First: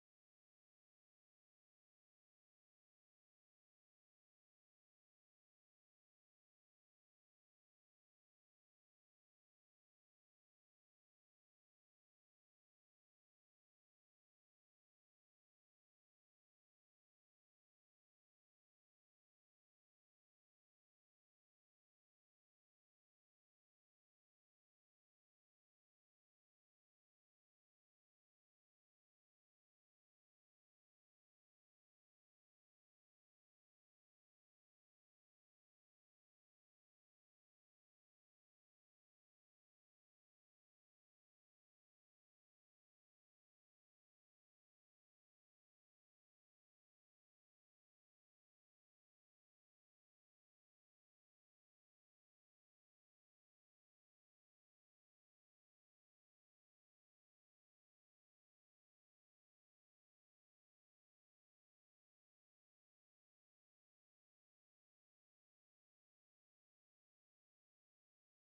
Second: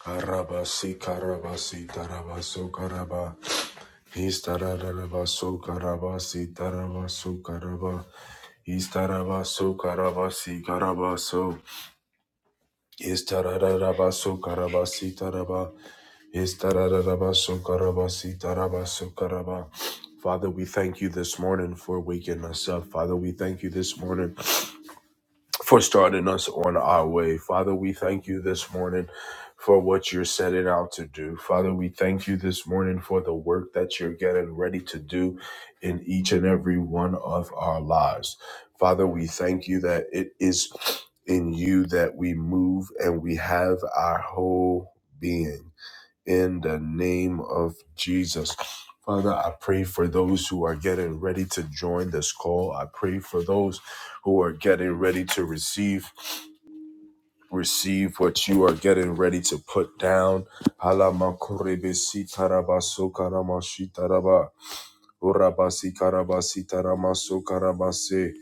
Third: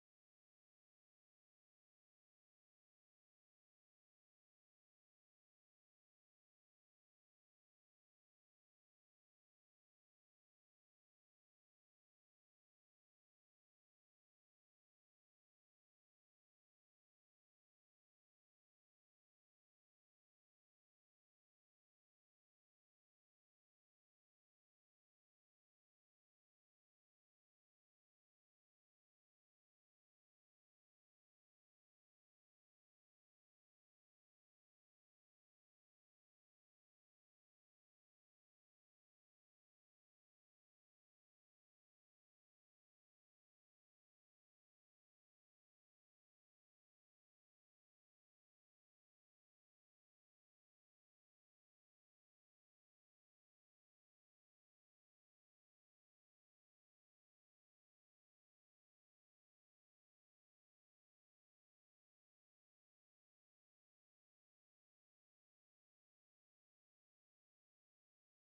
Karabasi karabasi tarabaso karaba istararabaso karabasi tarabaso karaba istarabaso karabasi karabaso istararabaso karabasi taraba istararabaso karabasi tarabaso karaba Father, we thank you this morning for waking us up. Father, we thank you this morning for starting us on our way. Father, we thank you this morning for what you're setting out to do. Father, we thank you this morning for the work that you're getting ready to do in each and every one of our lives. Father, we thank you that it is in you that we move and we have our whole being in the name of Jesus. Father, I pray for those who are getting ready to join this call. I pray for those who are getting ready to receive, receive what you are getting ready to put down. Halamakorebesi tarabaso karamashi taraba. Orabasi karabasi taramaso karabase.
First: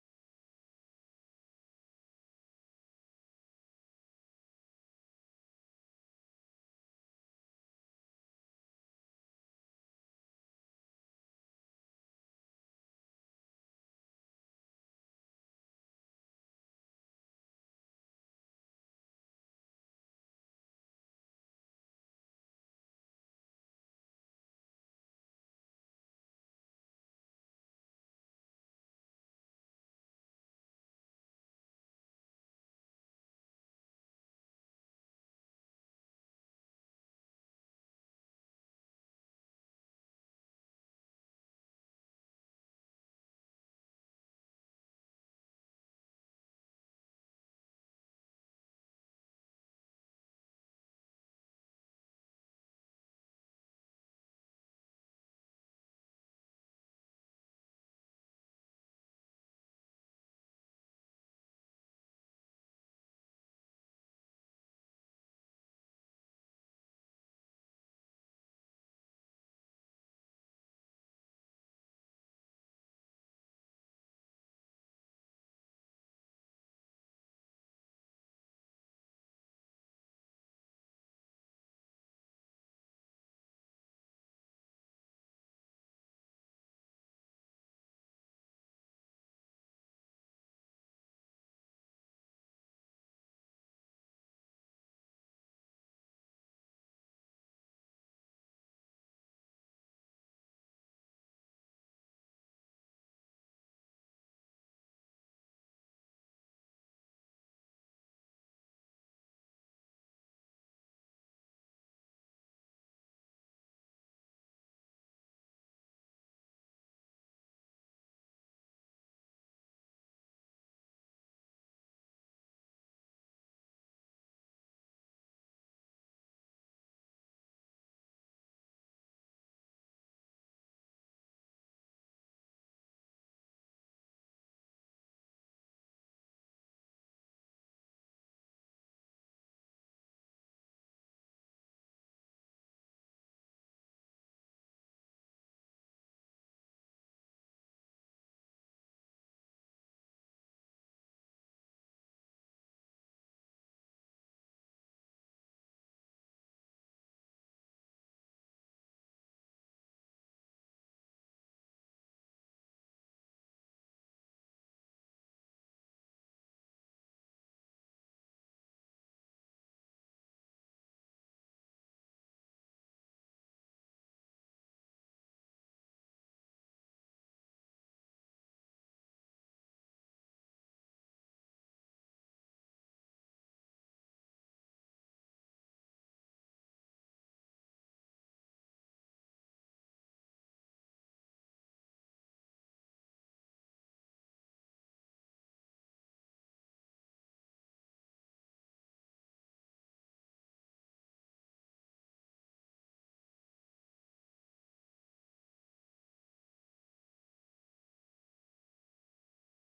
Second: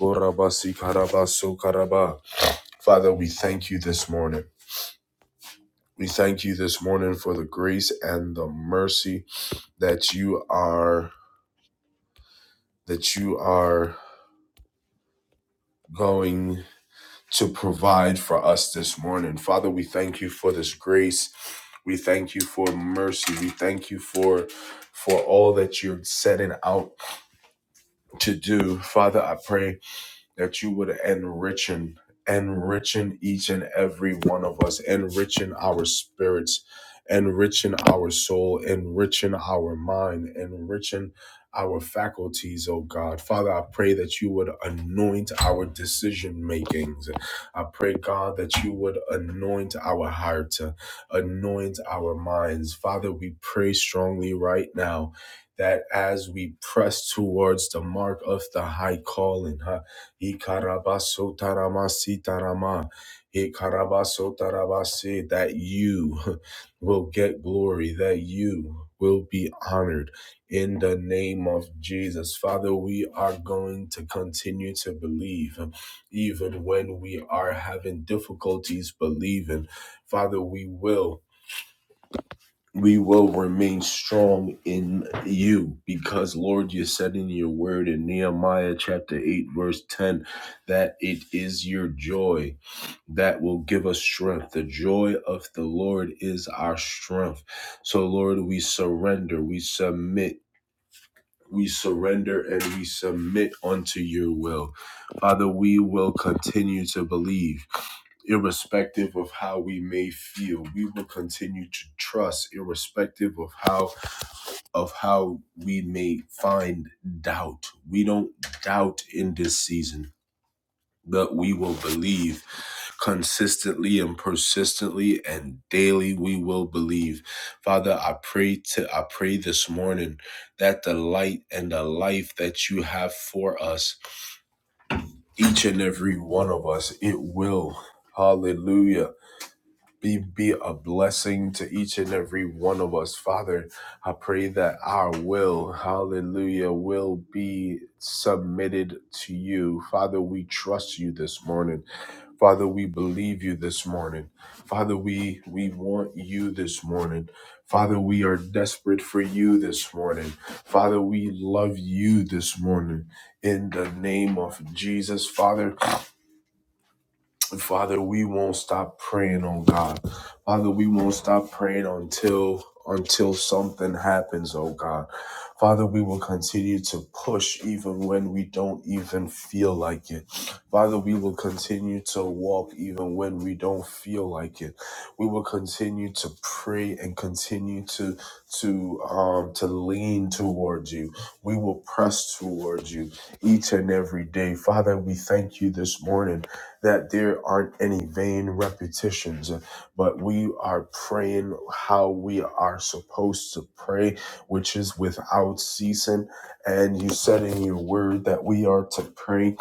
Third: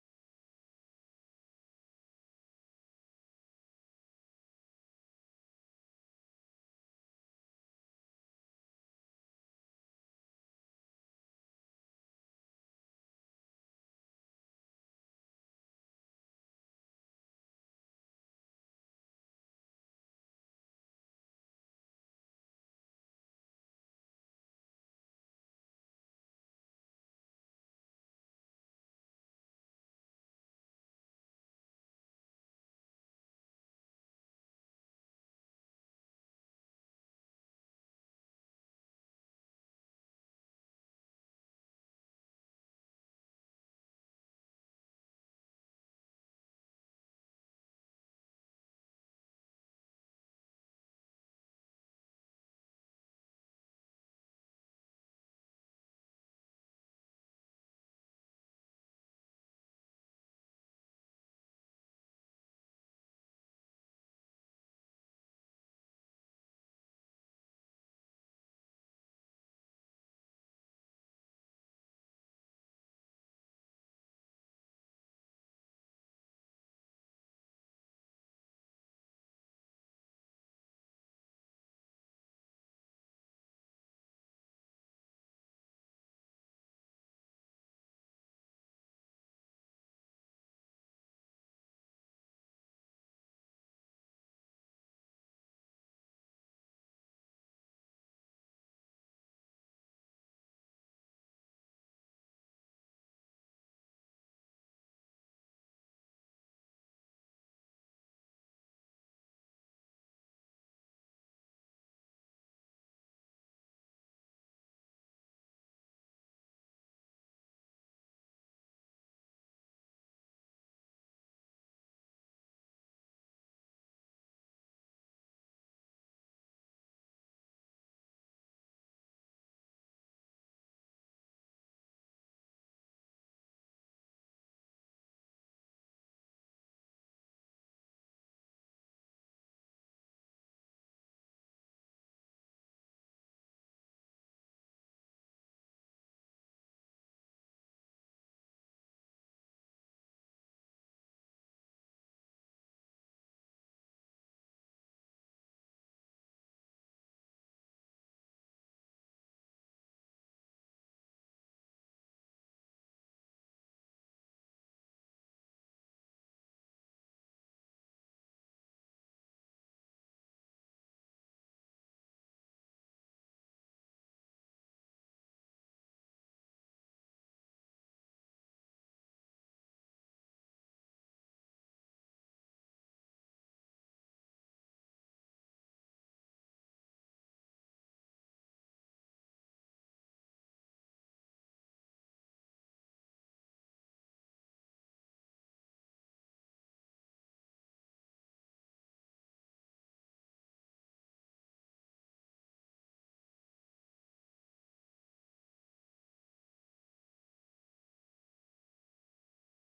Orabasi karabaso karaba. Father, we thank you this morning. We thank you this morning for the grace and the mercy that you are that you are going to provide for us this morning. Father, we thank you for this grace. We thank you for mercy. We thank you for for all that you're setting out to do. Father, I pray that you would enriching, enriching each and every one of us, enriching our spirits, enriching our soul, enriching our mind, enriching our faculties, oh God. Father, I pray that you would anoint our decision makings. I pray, God, that you would anoint our heart, uh, anoint our minds. Father, we pray strongly right now that as we press towards the mark of the high calling, huh, Ikarabasotaramasitaraman. Ikarabasotarabase, That you will get glory, that you will be honored in the name of Jesus. Father, we are going to continue to believe even when we are having difficulties believing. Father, we will we will remain strong in you because lord you said in your word in nehemiah chapter 8 verse 10 that it is your joy that will give us strength the joy of the lord is our strength so lord we surrender we submit we surrender and we submit unto your will. Father, we will continue to believe, irrespective of how we may feel. We will continue to trust, irrespective of how of how we may find doubt. We don't doubt in this season that we will believe consistently and persistently and daily we will believe father i pray to i pray this morning that the light and the life that you have for us each and every one of us it will hallelujah be be a blessing to each and every one of us father i pray that our will hallelujah will be submitted to you father we trust you this morning father we believe you this morning father we we want you this morning father we are desperate for you this morning father we love you this morning in the name of jesus father Father, we won't stop praying on God. Father, we won't stop praying until until something happens, oh God. Father, we will continue to push even when we don't even feel like it. Father, we will continue to walk even when we don't feel like it. We will continue to pray and continue to to um to lean towards you. We will press towards you each and every day. Father, we thank you this morning that there aren't any vain repetitions, but we are praying how we are supposed to pray, which is without ceasing. And you said in your word that we are to pray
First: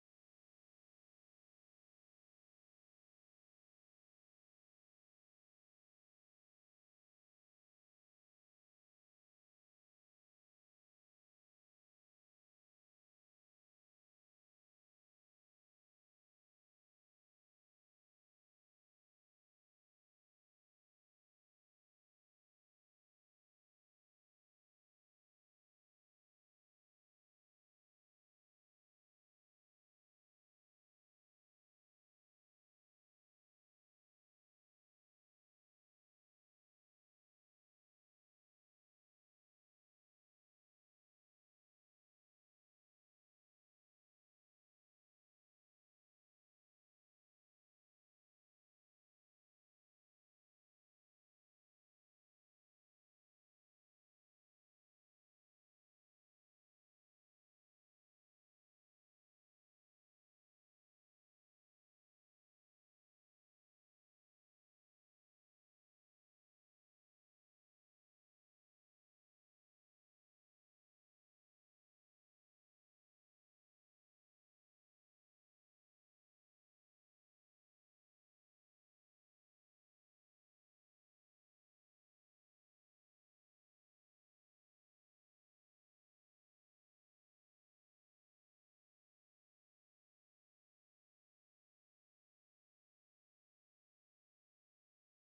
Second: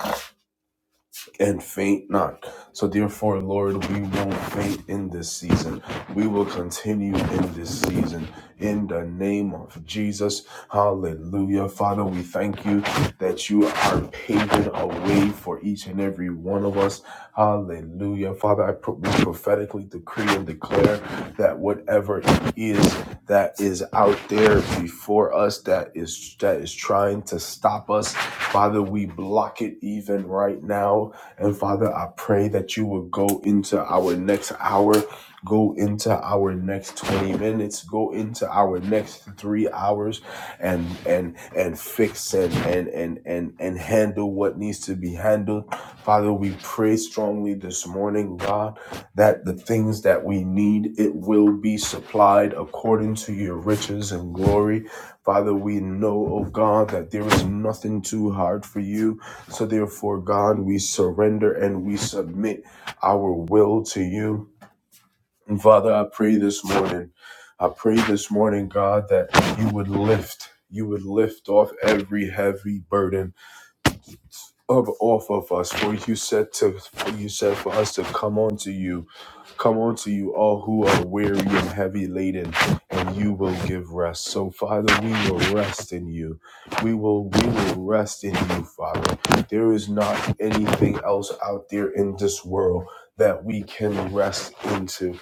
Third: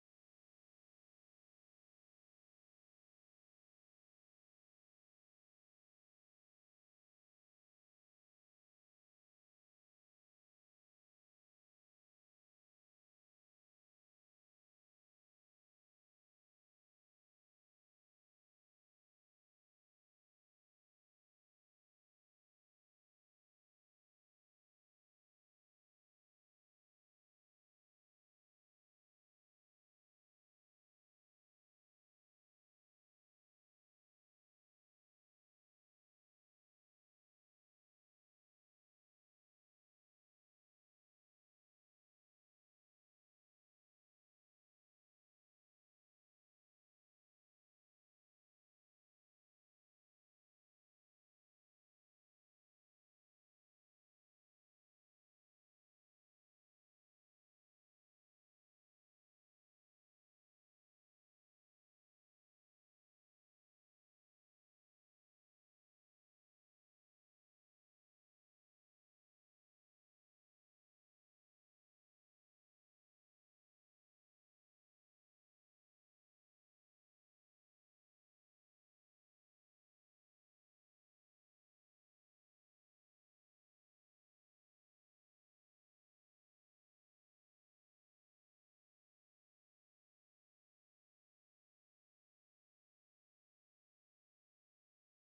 and faint not. So, therefore, Lord, we won't faint in this season. We will continue in this season in the name of Jesus. Hallelujah. Father, we thank you that you are paving a way for each and every one of us. Hallelujah. Father, I pro- we prophetically decree and declare that whatever it is that is out there before us that is that is trying to stop us, Father, we block it even right now and Father, I pray that you will go into our next hour, go into our next 20 minutes, go into our next three hours and and and fix and and and and, and handle what needs to be handled. Father, we pray strongly this morning, God, that the things that we need, it will be supplied according to your riches and glory. Father, we know, oh God, that there is nothing too hard for you. So therefore, God, we surrender and we submit our will to you. And Father, I pray this morning. I pray this morning, God, that you would lift, you would lift off every heavy burden of off of us, for you said to for you said for us to come unto you, come unto you all who are weary and heavy laden, and you will give rest. So Father, we will rest in you. We will we will rest in you, Father. There is not anything else out there in this world that we can rest into.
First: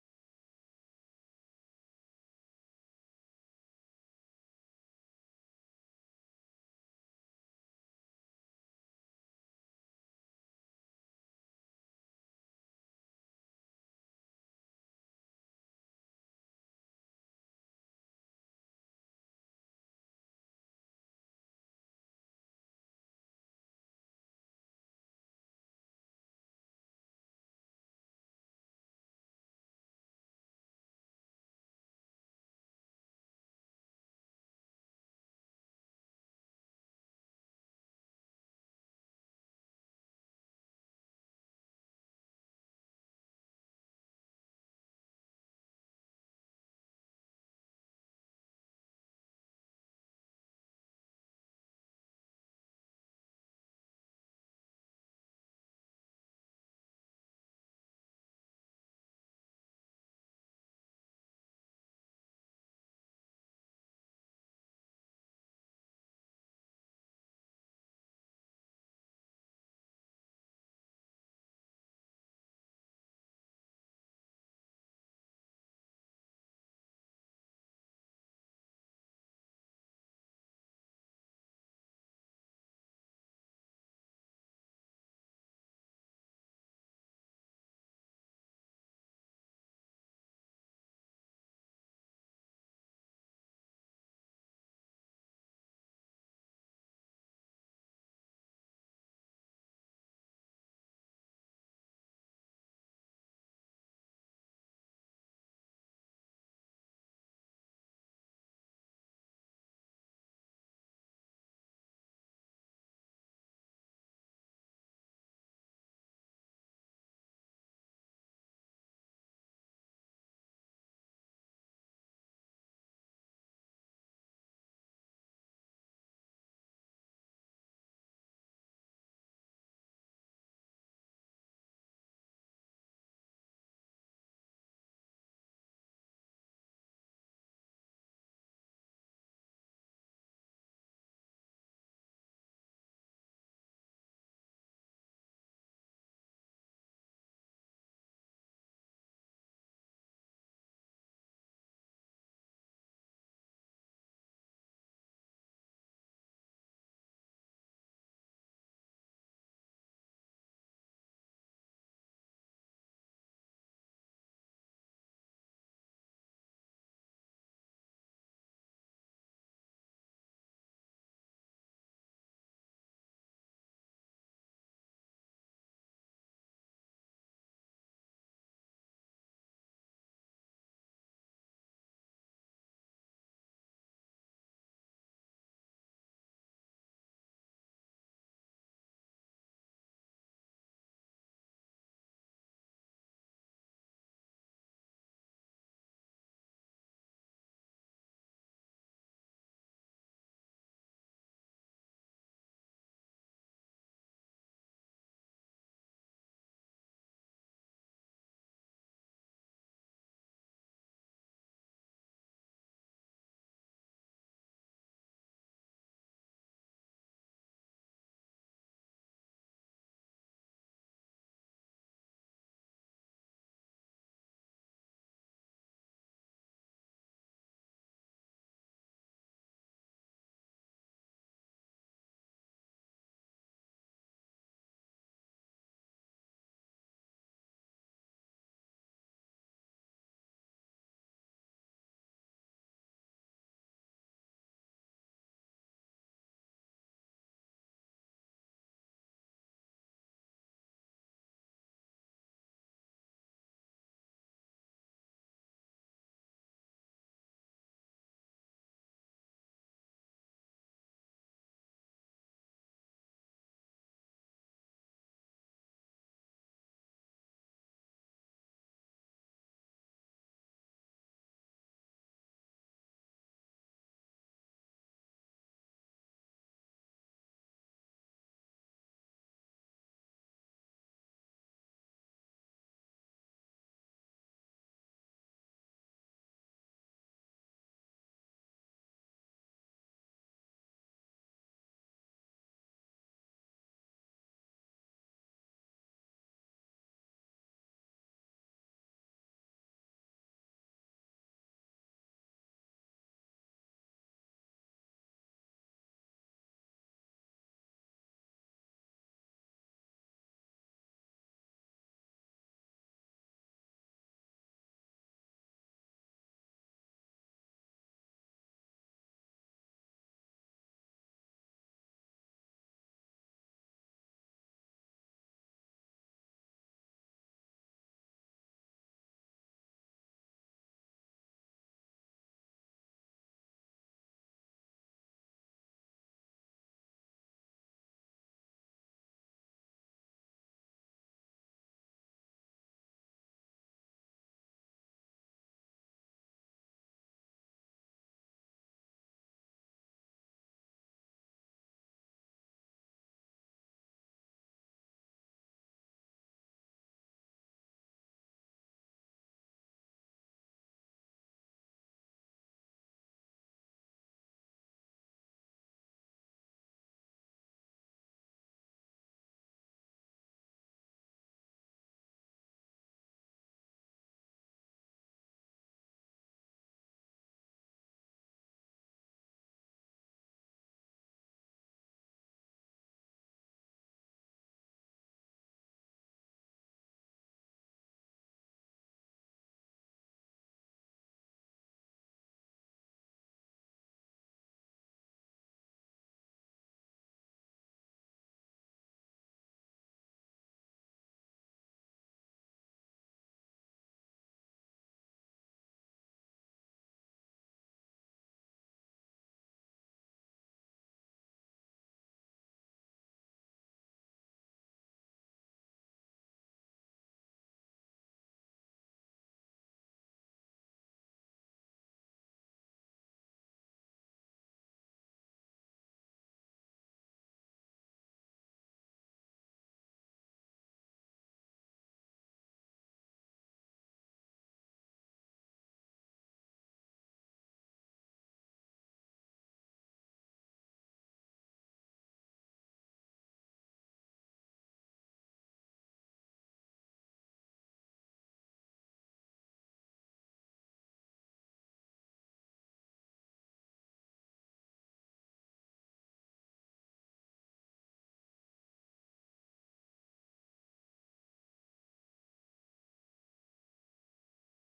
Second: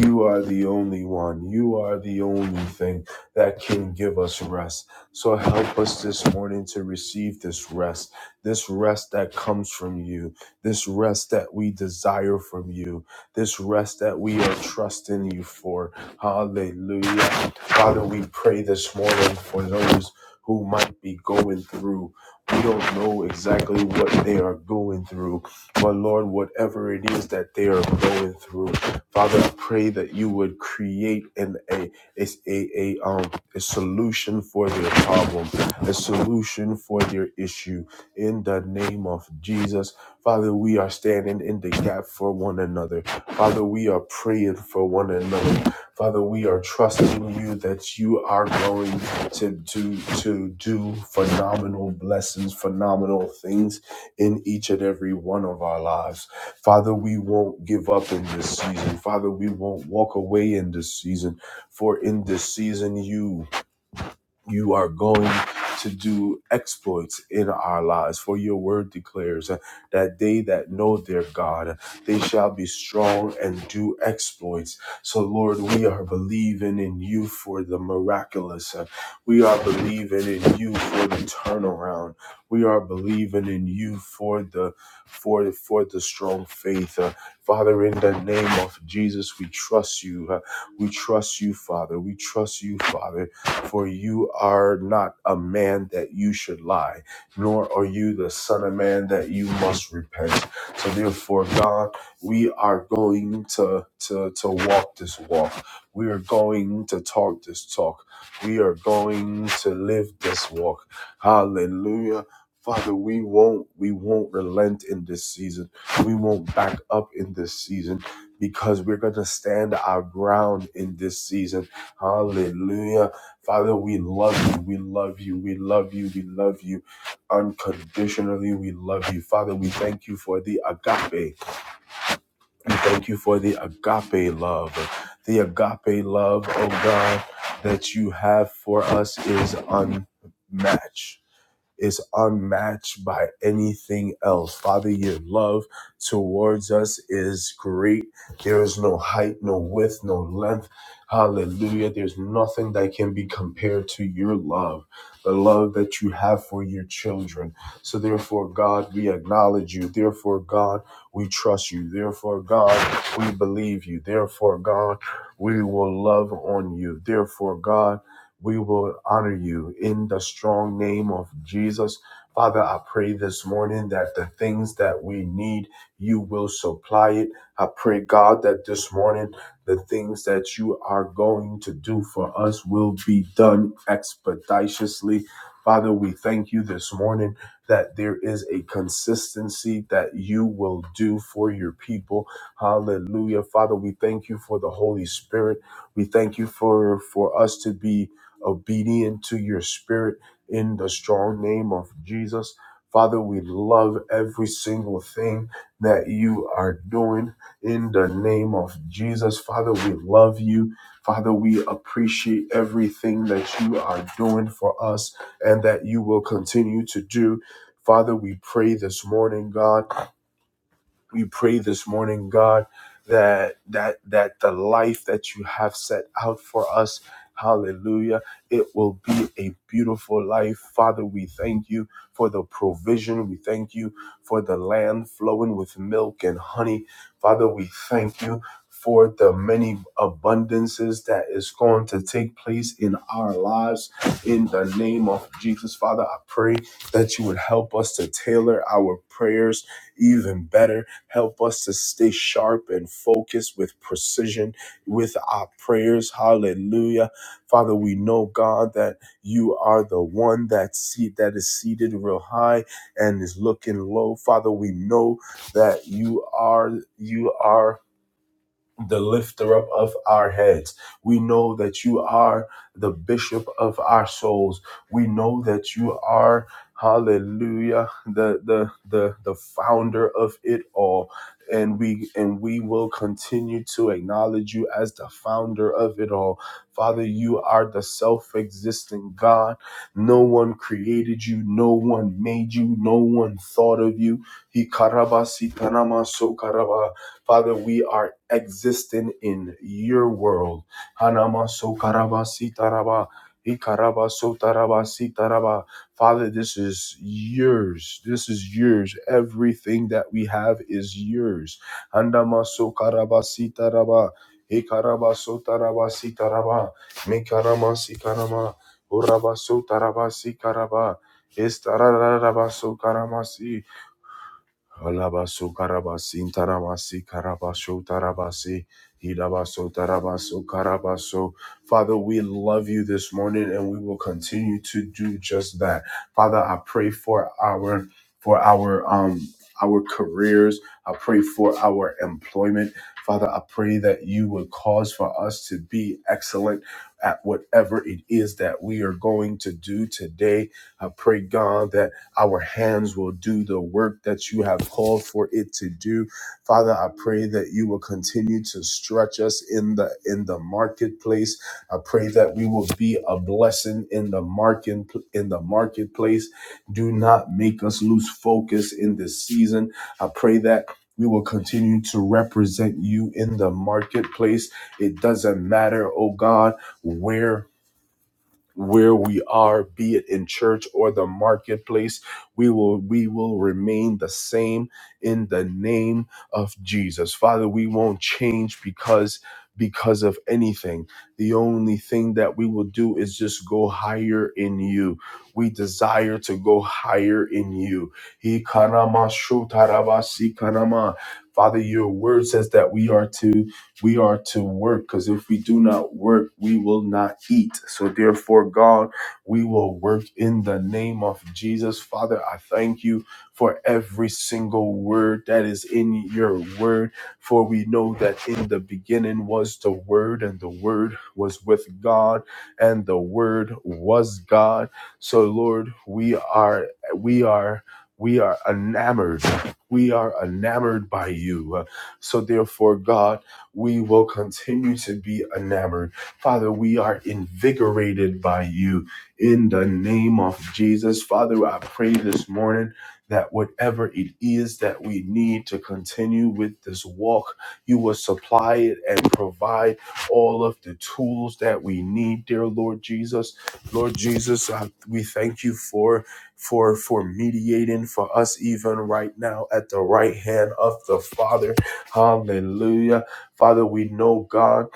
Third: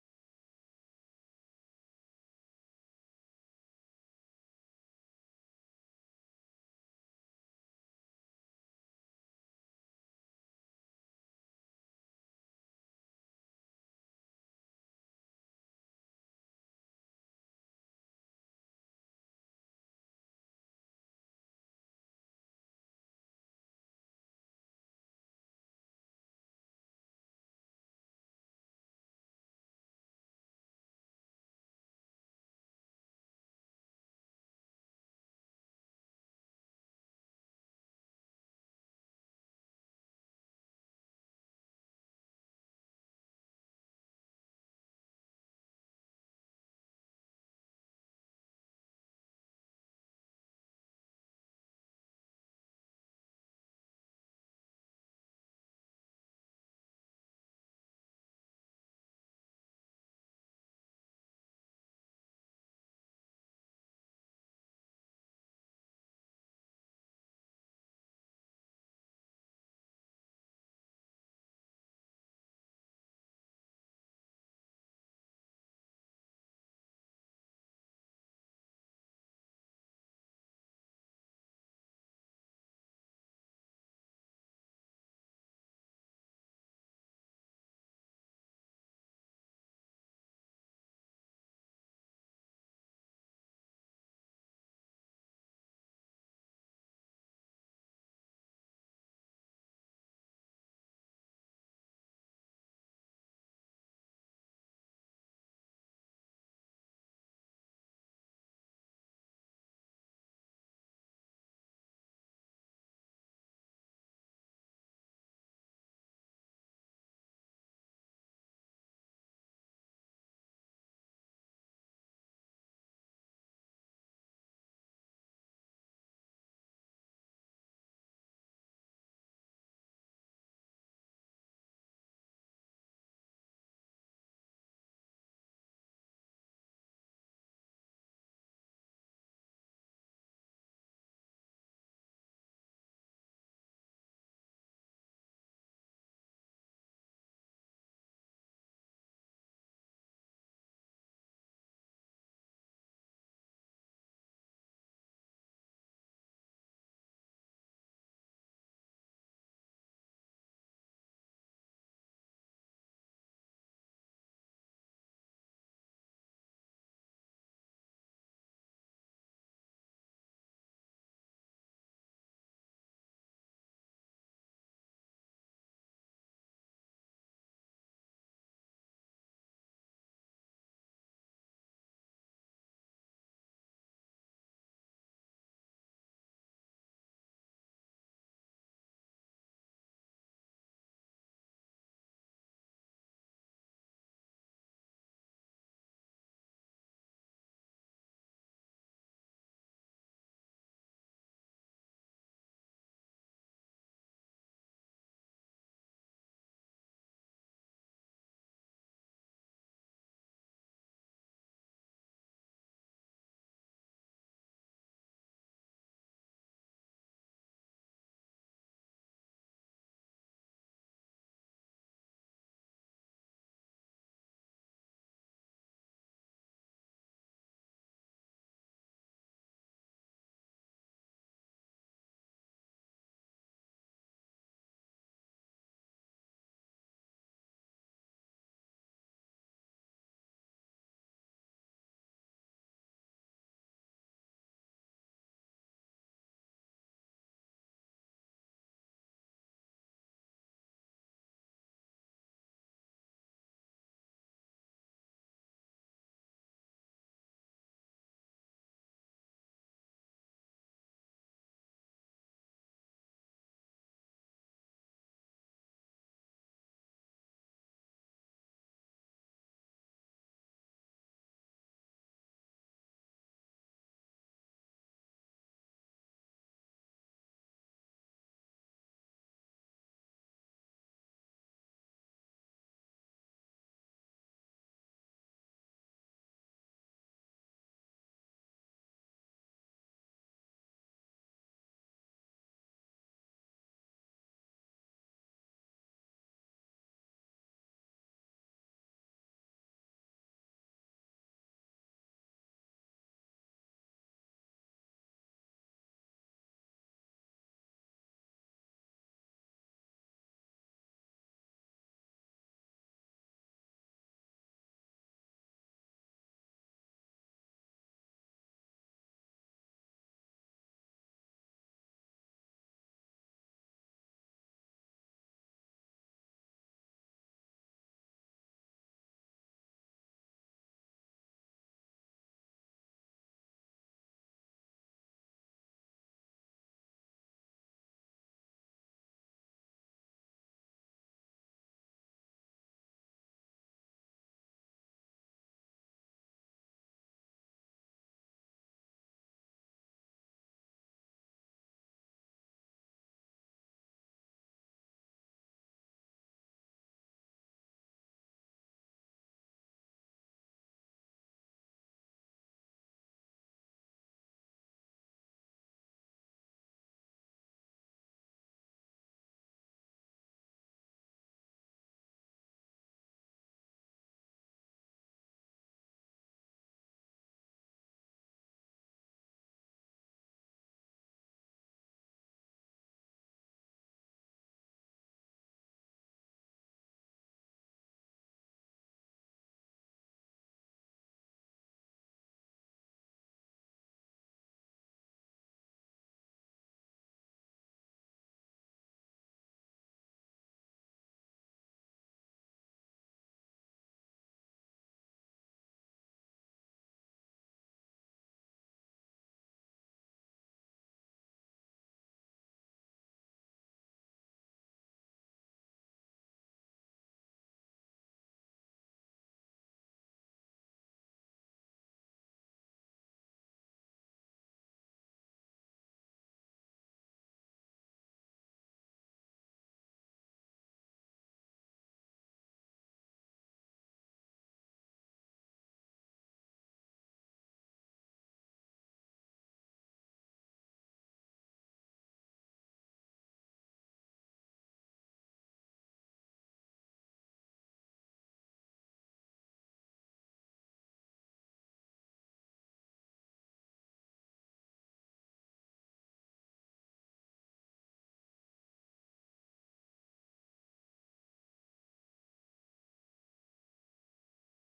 You are the only one. You are the only thing that can give us rest. So help us this morning to receive this rest this rest that comes from you, this rest that we desire from you, this rest that we are trusting you for. Hallelujah. Father, we pray this morning for those who might be going through. We don't know exactly what they are going through, but Lord, whatever it is that they are going through, Father, I pray that you would create an a a, a, a um a solution for their problem, a solution for their issue, in the name of Jesus. Father, we are standing in the gap for one another. Father, we are praying for one another. Father, we are trusting you that you are going to, to, to do phenomenal blessings, phenomenal things in each and every one of our lives. Father, we won't give up in this season. Father, we won't walk away in this season, for in this season, you you are going to do exploits in our lives. For your word declares uh, that they that know their God, uh, they shall be strong and do exploits. So, Lord, we are believing in you for the miraculous. Uh, We are believing in you for the turnaround. We are believing in you for the for for the strong faith. Uh, Father, in the name of Jesus, we trust you. Uh, We trust you, Father. We trust you, Father. For you are not a man that you should lie, nor are you the son of man that you must repent. So therefore, God, we are going to to, to walk this walk. We are going to talk this talk. We are going to live this walk. Hallelujah. Father, we won't we won't relent in this season. We won't back up in this season because we're going to stand our ground in this season. Hallelujah. Father, we love you. We love you. We love you. We love you unconditionally. We love you. Father, we thank you for the agape. We thank you for the agape love. The agape love, oh God, that you have for us is unmatched is unmatched by anything else. Father, your love towards us is great. There is no height, no width, no length. Hallelujah. There's nothing that can be compared to your love, the love that you have for your children. So, therefore, God, we acknowledge you. Therefore, God, we trust you. Therefore, God, we believe you. Therefore, God, we will love on you. Therefore, God, we will honor you in the strong name of Jesus. Father, I pray this morning that the things that we need, you will supply it. I pray, God, that this morning the things that you are going to do for us will be done expeditiously. Father, we thank you this morning that there is a consistency that you will do for your people. Hallelujah. Father, we thank you for the Holy Spirit. We thank you for for us to be obedient to your spirit in the strong name of Jesus. Father, we love every single thing that you are doing in the name of Jesus. Father, we love you. Father, we appreciate everything that you are doing for us and that you will continue to do. Father, we pray this morning, God. We pray this morning, God, that that that the life that you have set out for us, hallelujah, it will be a beautiful life. Father, we thank you for the provision. We thank you for the land flowing with milk and honey. Father, we thank you for the many abundances that is going to take place in our lives in the name of Jesus. Father, I pray that you would help us to tailor our prayers even better Help us to stay sharp and focused with precision with our prayers. Hallelujah. Father, we know, God, that you are the one that seat that is seated real high and is looking low. Father, we know that you are you are the lifter up of our heads. We know that you are the bishop of our souls. We know that you are hallelujah the the the the founder of it all and we and we will continue to acknowledge you as the founder of it all father you are the self-existent god no one created you no one made you no one thought of you he karabasi tanama so karaba. Father, we are existing in your world. Hanama so karaba sitaraba. Ikaraba so taraba sitaraba. Father, this is yours. This is yours. Everything that we have is yours. Handama so karaba sitaraba. Ikaraba so taraba sitaraba. Mikarama sikarama. Uraba so taraba sikaraba. Estarararaba so si. Alabaso karabasin taramasi karabasho tarabasi hidabaso tarabaso karabaso. Father, we love you this morning and we will continue to do just that. Father, I pray for our for our um our careers. I pray for our employment. Father, I pray that you would cause for us to be excellent at whatever it is that we are going to do today. I pray, God, that our hands will do the work that you have called for it to do. Father, I pray that you will continue to stretch us in the in the marketplace. I pray that we will be a blessing in the market in the marketplace. Do not make us lose focus in this season. I pray that we will continue to represent you in the marketplace. It doesn't matter, oh God, where where we are be it in church or the marketplace we will we will remain the same in the name of Jesus father we won't change because because of anything the only thing that we will do is just go higher in you we desire to go higher in you He karama shu tarabasi si karama. father your word says that we are to we are to work because if we do not work, we will not eat. So, therefore, God, we will work in the name of Jesus. Father, I thank you for every single word that is in your word, for we know that in the beginning was the word, and the word was with God, and the word was God. So, Lord, we are, we are. We are enamored. We are enamored by you. So, therefore, God, we will continue to be enamored. Father, we are invigorated by you in the name of Jesus. Father, I pray this morning that whatever it is that we need to continue with this walk, you will supply it and provide all of the tools that we need, dear Lord Jesus. Lord Jesus, I, we thank you for for for mediating for us even right now at the right hand of the Father. Hallelujah. Father, we know God.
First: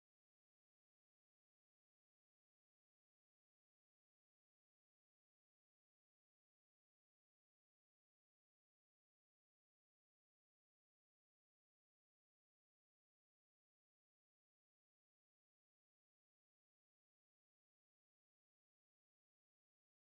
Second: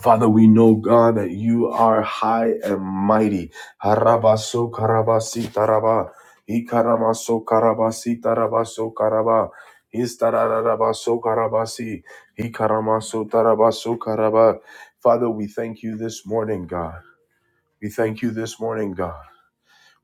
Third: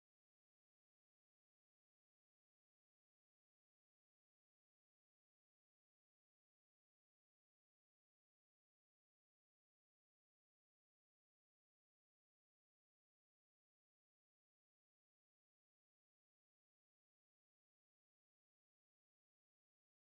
Father, we know God that you are high and mighty. Harabaso karabasi taraba. Ikaramaso karabasi tarabaso karaba. Istararabaso karabasi. Ikaramaso tarabaso karaba. Father, we thank you this morning, God. We thank you this morning, God.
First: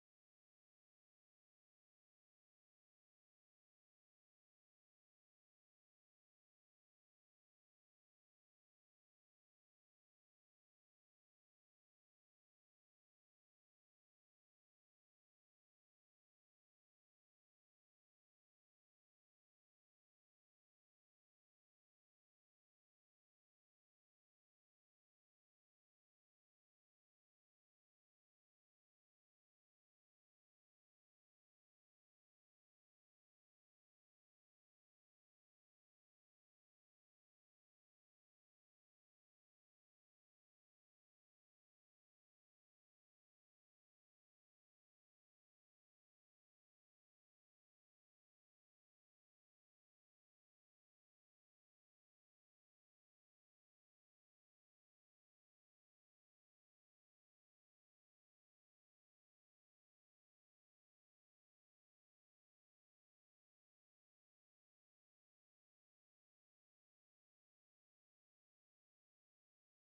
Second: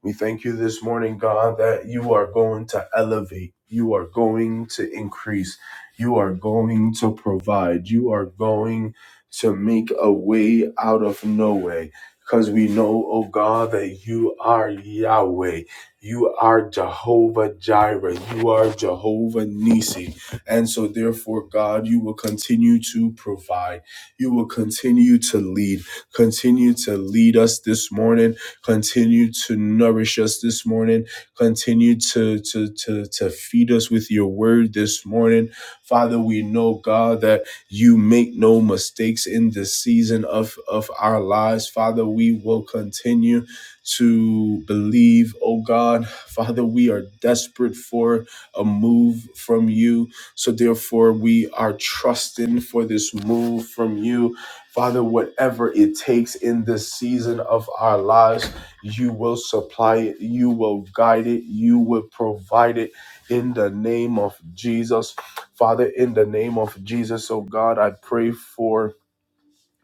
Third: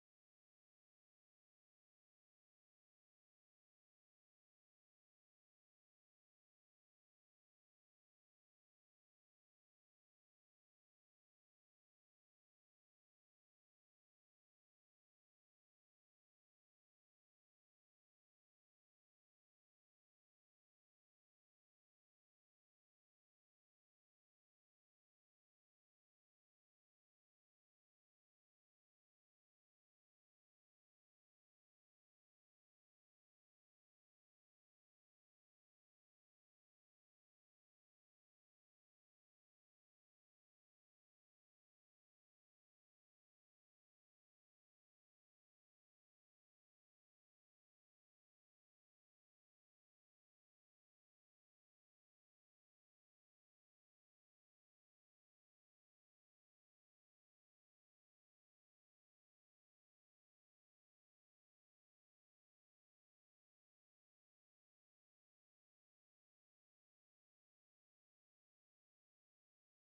We thank you this morning, God, that you are going to elevate, you are going to increase, you are going to provide, you are going to make a way out of no way. Because we know, oh God, that you are Yahweh, you are Jehovah Jireh, you are Jehovah Nisi. And so, therefore, God, you will continue to provide, you will continue to lead, continue to lead us this morning Continue to nourish us this morning. Continue to, to, to, to feed us with your word this morning. Father, we know, God, that you make no mistakes in this season of, of our lives. Father, we will continue to believe, oh God. Father, we are desperate for a move from you. So therefore, we are trusting for this move from you. Father, whatever it takes in this season of our lives. You will supply it. You will guide it. You will provide it in the name of Jesus. Father, in the name of Jesus, oh God, I pray for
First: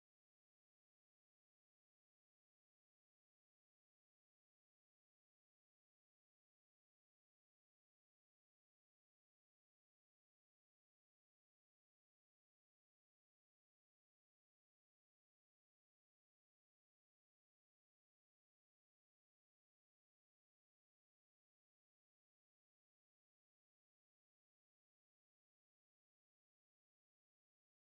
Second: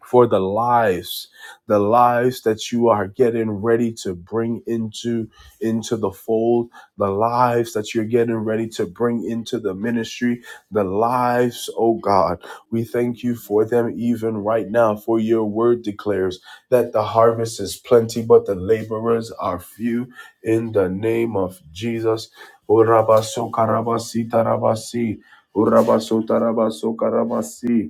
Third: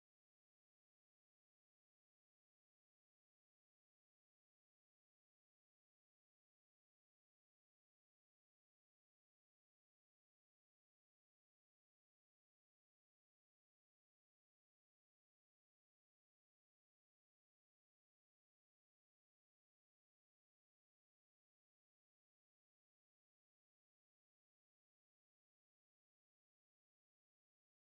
for the lives the lives that you are getting ready to bring into into the fold the lives that you're getting ready to bring into the ministry the lives oh god we thank you for them even right now for your word declares that the harvest is plenty but the laborers are few in the name of jesus Urabasokarabasitarabasi. Urabasotarabasi.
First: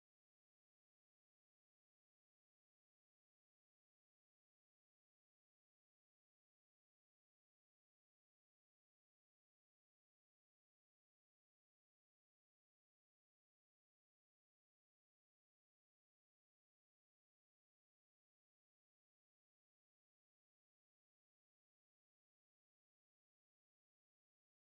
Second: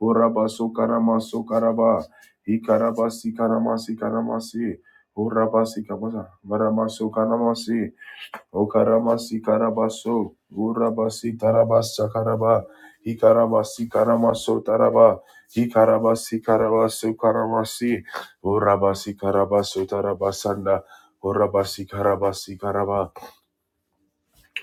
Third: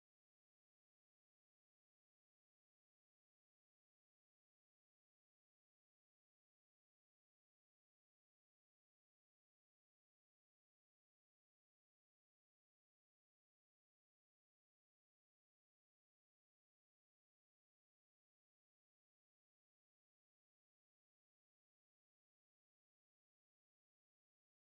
Urabasi karamasi karaba. Ikarabasi karamasi karamasi. Urabasi kabasa. Maramasi karamasi. Okaramasi karabaso. Urabasi tarabasa karaba. Ikarabasi karamaso taraba. Ikarabasi karabaso karamasi. Urabasi karabaso tarabasanda. Urabasi karabasi karaba.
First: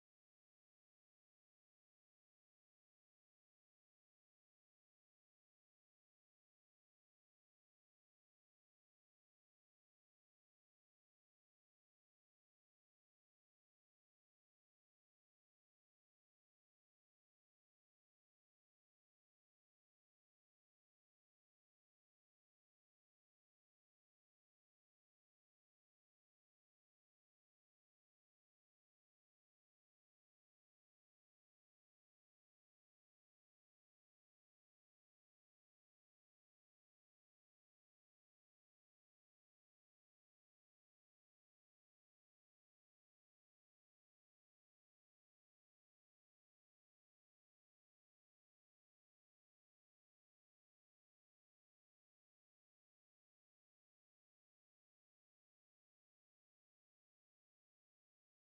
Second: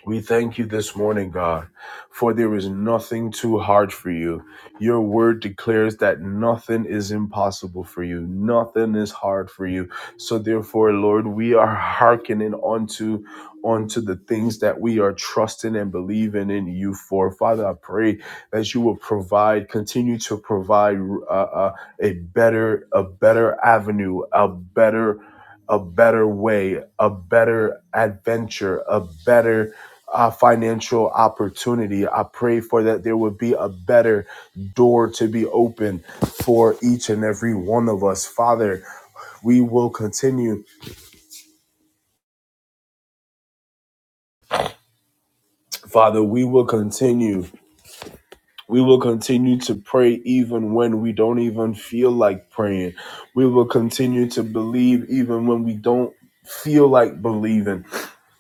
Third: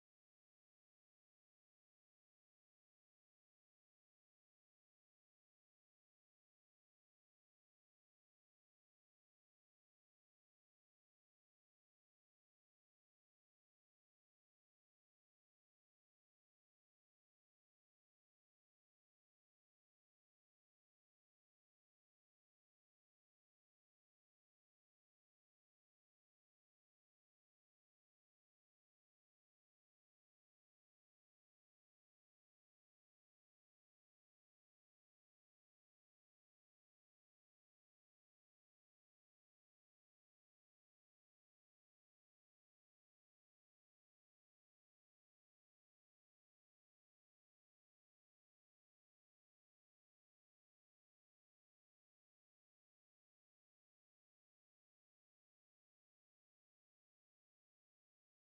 We thank you this morning, God, for there is nothing too hard for you. Your word declares that nothing is impossible for you, nothing is hard for you. So therefore, Lord, we are hearkening onto onto the things that we are trusting and believing in you for. Father, I pray that you will provide, continue to provide uh, uh, a better, a better avenue, a better a better way, a better adventure, a better uh, financial opportunity. I pray for that there would be a better door to be open for each and every one of us. Father, we will continue. Father, we will continue. We will continue to pray even when we don't even feel like praying. We will continue to believe even when we don't feel like believing.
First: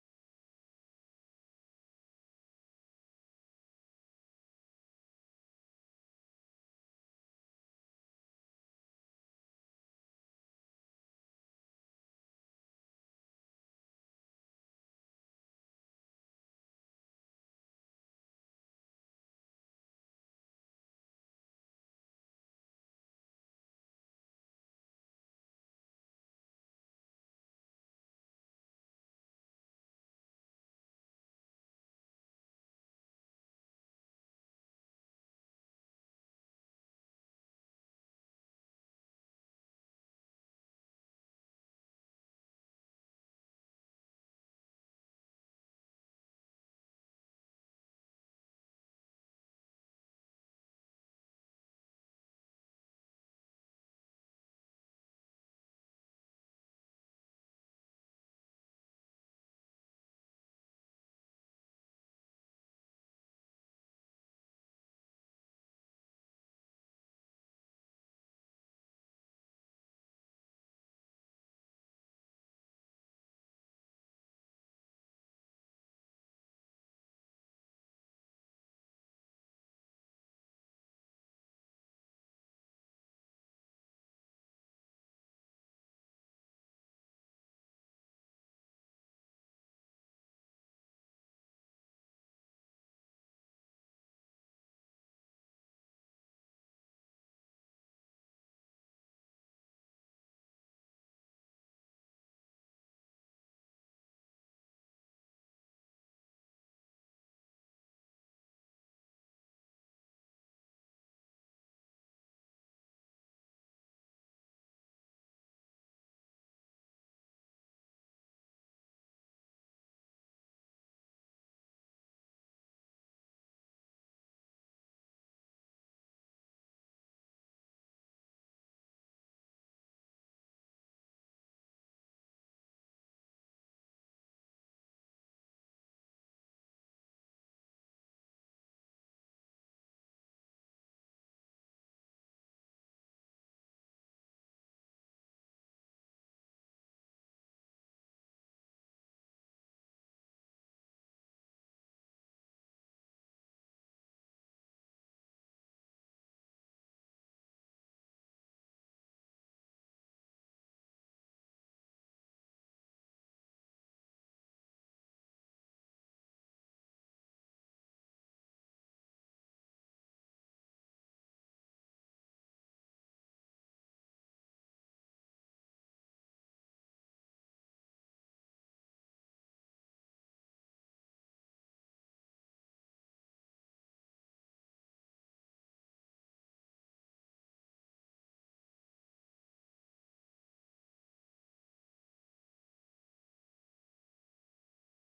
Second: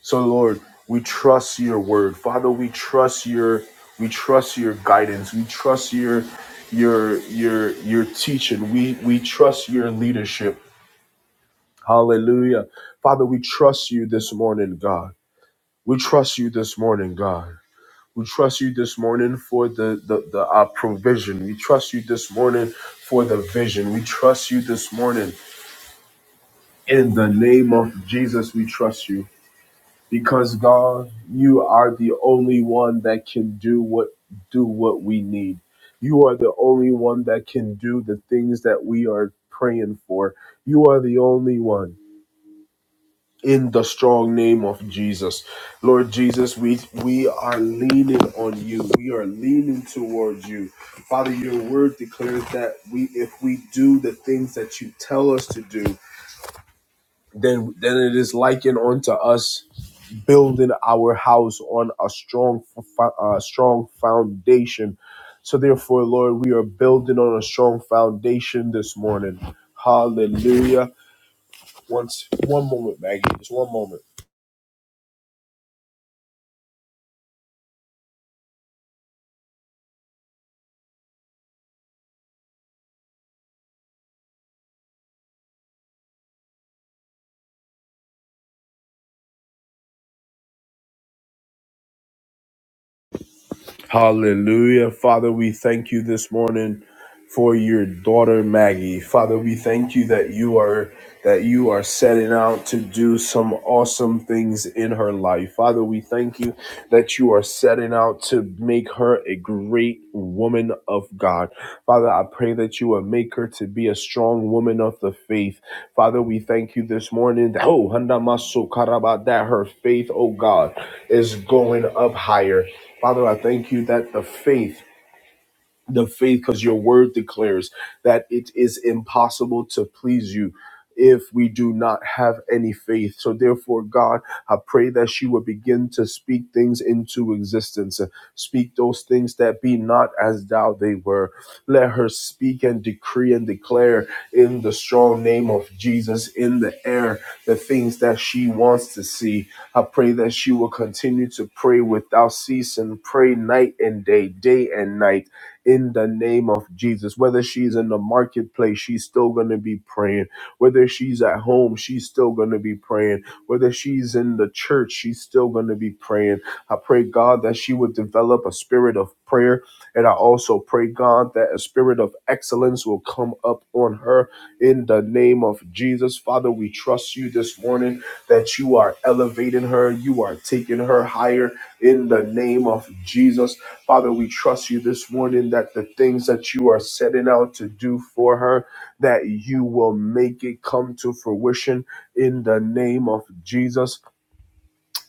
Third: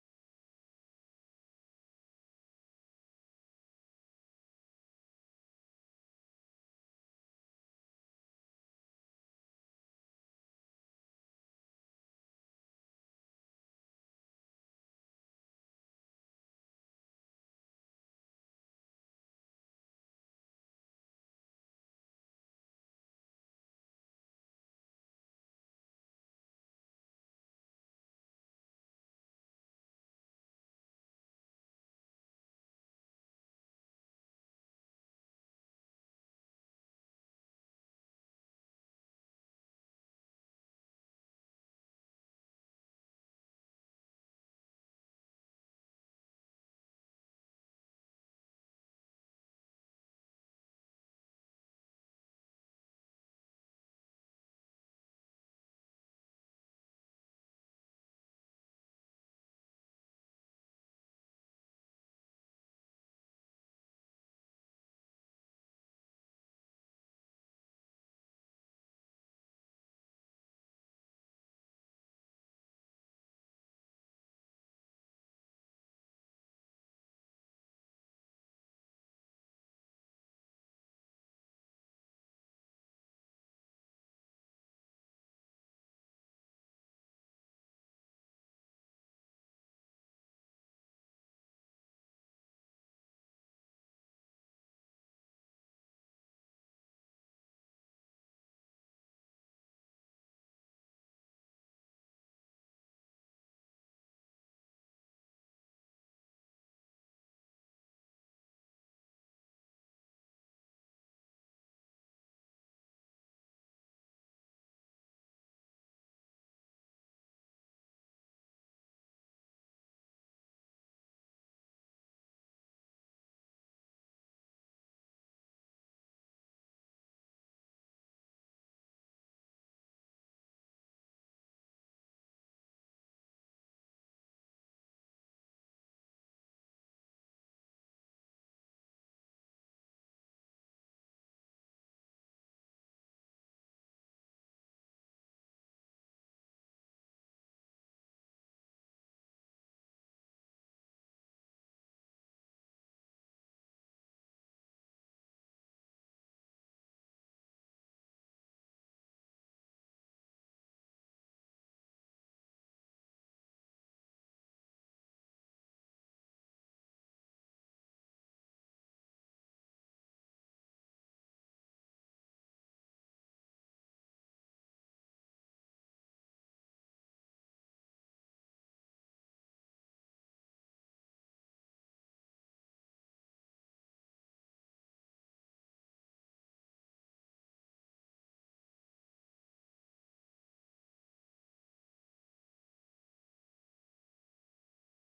So Lord, we trust your word. Father, we trust your we trust your guidance. We trust your your your your teaching. We we trust your leadership. Hallelujah. Father, we trust you this morning, God. We trust you this morning, God. We trust you this morning for the the, the uh, provision. We trust you this morning for the vision. We trust you this morning in the name of Jesus. We trust you. because God, you are the only one that can do what do what we need. You are the only one that can do the things that we are praying for. You are the only one. In the strong name of Jesus. Lord Jesus, we we are leaning on you. We are leaning towards you. Father, your word declares that we if we do the things that you tell us to do, then then it is likened unto us building our house on a strong, fo- uh, strong foundation. So therefore, Lord, we are building on a strong foundation this morning. Hallelujah. Once, one moment, Maggie. Just one moment. Hallelujah. Father, we thank you this morning. for your daughter Maggie. Father, we thank you that you are that you are setting out to do some awesome things in her life. Father, we thank you that you are setting out to make her a great woman of God. Father, I pray that you will make her to be a strong woman of the faith. Father, we thank you this morning that oh, handamasu karaba, that her faith, oh God, is going up higher. Father, I thank you that the faith the faith because your word declares that it is impossible to please you if we do not have any faith. So therefore, God, I pray that she will begin to speak things into existence. Uh, Speak those things that be not as thou they were. Let her speak and decree and declare in the strong name of Jesus in the air the things that she wants to see. I pray that she will continue to pray without ceasing, pray night and day, day and night in the name of Jesus. Whether she's in the marketplace, she's still going to be praying. Whether she's at home, she's still going to be praying. Whether she's in the church, she's still going to be praying. I pray, God, that she would develop a spirit of prayer. And I also pray, God, that a spirit of excellence will come up on her in the name of Jesus. Father, we trust you this morning that you are elevating her, you are taking her higher in the name of Jesus. Father, we trust you this morning that the things that you are setting out to do for her, that you will make it come to fruition in the name of Jesus.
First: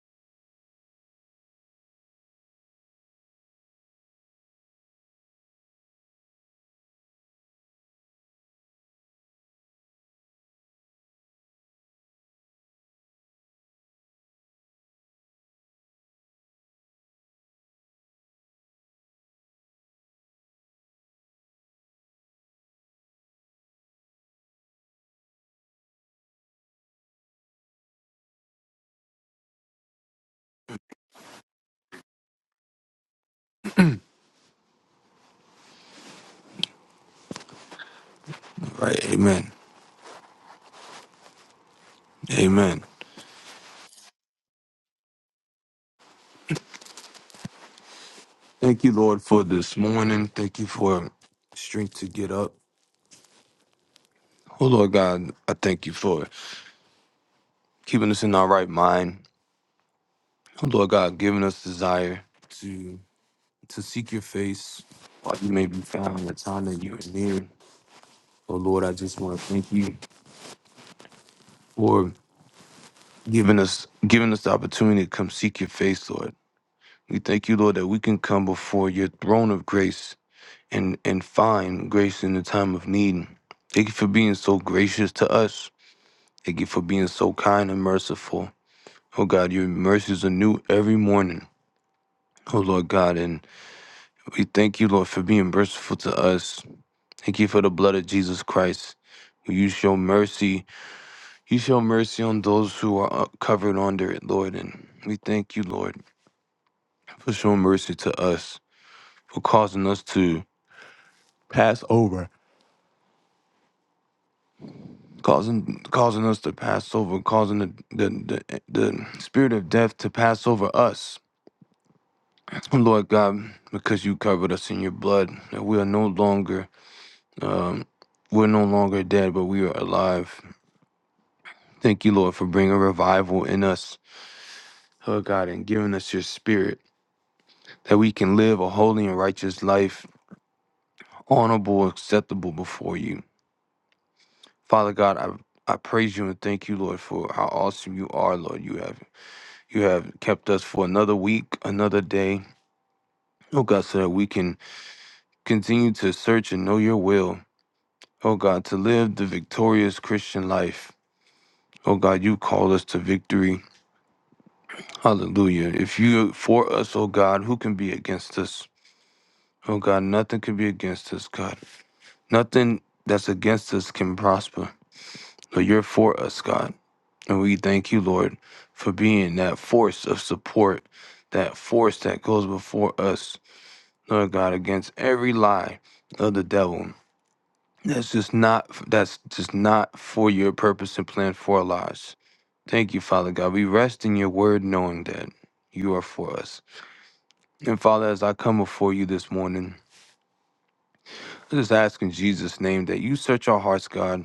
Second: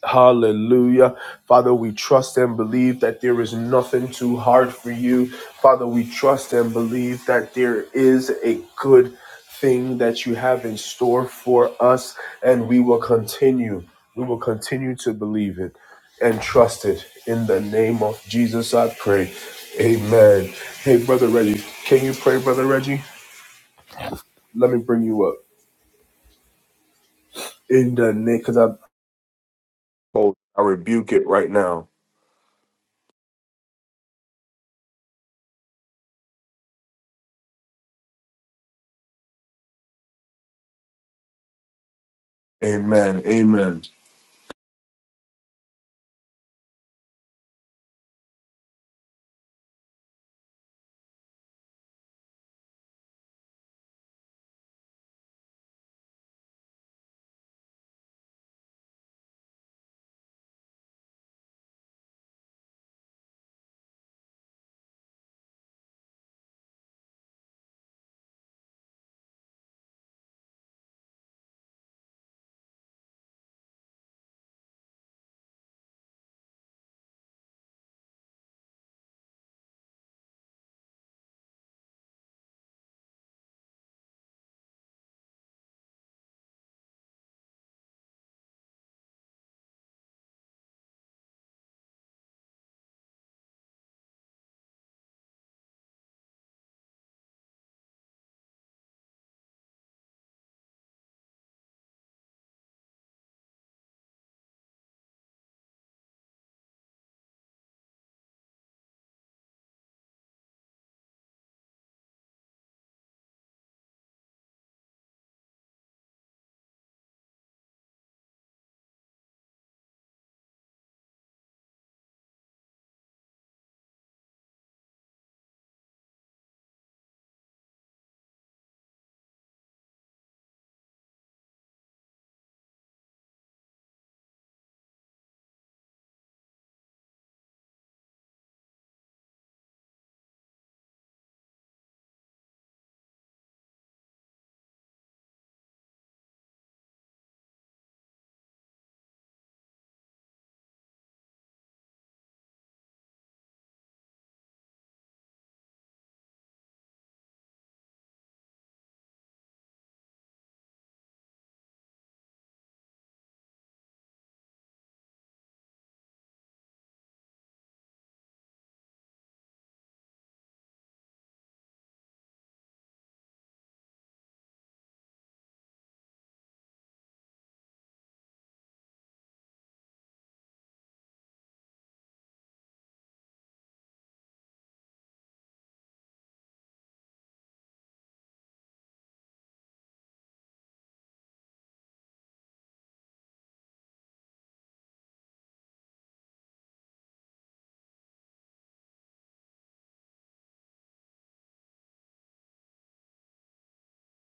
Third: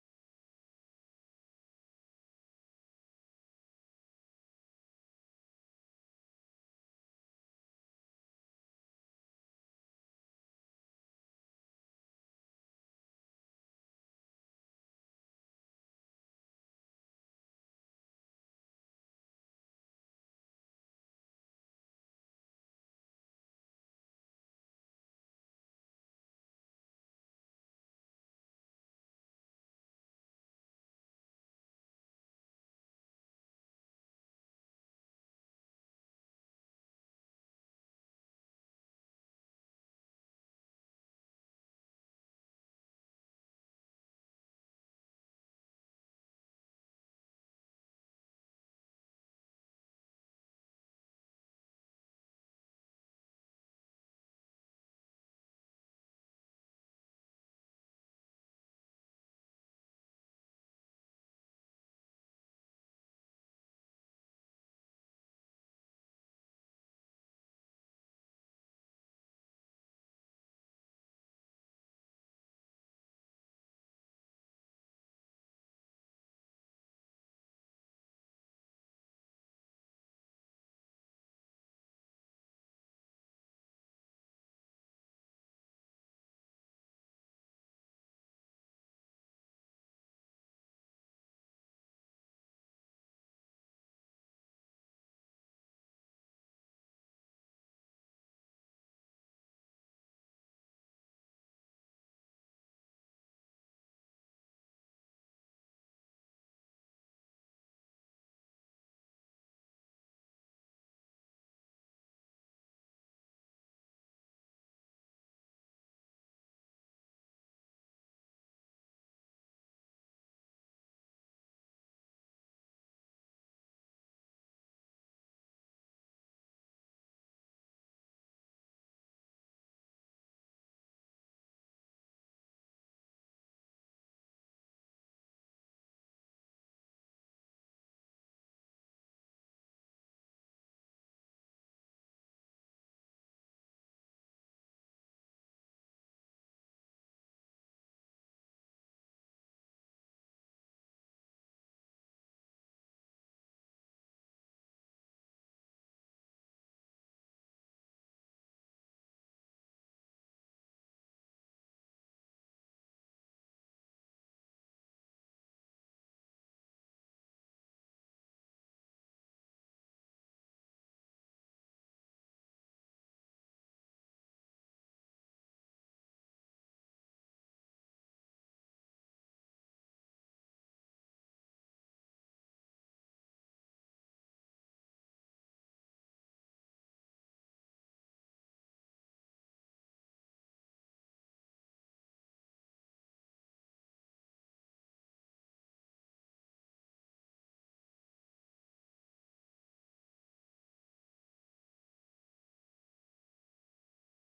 Hallelujah. Father, we trust and believe that there is nothing too hard for you. Father, we trust and believe that there is a good thing that you have in store for us, and we will continue. We will continue to believe it and trust it. In the name of Jesus, I pray. Amen. Hey, Brother Reggie, can you pray, Brother Reggie? Let me bring you up. In the name, because I, oh, I rebuke it right now. Right. Amen. Amen. Amen. Amen. Thank you, Lord, for this morning. Thank you for strength to get up. Oh, Lord God, I thank you for keeping us in our right mind. Oh, Lord God, giving us desire to to seek your face while you may be found in the time that you are near. Oh, Lord, I just want to thank you for giving us giving us the opportunity to come seek your face, Lord. We thank you, Lord, that we can come before your throne of grace and and find grace in the time of need. Thank you for being so gracious to us. Thank you for being so kind and merciful. Oh God, your mercies are new every morning. Oh Lord God, and we thank you, Lord, for being merciful to us. Thank you for the blood of Jesus Christ. You show mercy. You show mercy on those who are uh, covered under it, Lord. And we thank you, Lord, for showing mercy to us, for causing us to pass over causing causing us to pass over, causing the the, the the spirit of death to pass over us, Lord God, because you covered us in your blood, that we are no longer um, we're no longer dead, but we are alive. Thank you, Lord, for bringing revival in us, Lord God, and giving us your spirit that we can live a holy and righteous life, honorable, acceptable before you, Father God. I I praise you and thank you, Lord, for how awesome you are, Lord. You have You have kept us for another week, another day. Oh God, so that we can continue to search and know your will. Oh God, to live the victorious Christian life. Oh God, you called us to victory. Hallelujah. If you for us, oh God, who can be against us? Oh God, nothing can be against us, God. Nothing that's against us can prosper. So you're for us, God. And we thank you, Lord, for being that force of support, that force that goes before us. Lord God, against every lie of the devil. That's just not that's just not for your purpose and plan for our lives. Thank you, Father God. We rest in your word knowing that you are for us. And Father, as I come before you this morning, I just ask in Jesus' name that you search our hearts, God,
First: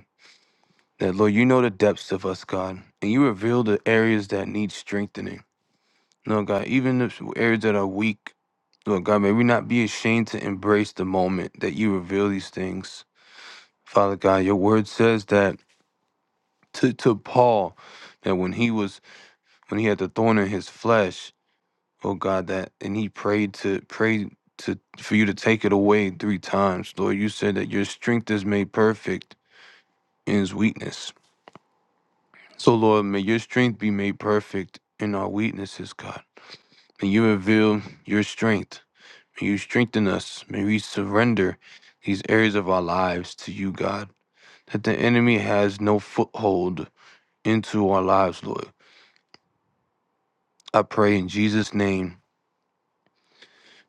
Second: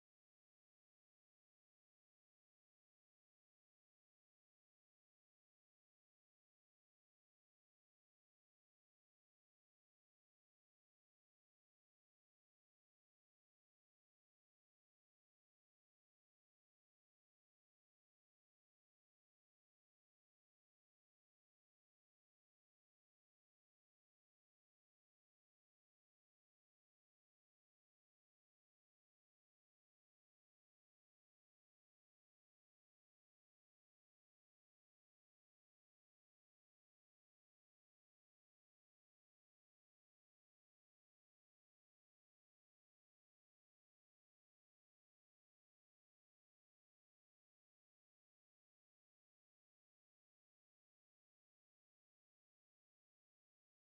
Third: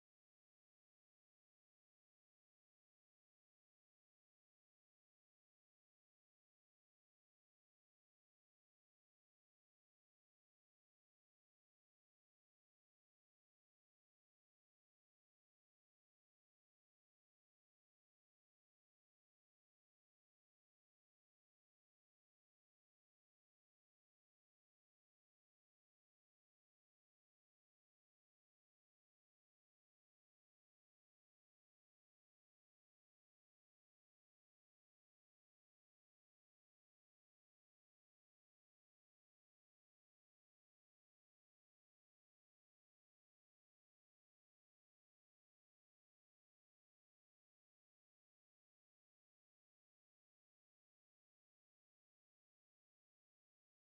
that Lord, you know the depths of us, God, and you reveal the areas that need strengthening. Lord God, even the areas that are weak, Lord God, may we not be ashamed to embrace the moment that you reveal these things. Father God, your word says that to, to Paul that when he was when he had the thorn in his flesh, oh God, that and he prayed to pray to for you to take it away three times. Lord, you said that your strength is made perfect in his weakness. So Lord, may your strength be made perfect in our weaknesses, God. May you reveal your strength. May you strengthen us. May we surrender these areas of our lives to you, God. That the enemy has no foothold into our lives, Lord. I pray in Jesus' name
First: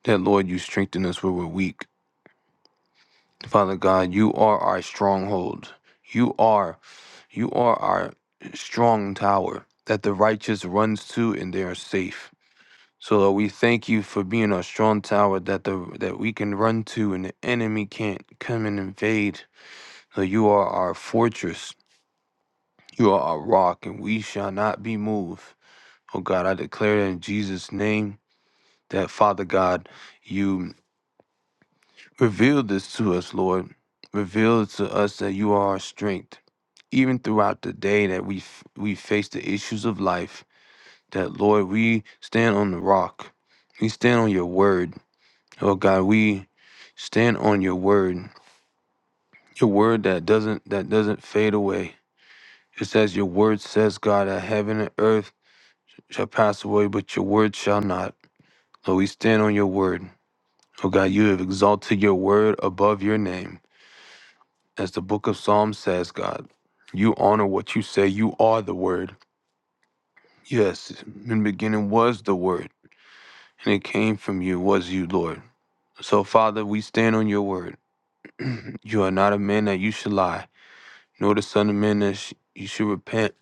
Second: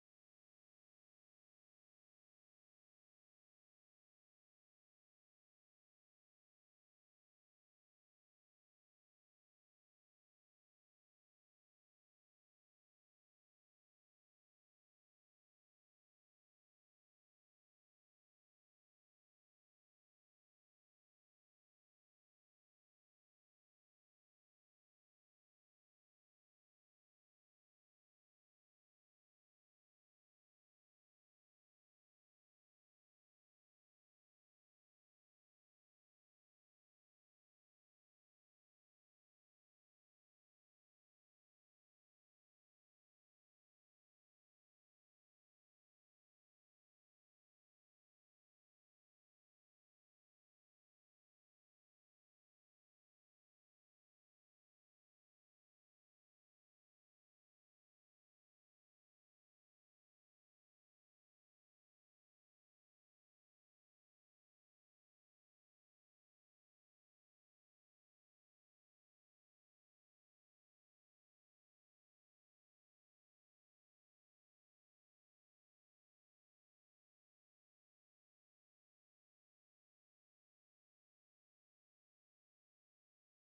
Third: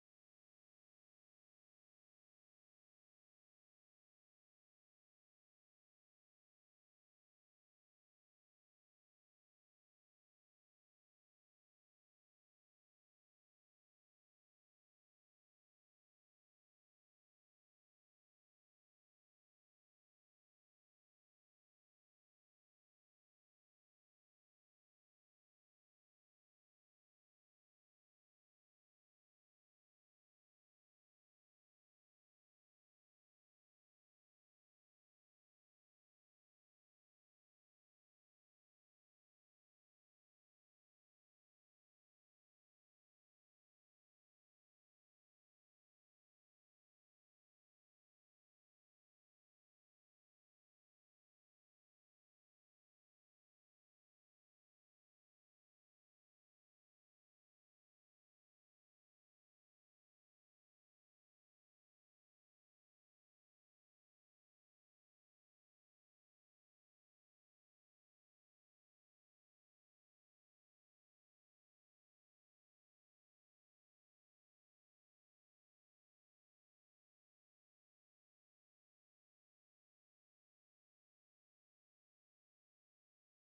that, Lord, you strengthen us where we're weak. Father God, you are our stronghold. You are, you are our strong tower that the righteous runs to and they are safe. So Lord, we thank you for being our strong tower that the that we can run to and the enemy can't come and invade. So you are our fortress. You are our rock, and we shall not be moved. Oh God, I declare that in Jesus' name. that Father God, you revealed this to us, Lord. Reveal to us that you are our strength, even throughout the day that we f- we face the issues of life. That Lord, we stand on the rock. We stand on your word, oh God. We stand on your word, your word that doesn't that doesn't fade away. It says your word says, God, that heaven and earth shall pass away, but your word shall not. Lord, we stand on your word. Oh God, you have exalted your word above your name. As the book of Psalms says, God, you honor what you say. You are the word. Yes, in the beginning was the word, and it came from you, was you, Lord. So, Father, we stand on your word. You are not a man that you should lie, nor the son of man that sh- you should repent.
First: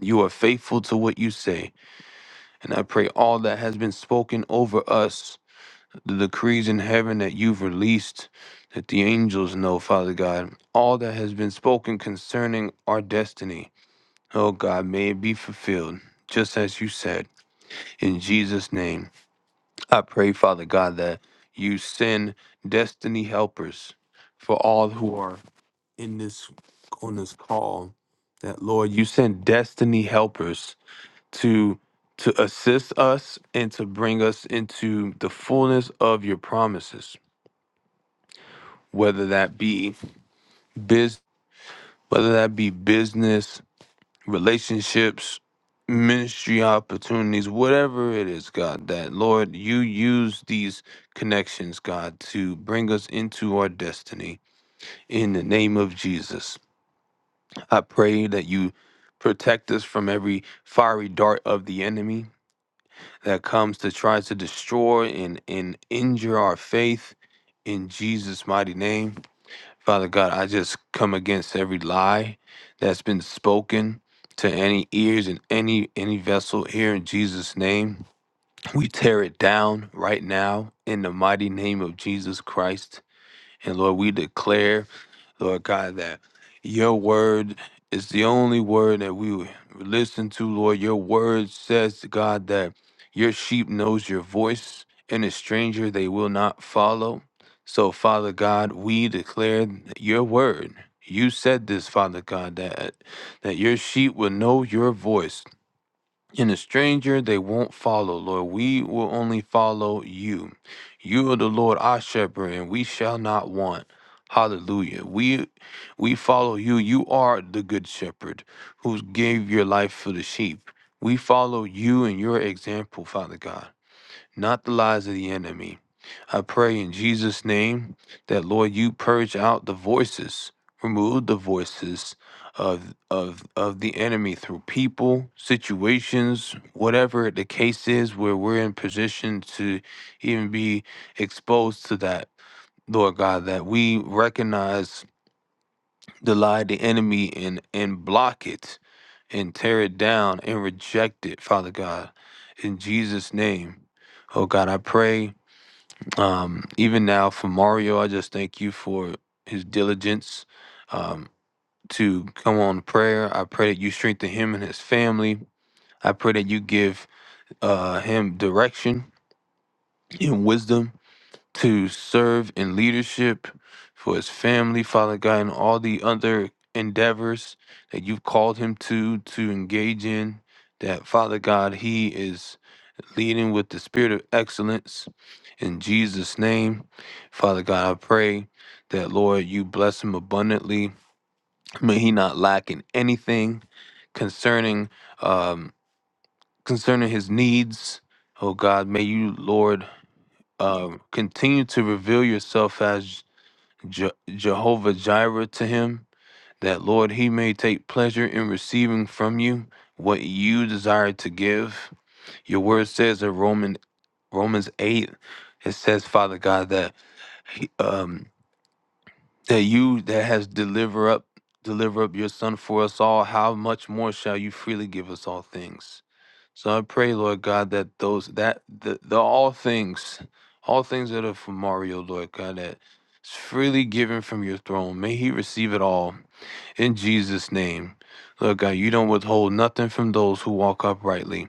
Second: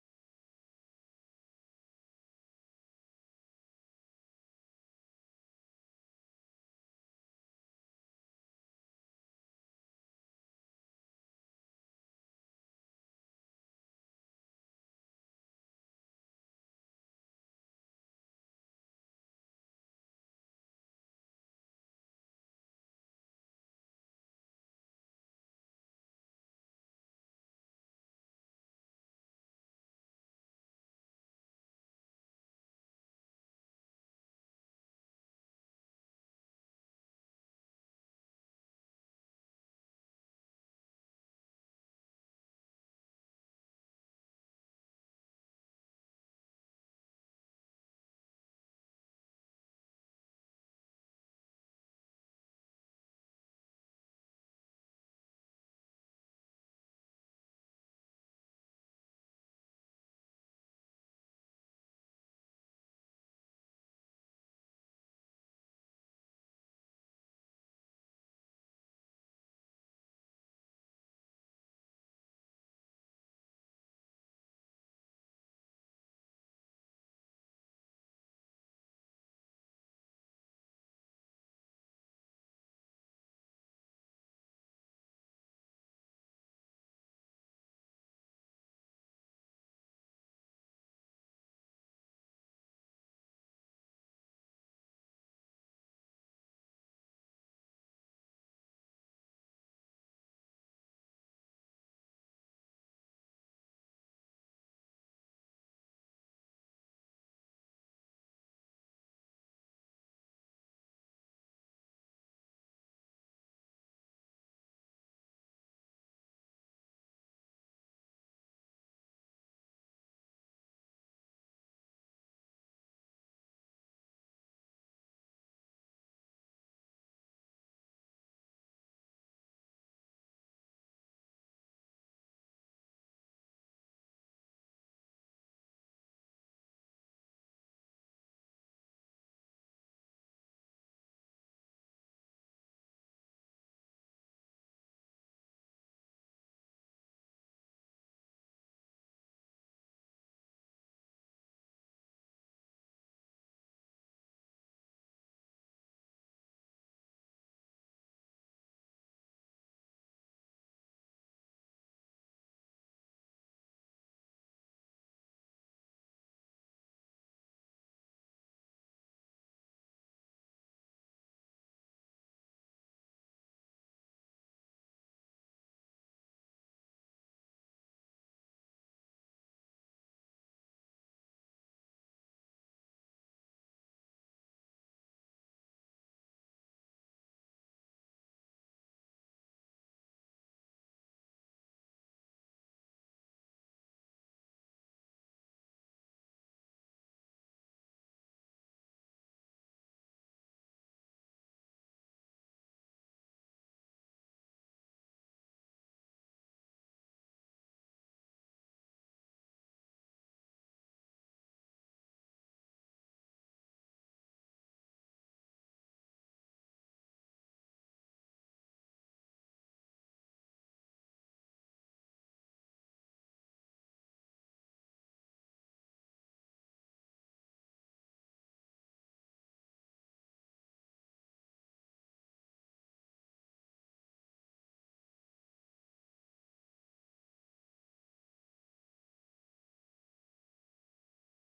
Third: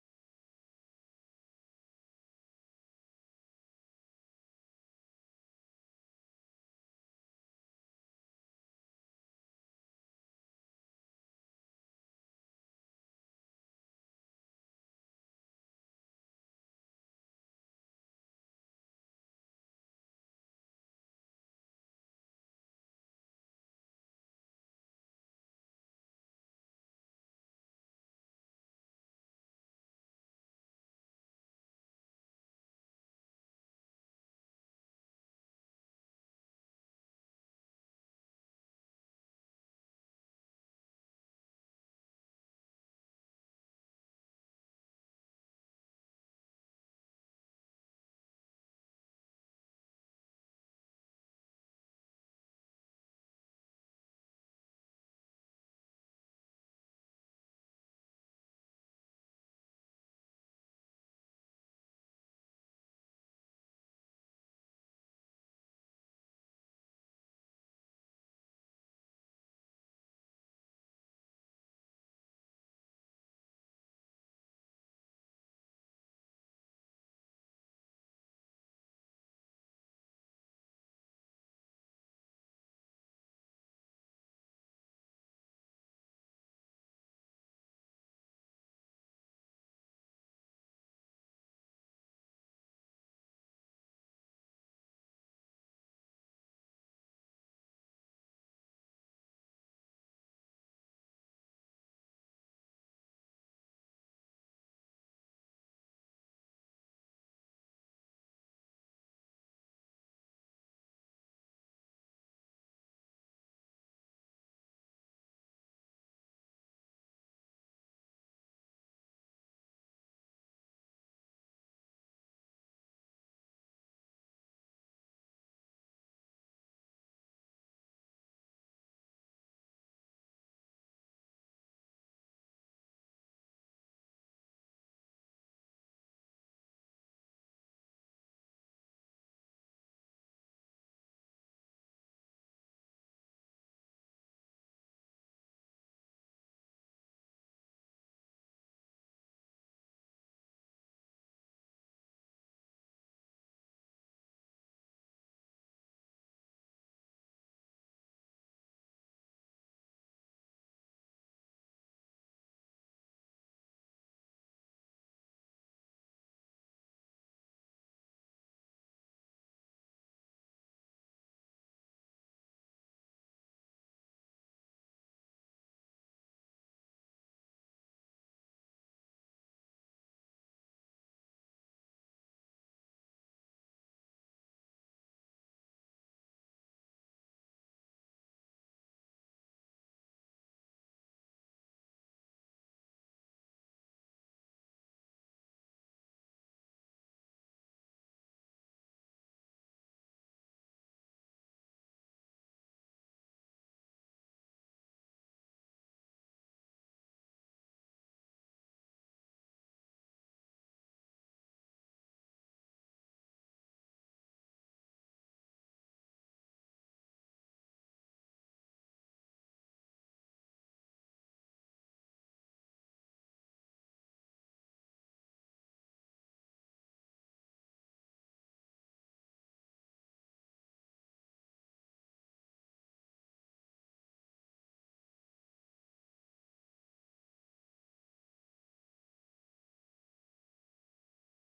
You are faithful to what you say. And I pray all that has been spoken over us the decrees in heaven that you've released, that the angels know, Father God, all that has been spoken concerning our destiny. Oh God, may it be fulfilled, just as you said. In Jesus' name, I pray, Father God, that you send destiny helpers for all who are in this on this call. That Lord, you send destiny helpers to to assist us and to bring us into the fullness of your promises. whether that be biz whether that be business, relationships, ministry opportunities, whatever it is, God, that Lord, you use these connections, God, to bring us into our destiny. In the name of Jesus. I pray that you protect us from every fiery dart of the enemy that comes to try to destroy and, and injure our faith in Jesus' mighty name. Father God, I just come against every lie that's been spoken to any ears and any any vessel here in Jesus name. We tear it down right now in the mighty name of Jesus Christ. And Lord, we declare Lord God, that your word is the only word that we would listen to, Lord. Your word says, God, that your sheep knows your voice, and a stranger they will not follow. So, Father God, we declare your word. You said this, Father God, that that your sheep will know your voice. In a stranger they won't follow, Lord. We will only follow you. You are the Lord our shepherd, and we shall not want. Hallelujah. We we follow you. You are the good shepherd who gave your life for the sheep. We follow you and your example, Father God not the lies of the enemy. I pray in Jesus' name that, Lord, you purge out the voices, remove the voices of, of, of the enemy through people, situations, whatever the case is where we're in position to even be exposed to that. Lord God, that we recognize the lie of the enemy and, and block it and tear it down and reject it, Father God, in Jesus' name. Oh God, I pray um, even now for Mario, I just thank you for his diligence um, to come on prayer. I pray that you strengthen him and his family. I pray that you give uh, him direction and wisdom to serve in leadership for his family, Father God, and all the other endeavors that you've called him to to engage in. That Father God, he is leading with the spirit of excellence. In Jesus' name, Father God, I pray that, Lord, you bless him abundantly. May he not lack in anything concerning um, concerning his needs. Oh God, may you, Lord, um, continue to reveal yourself as Je- Jehovah Jireh to him. That, Lord, he may take pleasure in receiving from you what you desire to give. Your word says in Roman Romans eight, it says, Father God, that he- um that you that has deliver up deliver up your son for us all, how much more shall you freely give us all things? So I pray, Lord God, that those that the, the all things, all things that are from Mario, Lord God, that is freely given from your throne. May he receive it all in Jesus' name. Lord God, you don't withhold nothing from those who walk uprightly.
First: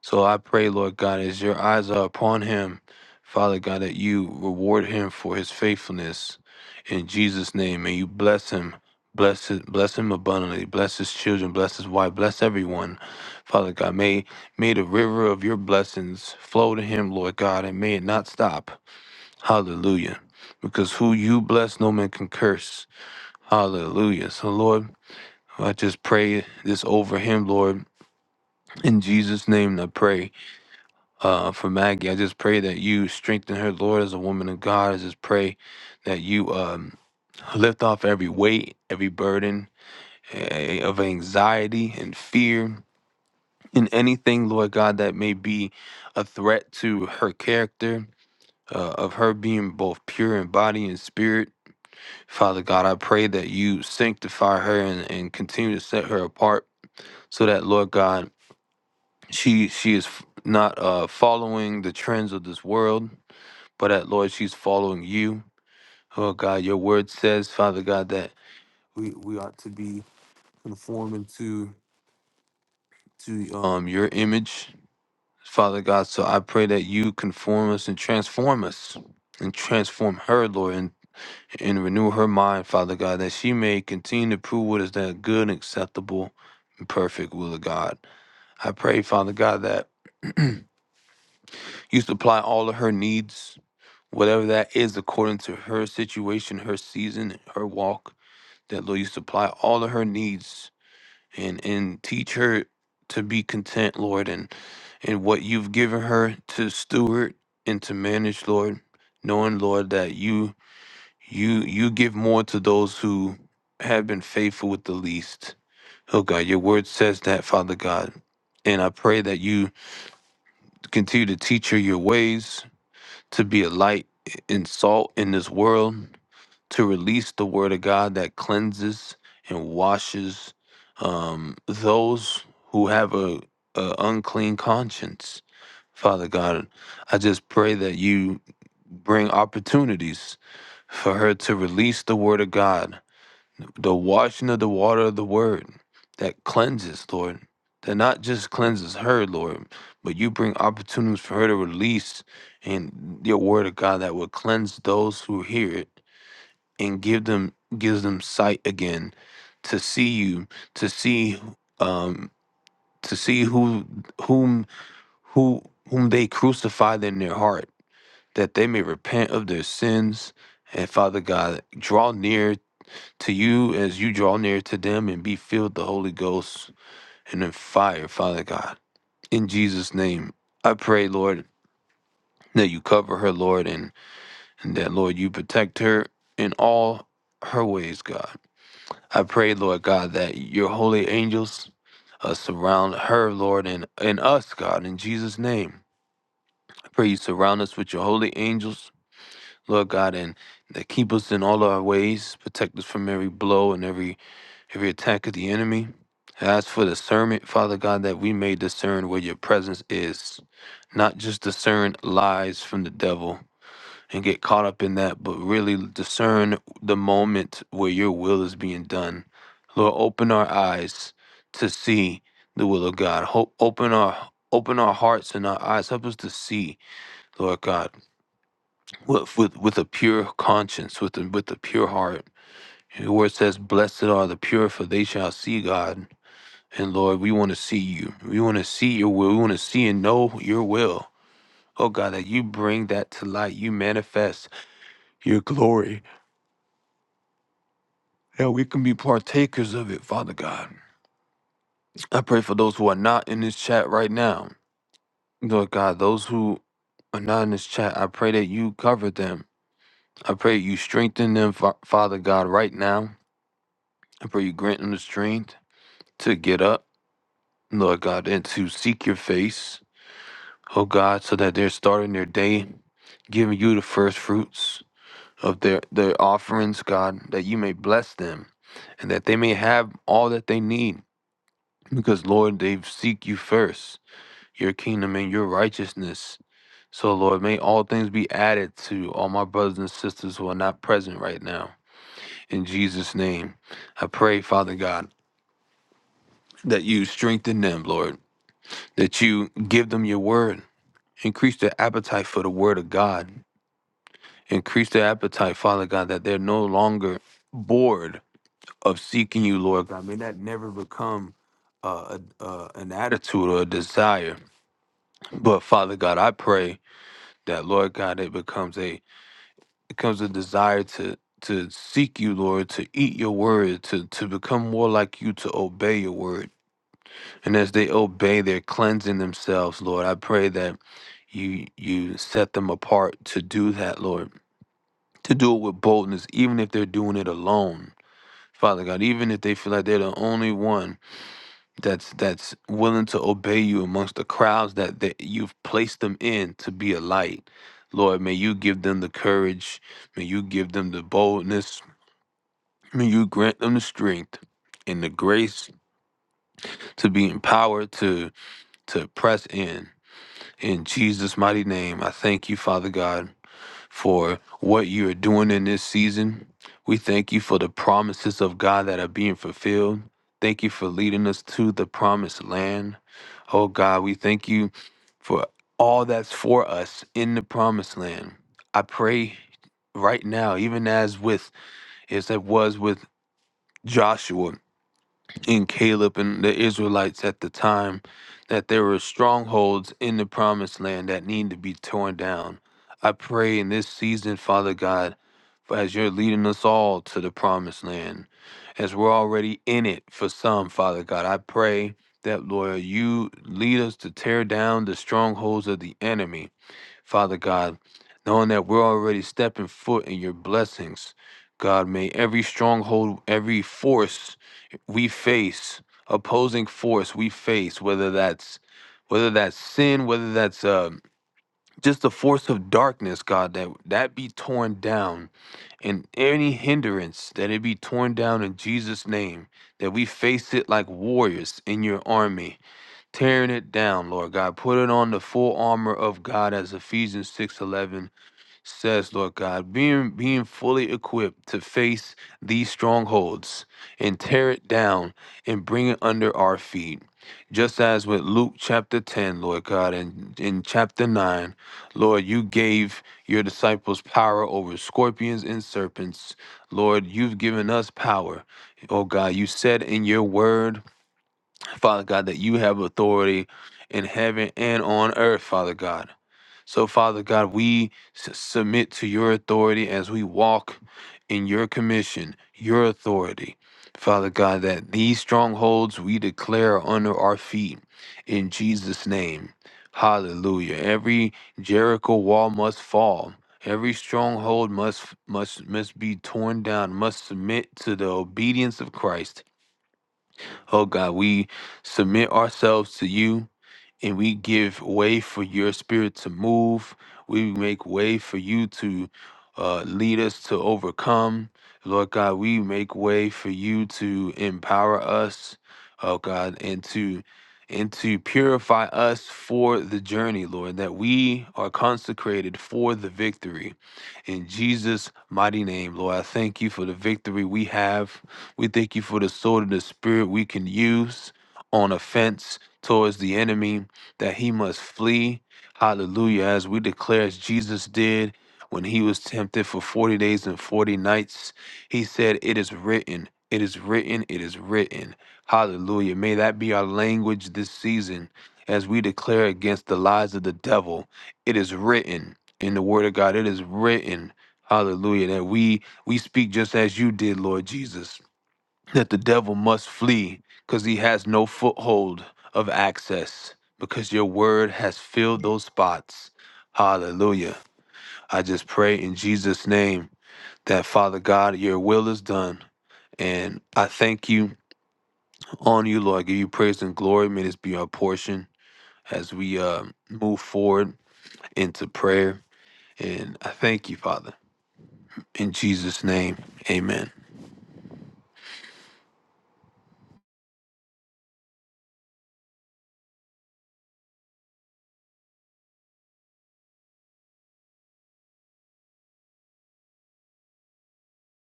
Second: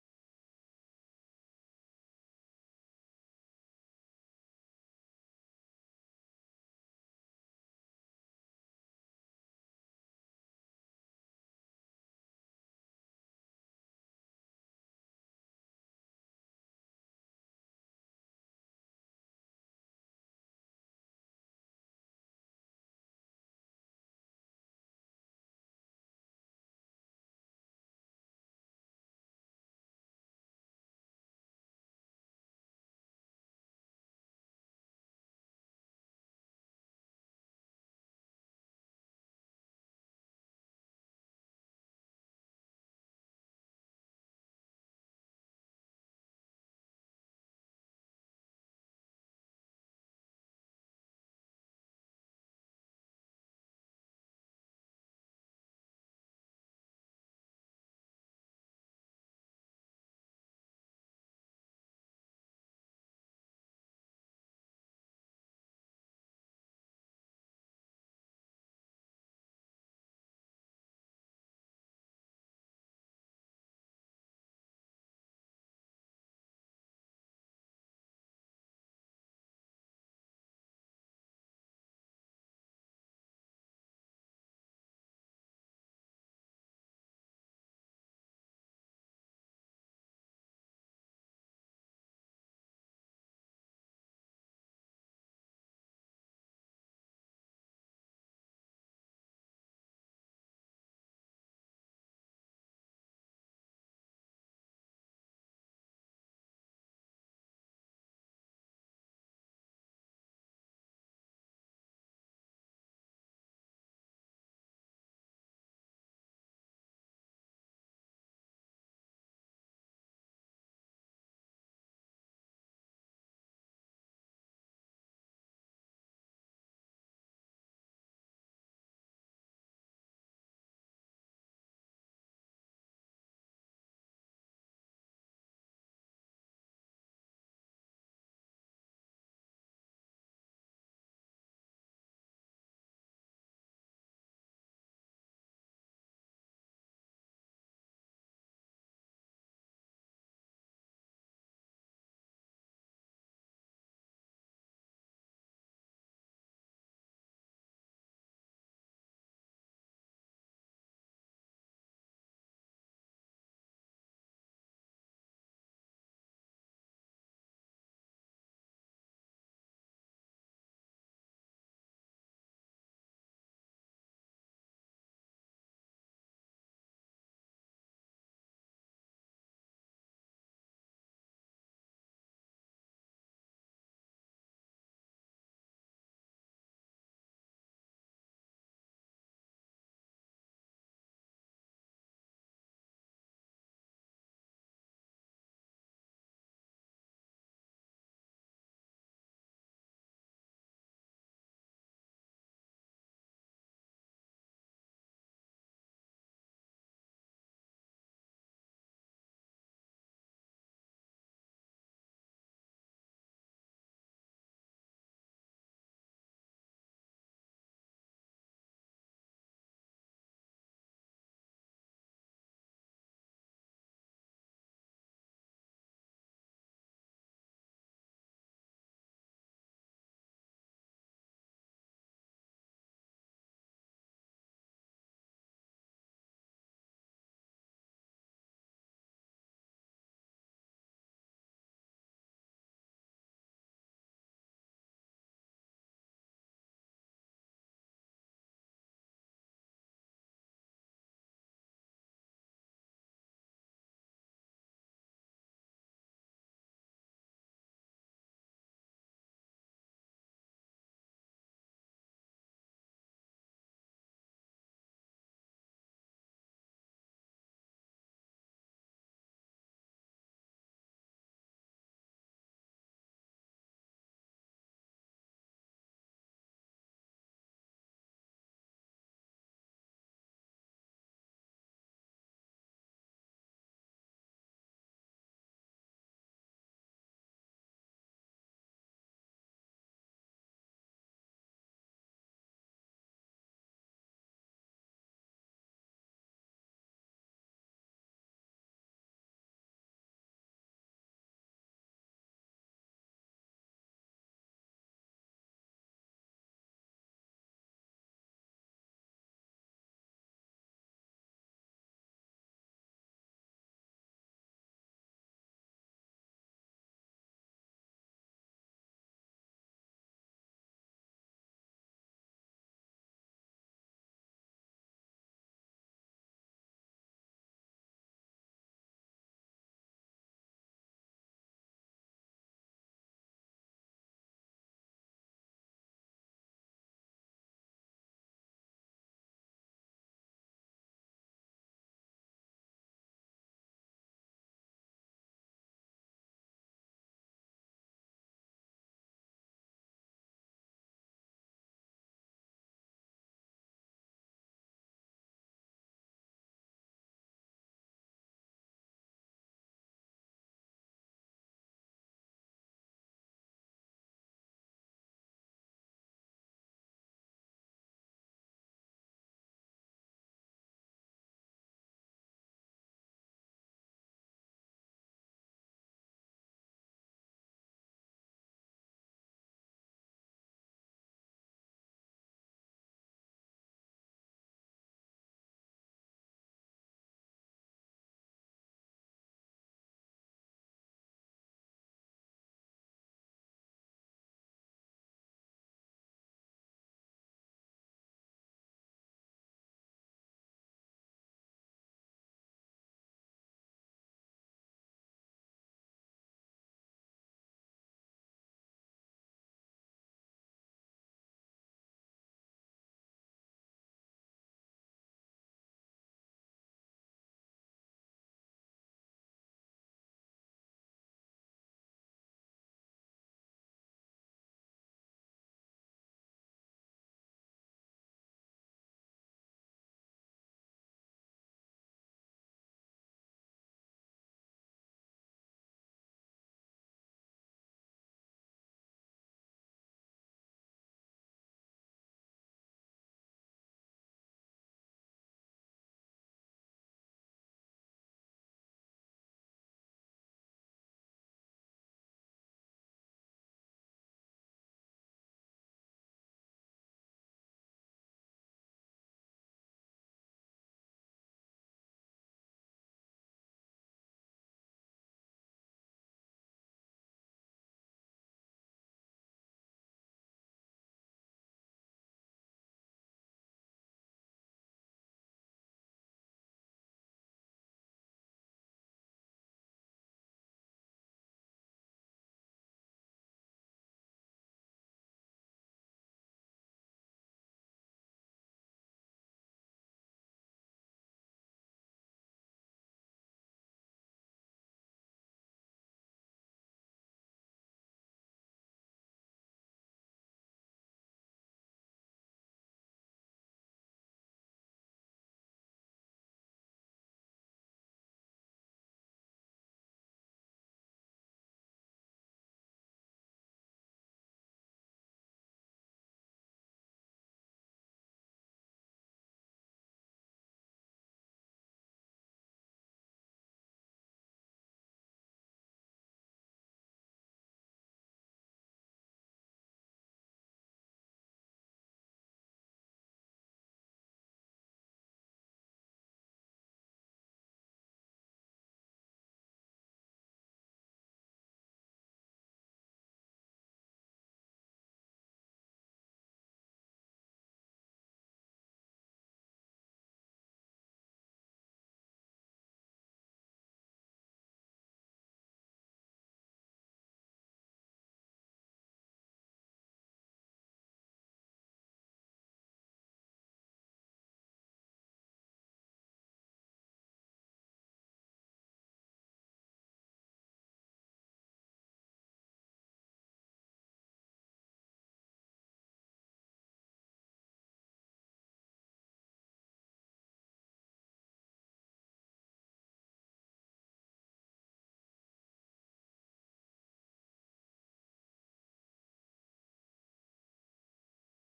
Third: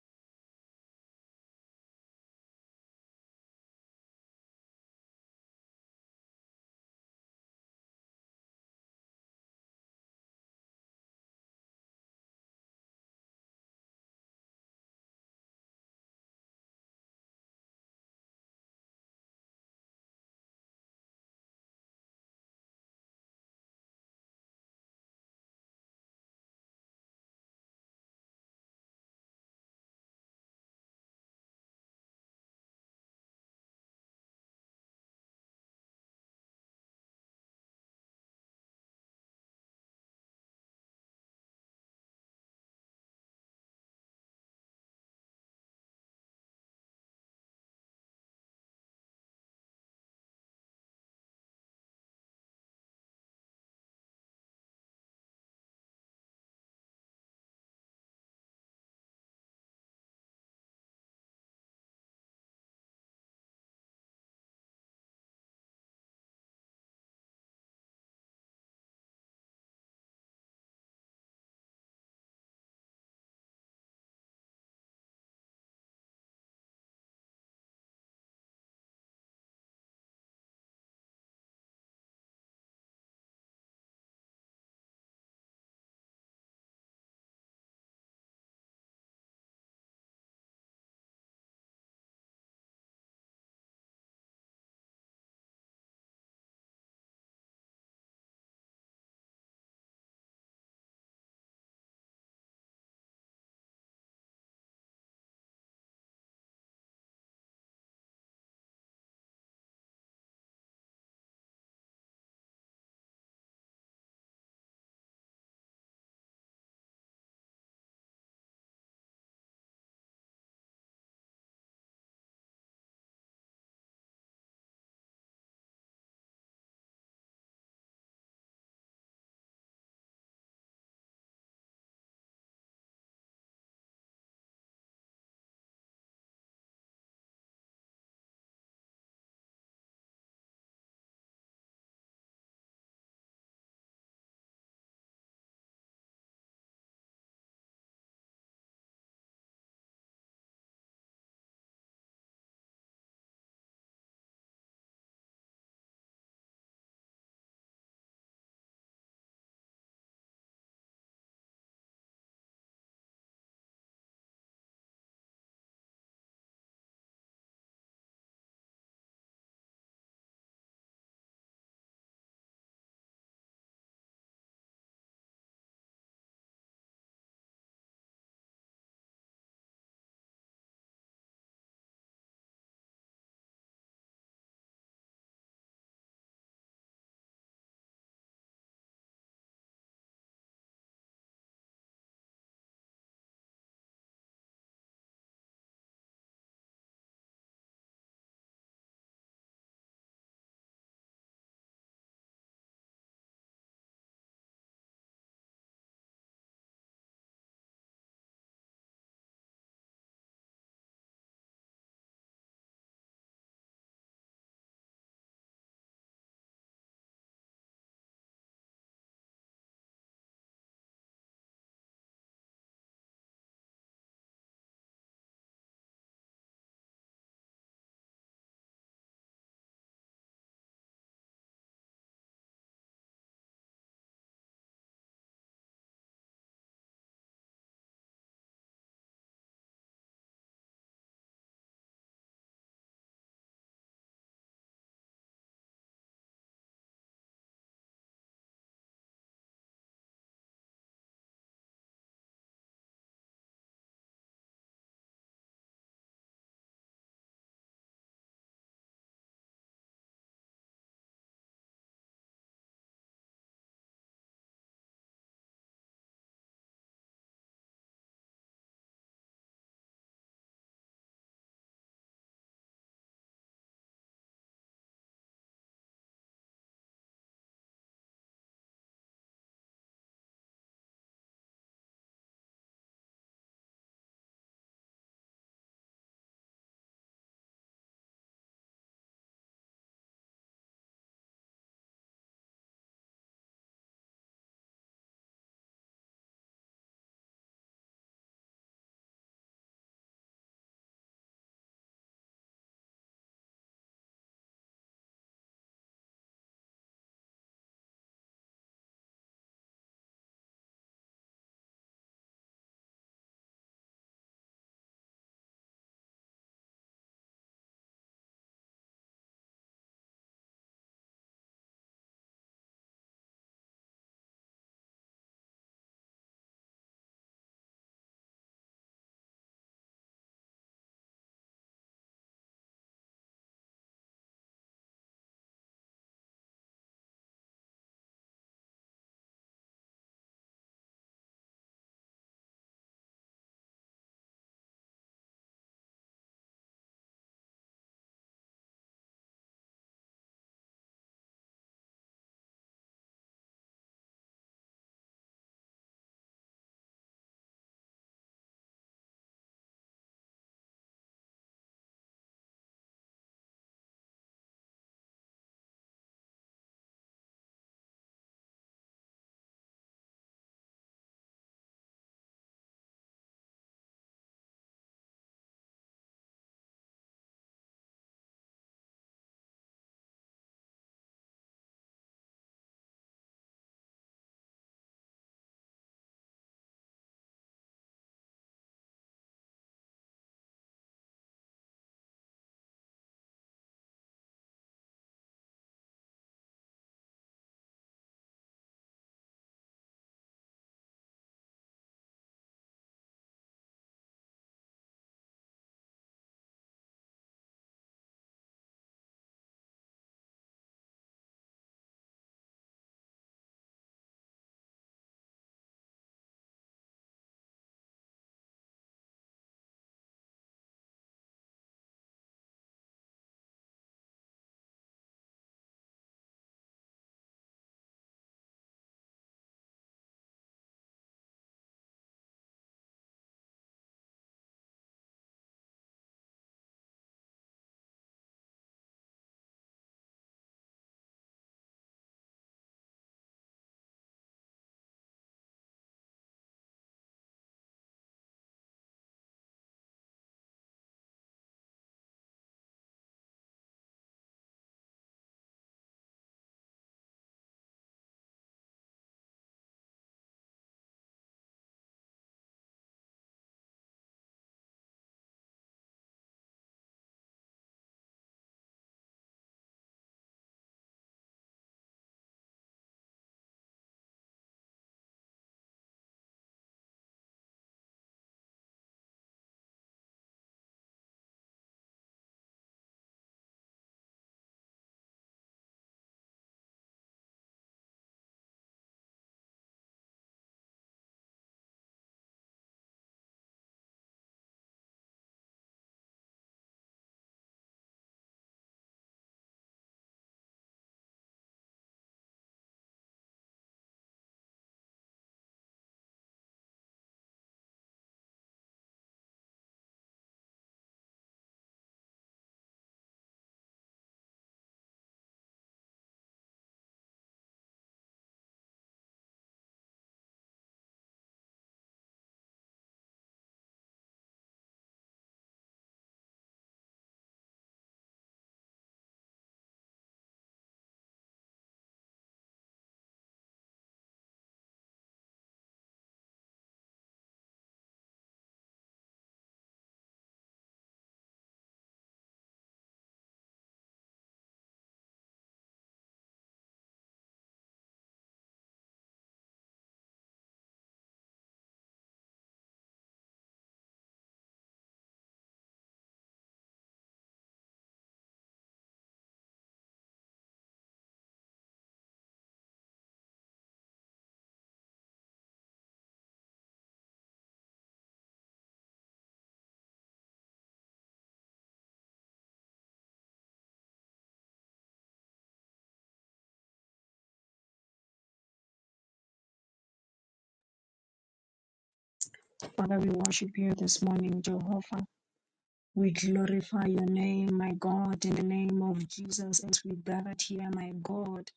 So I pray, Lord God, as your eyes are upon him, Father God, that you reward him for his faithfulness. In Jesus' name, may you bless him. Bless it, bless him abundantly. Bless his children. Bless his wife. Bless everyone. Father God, may may the river of your blessings flow to him, Lord God, and may it not stop. Hallelujah. Because who you bless, no man can curse. Hallelujah. So Lord, I just pray this over him, Lord. In Jesus' name I pray uh, for Maggie. I just pray that you strengthen her, Lord, as a woman of God. I just pray that you um, lift off every weight, every burden eh, of anxiety and fear and anything, Lord God, that may be a threat to her character. Uh, of her being both pure in body and spirit. Father God, I pray that you sanctify her and, and continue to set her apart so that, Lord God, she she is f- not uh, following the trends of this world but that, Lord, she's following you. Oh God, your word says, Father God, that we, we ought to be conforming to to um your image, Father God. So I pray that you conform us and transform us and transform her, Lord, and, and renew her mind, Father God, that she may continue to prove what is that good and acceptable and perfect will of God. I pray, Father God, that you supply all of her needs, whatever that is according to her situation, her season, her walk. that Lord, you supply all of her needs and and teach her to be content, Lord, and and what you've given her to steward and to manage, Lord, knowing, Lord, that you you you give more to those who have been faithful with the least. Oh God, your word says that, Father God. And I pray that you continue to teach her your ways, to be a light and salt in this world, to release the word of God that cleanses and washes um, those who have a, a unclean conscience. Father God, I just pray that you bring opportunities for her to release the word of God, the washing of the water of the word that cleanses, Lord. That not just cleanses her, Lord, but you bring opportunities for her to release and your word of God that will cleanse those who hear it and give them gives them sight again to see you to see um to see who whom who whom they crucified in their heart that they may repent of their sins and father god draw near to you as you draw near to them and be filled with the holy ghost and in fire father god in jesus name i pray lord that you cover her lord and, and that lord you protect her in all her ways god I pray, Lord God, that your holy angels uh, surround her, Lord, and, and us, God, in Jesus' name. I pray you surround us with your holy angels, Lord God, and that keep us in all our ways, protect us from every blow and every every attack of the enemy. I ask for discernment, Father God, that we may discern where your presence is, not just discern lies from the devil, and get caught up in that, but really discern the moment where your will is being done. Lord, open our eyes to see the will of God. Hope, open our open our hearts and our eyes. Help us to see, Lord God, with with, with a pure conscience, with a, with a pure heart. Your word says, "Blessed are the pure, for they shall see God." And Lord, we want to see you. We want to see your will. We want to see and know your will. Oh God, that you bring that to light. You manifest your glory that we can be partakers of it, Father God. I pray for those who are not in this chat right now. Lord God, those who are not in this chat, I pray that you cover them. I pray you strengthen them, Fa- Father God, right now. I pray you grant them the strength to get up, Lord God, and to seek your face, oh God, so that they're starting their day giving you the first fruits of their, their offerings, God, that you may bless them and that they may have all that they need because, Lord, they seek you first. your kingdom and your righteousness. So, Lord, may all things be added to all my brothers and sisters who are not present right now. In Jesus' name, I pray, Father God, that you strengthen them, Lord, that you give them your word, increase their appetite for the word of God, increase their appetite, Father God, that they're no longer bored of seeking you, Lord God. May that never become uh, a, uh, an attitude or a desire. But, Father God, I pray that, Lord God, it becomes a it comes a desire to to seek you lord to eat your word to to become more like you to obey your word and as they obey they're cleansing themselves lord i pray that you you set them apart to do that lord to do it with boldness even if they're doing it alone father god even if they feel like they're the only one that's that's willing to obey you amongst the crowds that, that you've placed them in to be a light lord may you give them the courage May you give them the boldness May you grant them the strength and the grace to be empowered to to press in. In Jesus' mighty name, I thank you, Father God, for what you are doing in this season. We thank you for the promises of God that are being fulfilled. Thank you for leading us to the promised land. Oh God, we thank you for all that's for us in the promised land. I pray right now, even as with as it was with Joshua and Caleb and the Israelites at the time that there were strongholds in the promised land that need to be torn down. I pray in this season, Father God, for as you're leading us all to the promised land, as we're already in it for some, Father God, I pray that, Lord, you lead us to tear down the strongholds of the enemy Father God, knowing that we're already stepping foot in your blessings. God, may every stronghold, every force we face, opposing force we face, whether that's whether that's sin, whether that's uh, just the force of darkness, God, that that be torn down, and any hindrance that it be torn down in Jesus' name, that we face it like warriors in your army, tearing it down, Lord God. Put it on the full armor of God as Ephesians 6:11 says, Lord God, being being fully equipped to face these strongholds and tear it down and bring it under our feet. Just as with Luke chapter 10, Lord God, and in chapter 9, Lord, you gave your disciples power over scorpions and serpents. Lord, you've given us power. Oh God, you said in your word Father God, that you have authority in heaven and on earth, Father God. So, Father God, we s- submit to your authority as we walk in your commission, your authority. Father God, that these strongholds we declare are under our feet in Jesus' name. Hallelujah. Every Jericho wall must fall. Every stronghold must must must be torn down, must submit to the obedience of Christ Oh God, we submit ourselves to you and we give way for your spirit to move. We make way for you to uh, lead us to overcome. Lord God, we make way for you to empower us, oh God, and to and to purify us for the journey, Lord, that we are consecrated for the victory. In Jesus' mighty name, Lord, I thank you for the victory we have. We thank you for the sword of the spirit we can use on offense towards the enemy that he must flee. Hallelujah. As we declare, as Jesus did when he was tempted for 40 days and 40 nights, he said, It is written, it is written, it is written. Hallelujah. May that be our language this season as we declare against the lies of the devil. It is written in the word of God. It is written. Hallelujah. That we we speak just as you did, Lord Jesus that the devil must flee because he has no foothold of access because your word has filled those spots. Hallelujah. I just pray in Jesus' name that, Father God, your will is done. And I thank you on you, Lord. I give you praise and glory. May this be our portion as we uh, move forward into prayer. And I thank you, Father. In Jesus' name, amen. Father, we worship you this morning, Jehovah. We glorify your name, my God, in the name of Jesus, as we gathered here, my God,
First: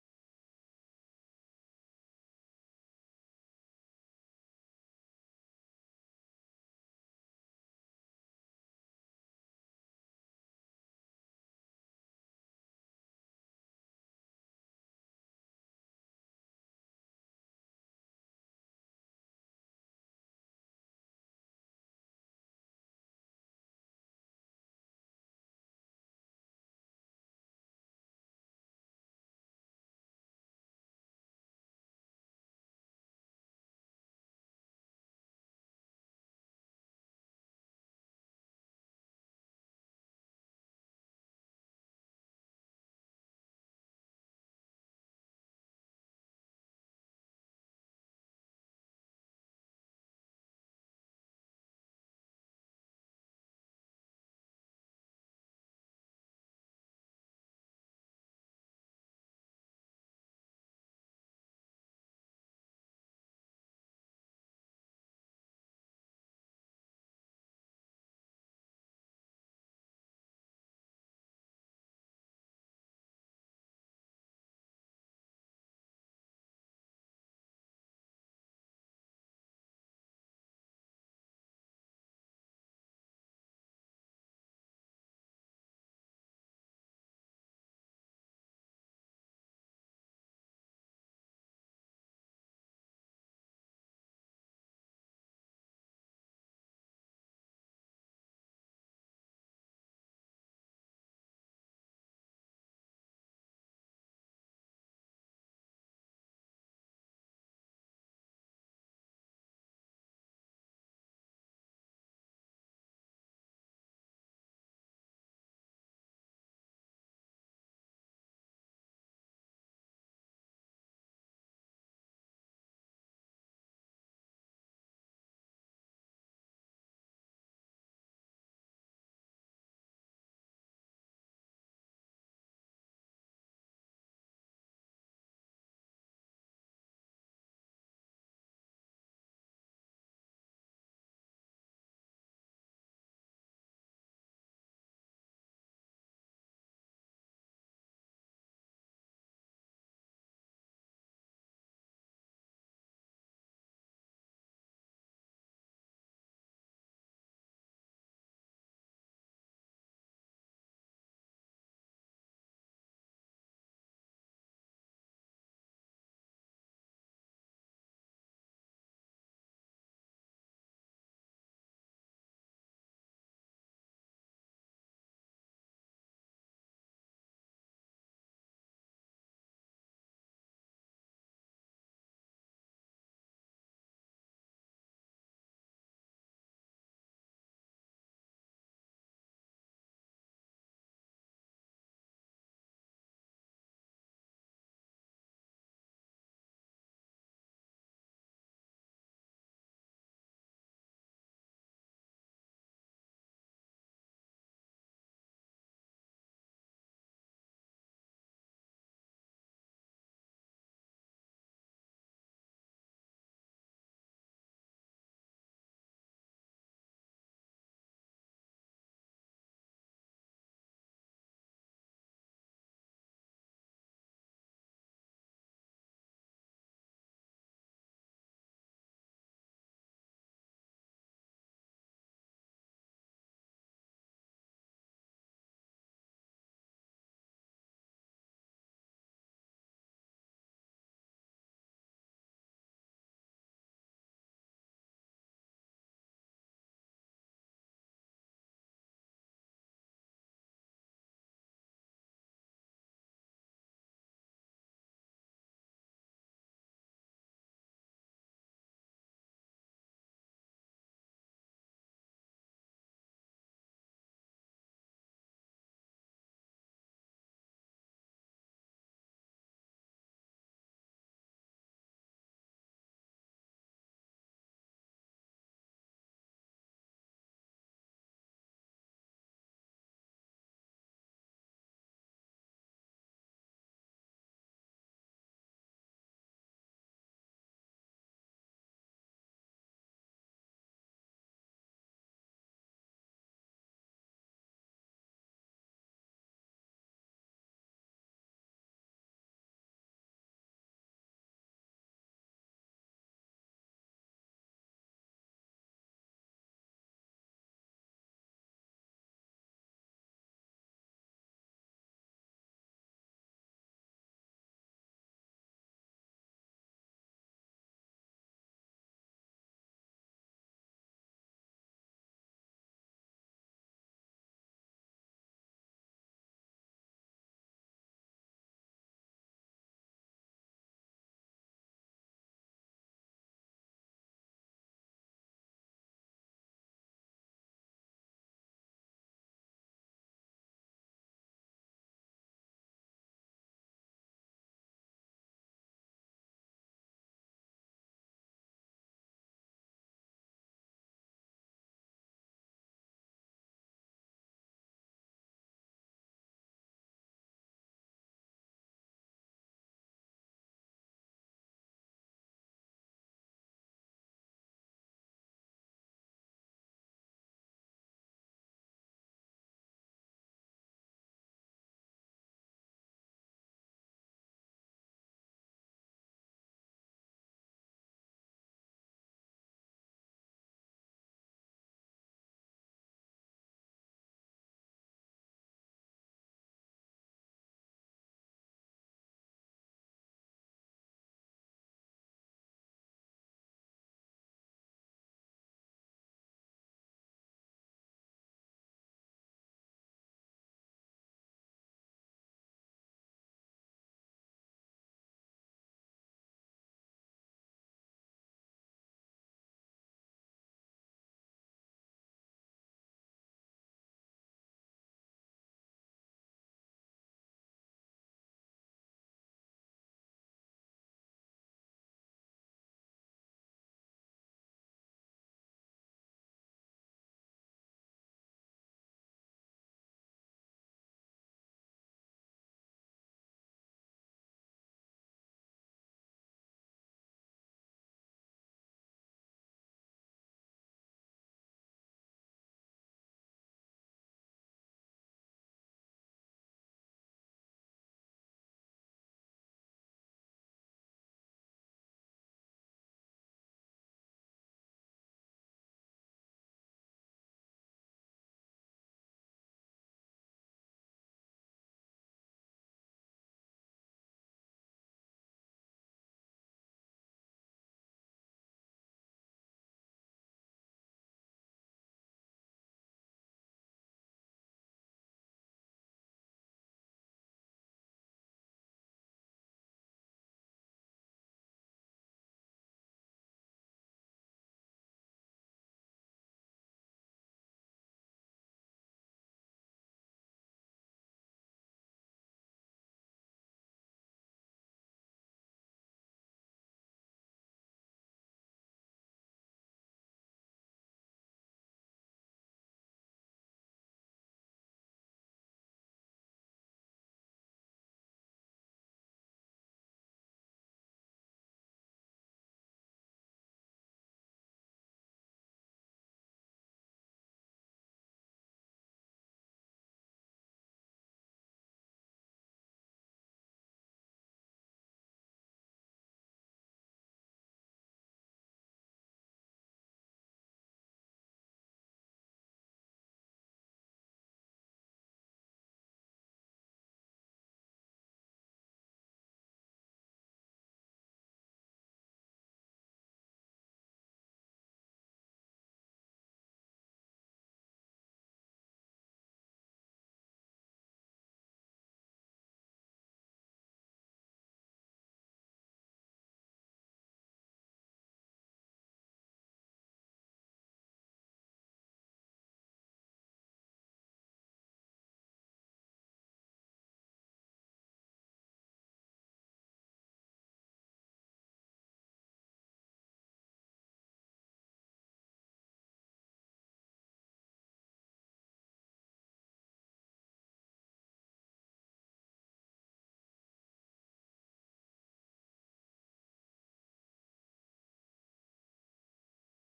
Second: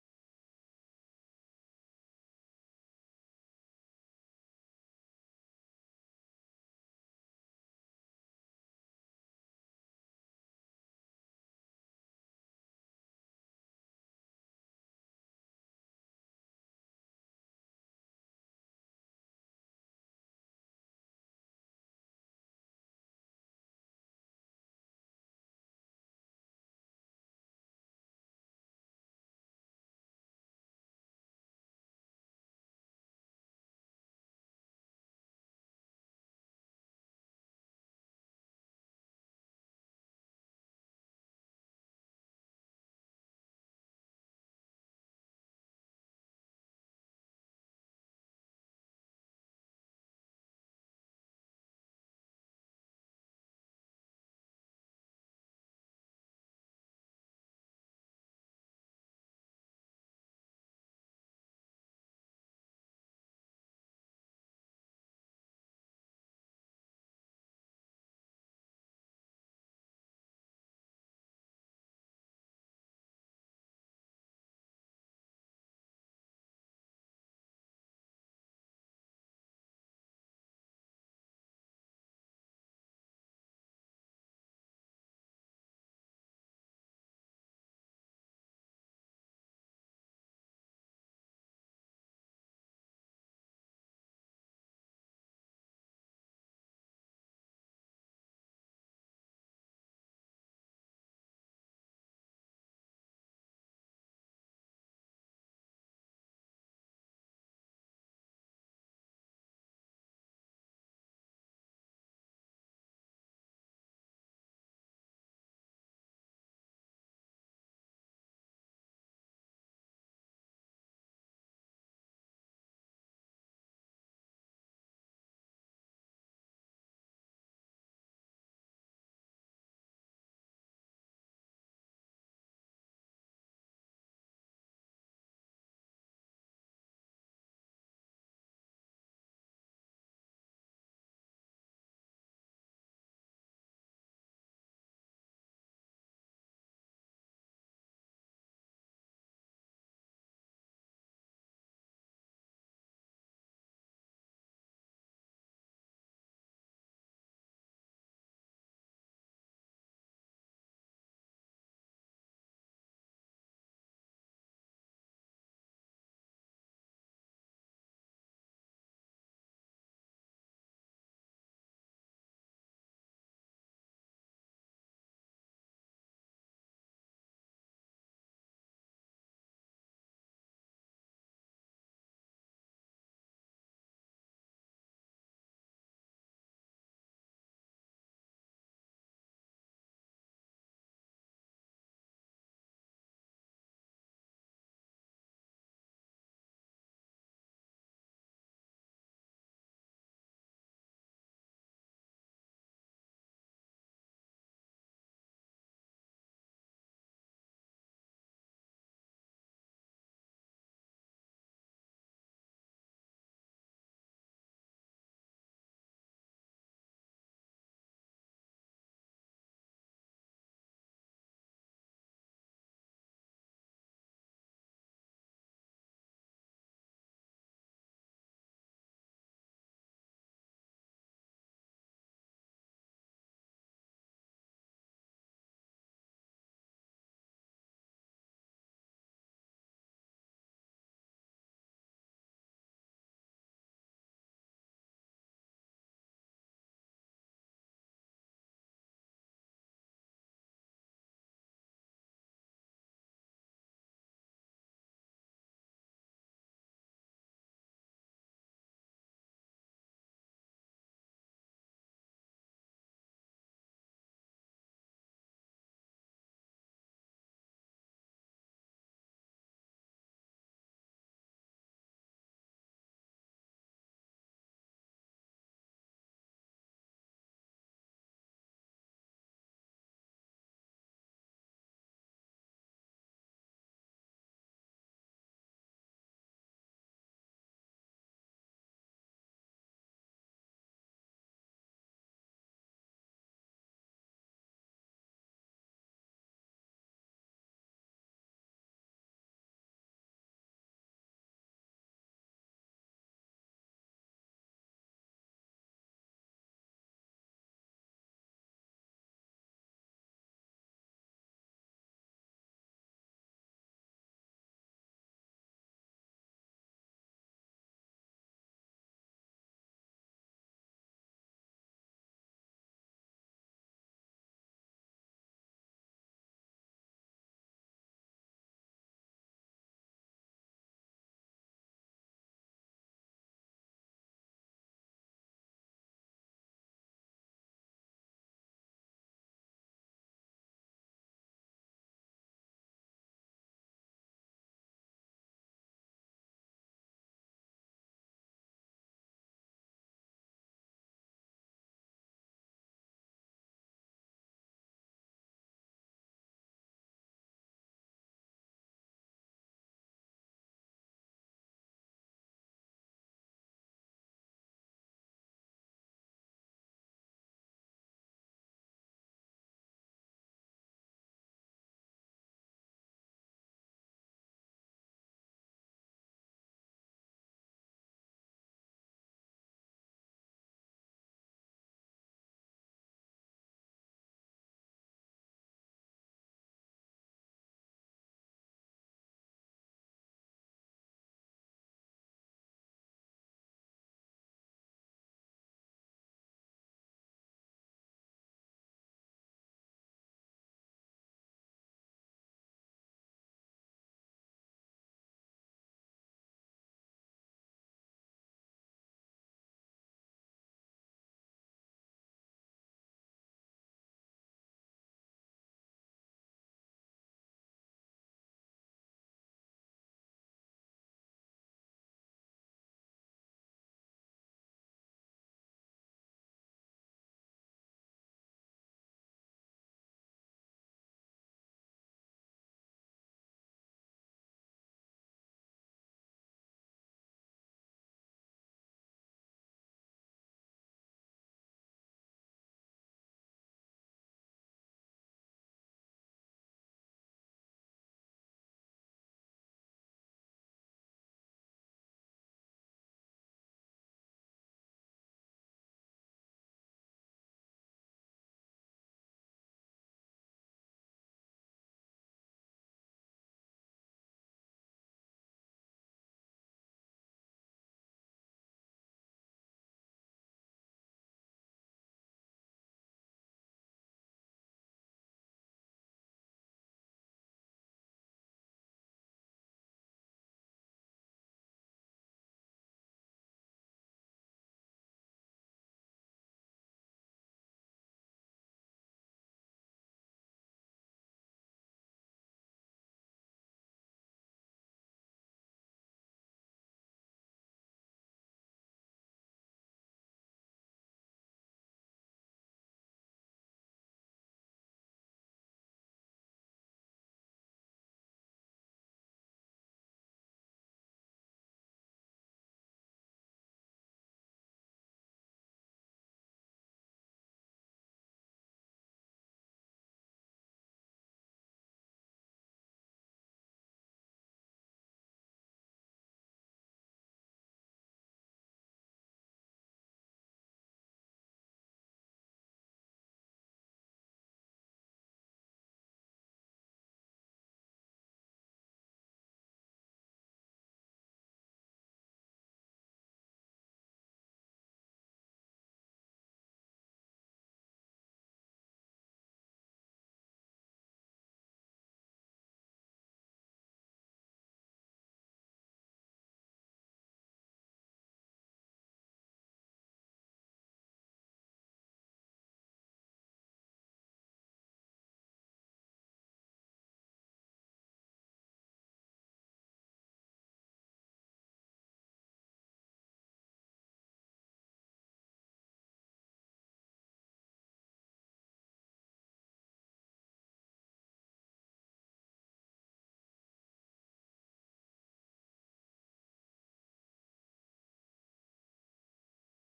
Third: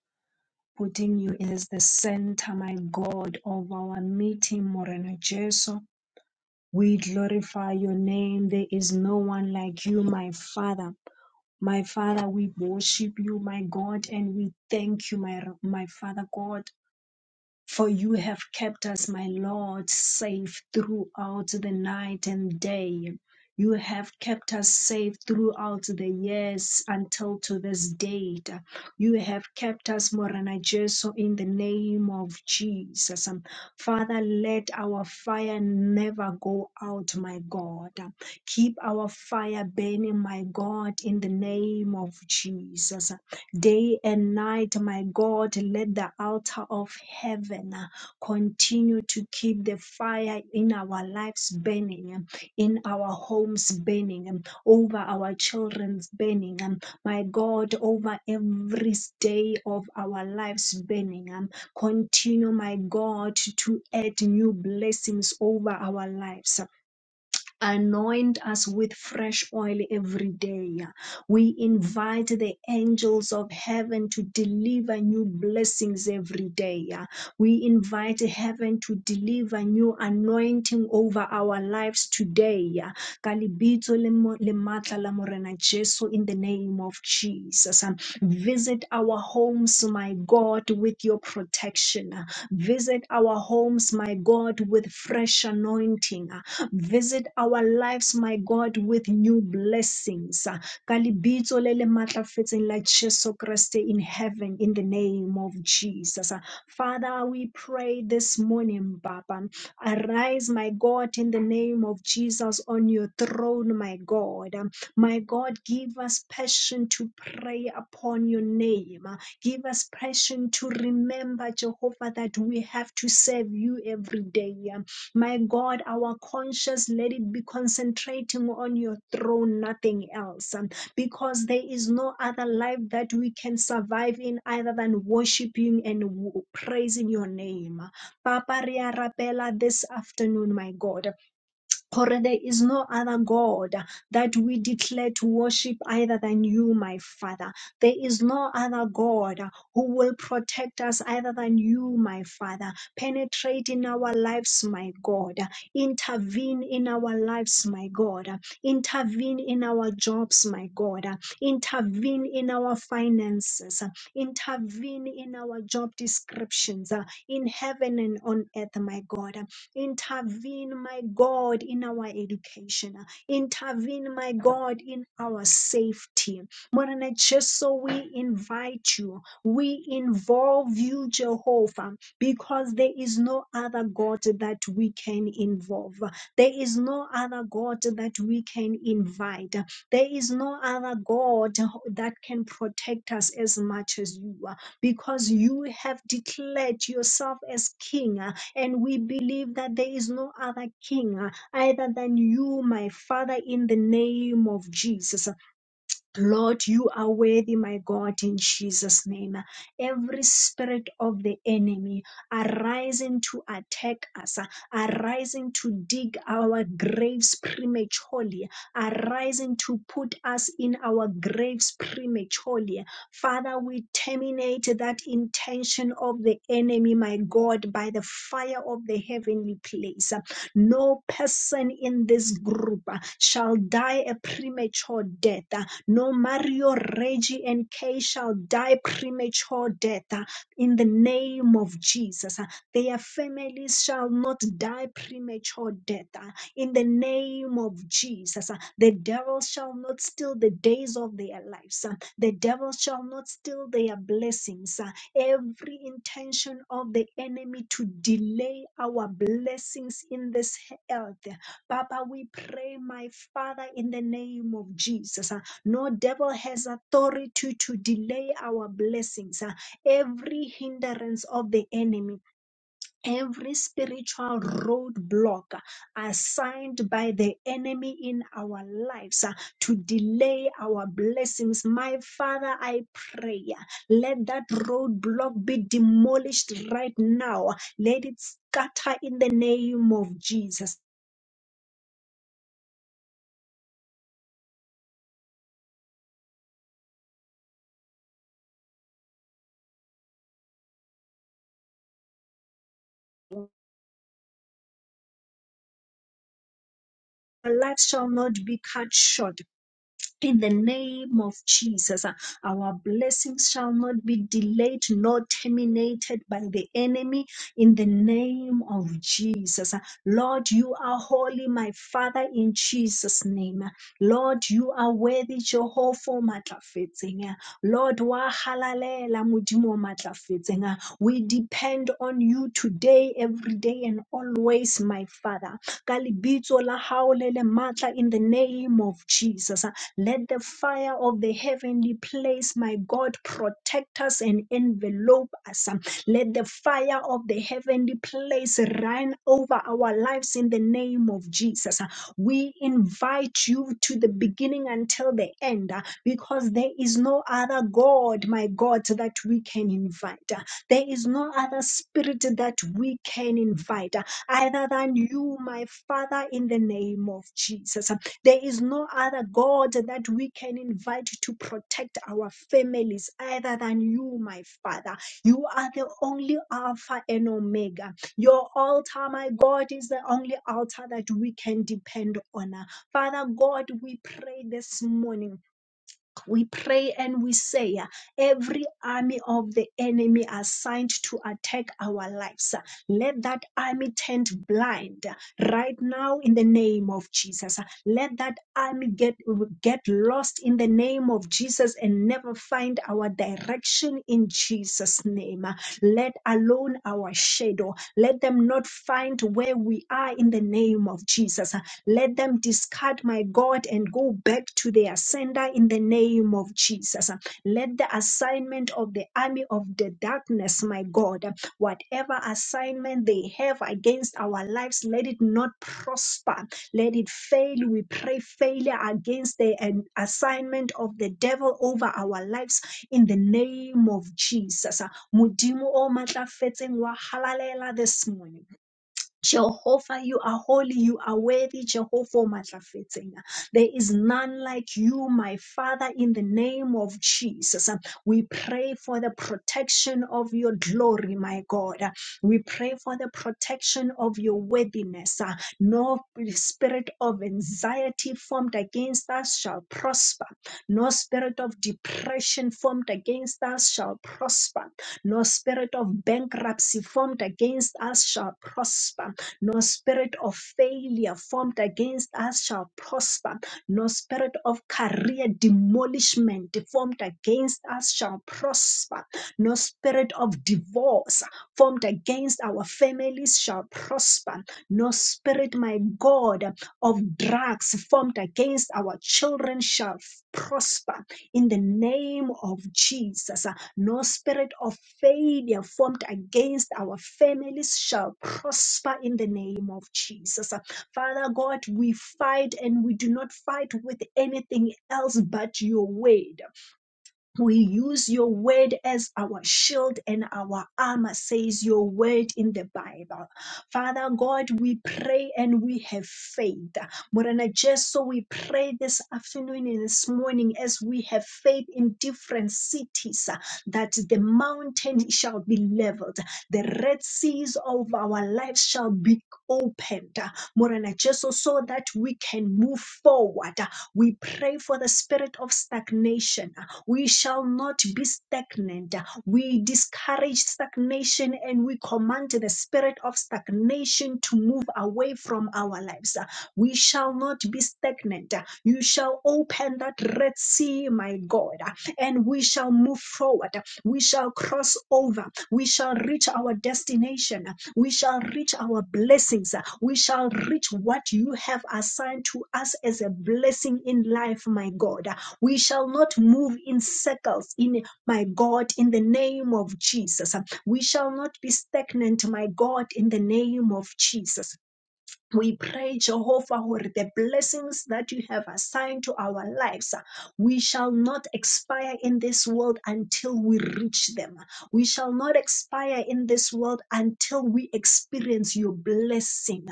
putting you as the center, my God, of our meeting, Moreno Jesu. We glorify your name. There is no one like you, my Father. My Father, we worship you, my God, and we thank you, my, my Father God. For you have kept us, my Lord, safe throughout the night and day. You have kept us safe throughout the years until to this date. You have kept us, Morana Jesu, in the name of Jesus. Father, let our fire never go out, my God. Keep our fire burning, my God, in the name of Jesus. Day and night, my God, let the altar of heaven uh, continue to keep the fire in our lives burning, um, in our homes burning, um, over our children's burning, um, my God, over every day of our lives burning. um, Continue, my God, to add new blessings over our lives. Anoint us with fresh oil every day. We invite the angels of heaven to deliver new blessings every day. We invite heaven to deliver new anointing over our lives today. Ka le mo- le matla la Morena Jesu, In the name of Jesus. Visit our homes, my God, with your protection. Visit our homes, my God, with fresh anointing. Visit our lives, my God, with new blessings. Ka lebitso le le matlafetseng la Jesu Kriste in heaven, in the name of Jesus. Father, we pray this morning, Papa. Arise, my God, in the name of Jesus on your throne, my God. My God, give us passion to pray upon your name. Give us passion to remember, Jehovah, that we have to serve you every day. My God, our conscience, let it be concentrating on your throne, nothing else. Um, Because there is no other life that we can survive in other than worshiping and w- praising your name. Papa Ria Rapela this afternoon, my God. For there is no other God that we declare to worship either than you, my Father. There is no other God who will protect us either than you, my Father. Penetrate in our lives, my God. Intervene in our lives, my God. Intervene in our jobs, my God. Intervene in our finances. Intervene in our job descriptions uh, in heaven and on earth, my God. Intervene, my God, in our education. Intervene, my God, in our safety. Morena, just so we invite you. We involve you, Jehovah, because there is no other God that we can involve. There is no other God that we can invite. There is no other God that can protect us as much as you are, because you have declared yourself as King. And we believe that there is no other king uh, other than you, my Father, in the name of Jesus. Lord, you are worthy, my God, in Jesus' name. Every spirit of the enemy arising to attack us, uh, arising to dig our graves prematurely, arising to put us in our graves prematurely. Father, we terminate that intention of the enemy, my God, by the fire of the heavenly place. Uh, No person in this group uh, shall die a premature death. No Mario, Reggie, and Kay shall die premature death uh, in the name of Jesus. uh, Their families shall not die premature death uh, in the name of Jesus. uh, The devil shall not steal the days of their lives. uh, The devil shall not steal their blessings. uh, Every intention of the enemy to delay our blessings in this earth Papa, we pray, my Father, in the name of Jesus. No devil has authority to delay our blessings. Uh, Every hindrance of the enemy, every spiritual roadblock uh, assigned by the enemy in our lives uh, to delay our blessings. My Father, I pray, uh, let that roadblock be demolished right now. Let it scatter in the name of Jesus. Our life shall not be cut short. In the name of Jesus, uh, our blessings shall not be delayed nor terminated by the enemy. In the name of Jesus, uh, Lord, you are holy, my Father, in Jesus' name. Uh, Lord, you are worthy, Jehovah, o matlafetseng. Uh, Lord, wa halalela, Modimo o matlafetseng. Uh, we depend on you today, every day, and always, my Father. Ka lebitso la hao le le matla, In the name of Jesus. Let the fire of the heavenly place, my God, protect us and envelope us. um, Let the fire of the heavenly place run over our lives in the name of Jesus. Uh, We invite you to the beginning until the end uh, because there is no other God, my God, that we can invite. Uh, There is no other spirit that we can invite uh, other than you, my Father, in the name of Jesus. There is no other God that we can invite to protect our families other than you, my Father. You are the only Alpha and Omega. Your altar, my God, is the only altar that we can depend on. Father God, we pray this morning we pray and we say, uh, every army of the enemy assigned to attack our lives, uh, let that army turn blind uh, right now in the name of Jesus. Uh, Let that army get, get lost in the name of Jesus and never find our direction in Jesus' name. Uh, Let alone our shadow, let them not find where we are in the name of Jesus. uh, let them discard, my God, and go back to their sender in the name of Jesus. Let the assignment of the army of the darkness, my God, whatever assignment they have against our lives, let it not prosper. Let it fail. We pray failure against the um, assignment of the devil over our lives in the name of Jesus. Modimo o matlafetseng wa halalela this morning. Jehovah, you are holy, you are worthy, Jehovah o matlafetseng. There is none like you, my Father, in the name of Jesus. We pray for the protection of your glory, my God. We pray for the protection of your worthiness. No spirit of anxiety formed against us shall prosper. No spirit of depression formed against us shall prosper. No spirit of bankruptcy formed against us shall prosper. No spirit of failure formed against us shall prosper. No spirit of career demolishment formed against us shall prosper. No spirit of divorce formed against our families shall prosper. No spirit, my God, of drugs formed against our children shall prosper in the name of Jesus. No spirit of failure formed against our families shall prosper in the name of Jesus. Father God, we fight and we do not fight with anything else but your word. We use your word as our shield and our armor, says your word in the Bible. Father God, we pray and we have faith. Morena just so we pray this afternoon and this morning as we have faith in different cities uh, that the mountain shall be leveled, the red seas of our lives shall be opened. Morena just so that we can move forward. We pray for the spirit of stagnation we shall not be stagnant. We discourage stagnation and we command the spirit of stagnation to move away from our lives. We shall not be stagnant. You shall open that Red Sea, my God, and we shall move forward. We shall cross over. We shall reach our destination. We shall reach our blessings. We shall reach what you have assigned to us as a blessing in life, my God. We shall not move in circles, in my God, in the name of Jesus. We shall not be stagnant, my God, in the name of Jesus. We pray, Jehovah, for the blessings that you have assigned to our lives. We shall not expire in this world until we reach them. We shall not expire in this world until we experience your blessing.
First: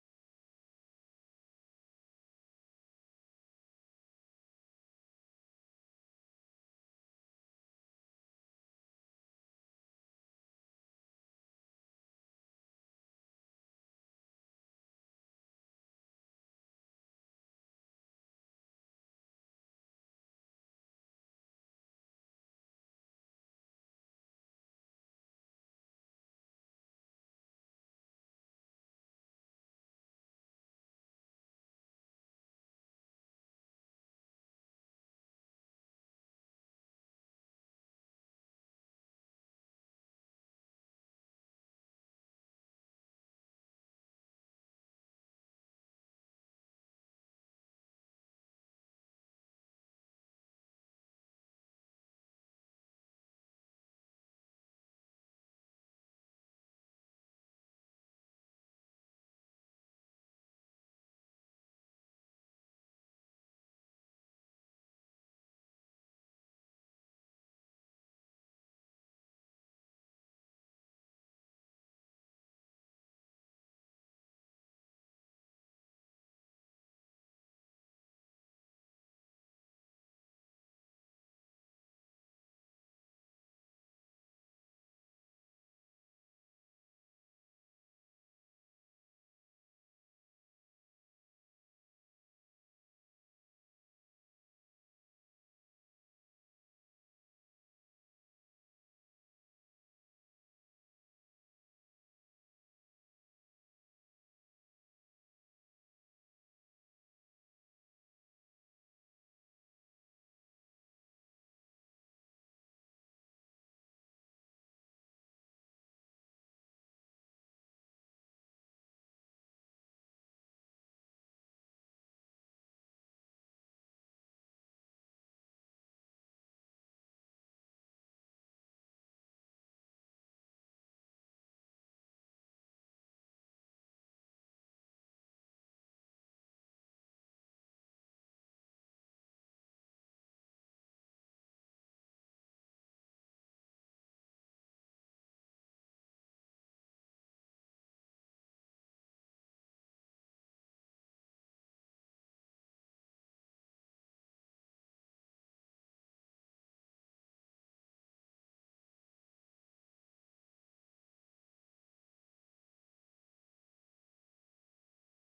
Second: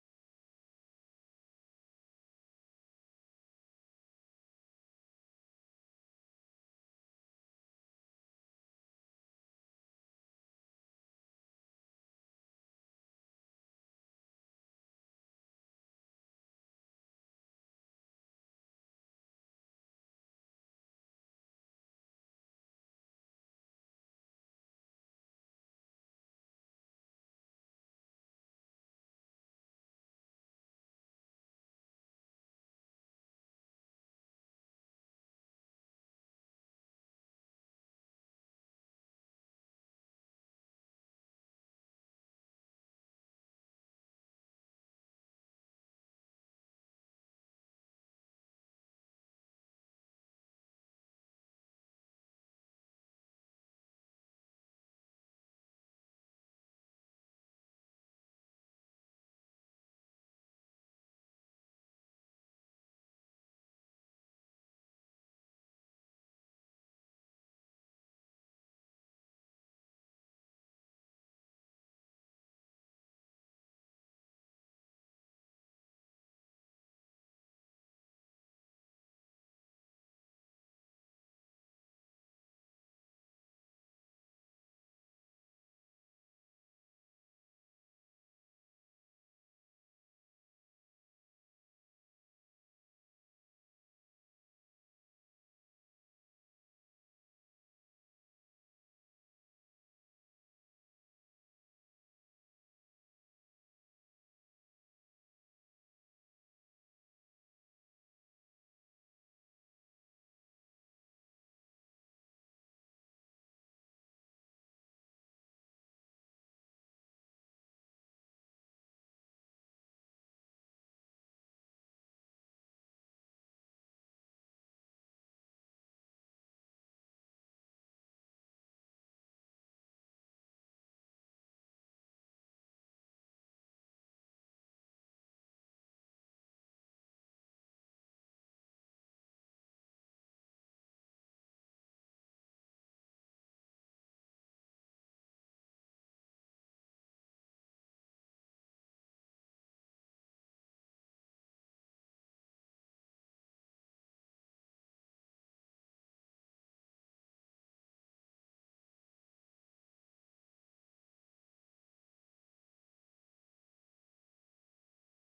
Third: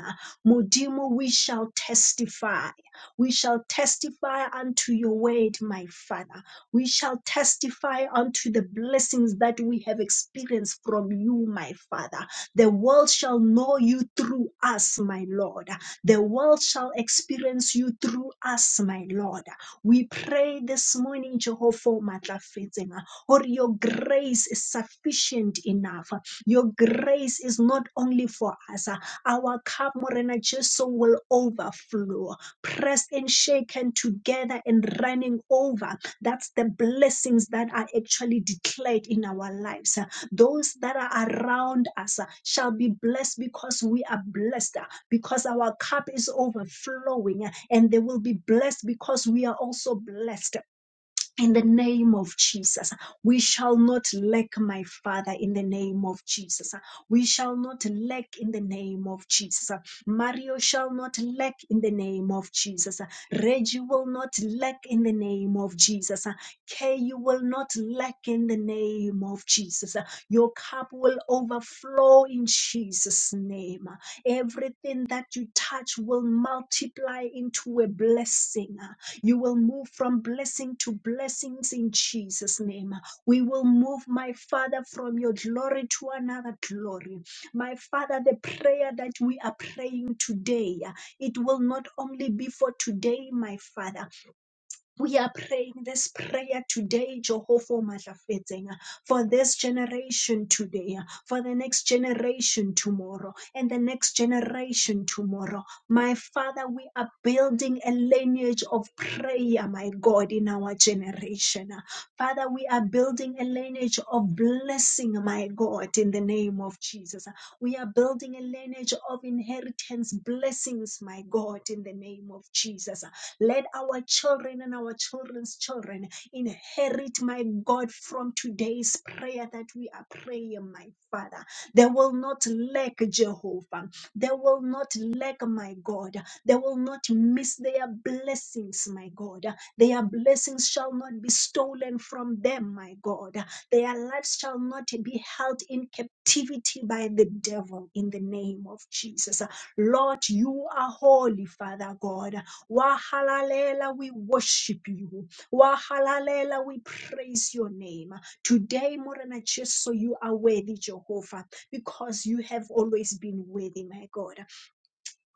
Modimo, we shall testify. We shall testify unto your word, my Father. We shall testify unto the blessings that we have experienced from you, my Father. The world shall know you through us, my Lord. The world shall experience you through us, my Lord. We pray this morning, Jehovah Matlafetenga, or your grace is sufficient enough. Your grace is not only for us. Our cup, Morena Jesu, will overflow, pressed and shaken together and running over. That's the blessings that are actually declared in our lives. Those that are around us uh, shall be blessed because we are blessed, uh, because our cup is overflowing, uh, and they will be blessed because we are also blessed. In the name of Jesus, we shall not lack, my Father, in the name of Jesus. We shall not lack in the name of Jesus. Mario shall not lack in the name of Jesus. Reggie will not lack in the name of Jesus. Kay, you will not lack in the name of Jesus. Your cup will overflow in Jesus' name. Everything that you touch will multiply into a blessing. You will move from blessing to blessings in Jesus' name. We will move, my Father, from your glory to another glory. My Father, the prayer that we are praying today, it will not only be for today, my Father we are praying this prayer today, Jehovah Matafeting, for this generation today, for the next generation tomorrow, and the next generation tomorrow. My Father, we are building a lineage of prayer, my God, in our generation. Father, we are building a lineage of blessing, my God, in the name of Jesus. We are building a lineage of inheritance blessings, my God, in the name of Jesus. Let our children and our children's children inherit, my God, from today's prayer that we are praying, my Father. They will not lack, Jehovah. They will not lack, my God. They will not miss their blessings, my God. Their blessings shall not be stolen from them, my God. Their lives shall not be held in captivity by the devil in the name of Jesus. Lord, you are holy, Father God. Wahalalela, we worship you. Wahalalela, we praise your name. Today, more than just so you are worthy, Jehovah, because you have always been worthy, my God.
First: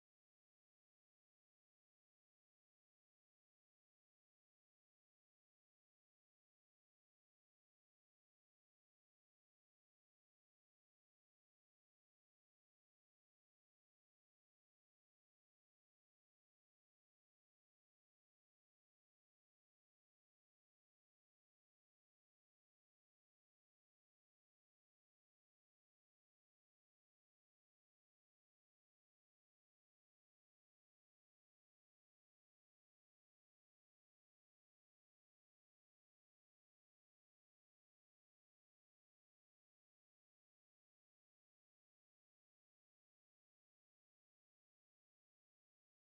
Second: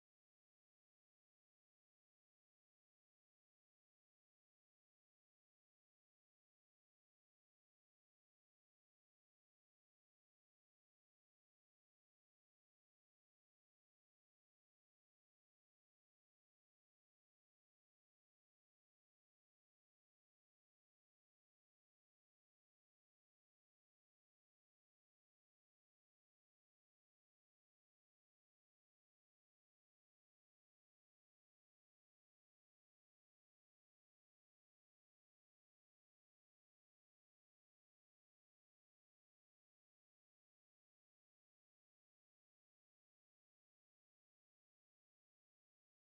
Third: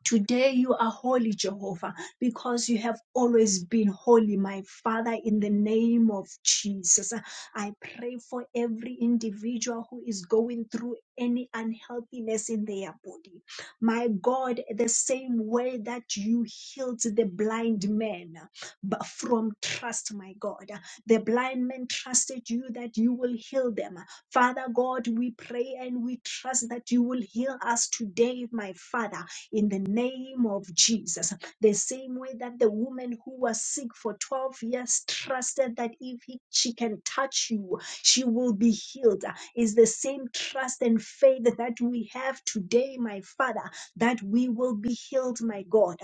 Today you are holy, Jehovah, because you have always been holy, my Father, in the name of Jesus. I pray for every individual who is going through any unhealthiness in their body. My God, the same way that you healed the blind man but from trust, my God, the blind men trusted you that you will heal them. Father God, we pray and we trust that you will heal us today, my Father in the name of Jesus. The same way that the woman who was sick for 12 years trusted that if he- she can touch you, she will be healed is the same trust and faith that we have today, my Father, that we will be healed, my God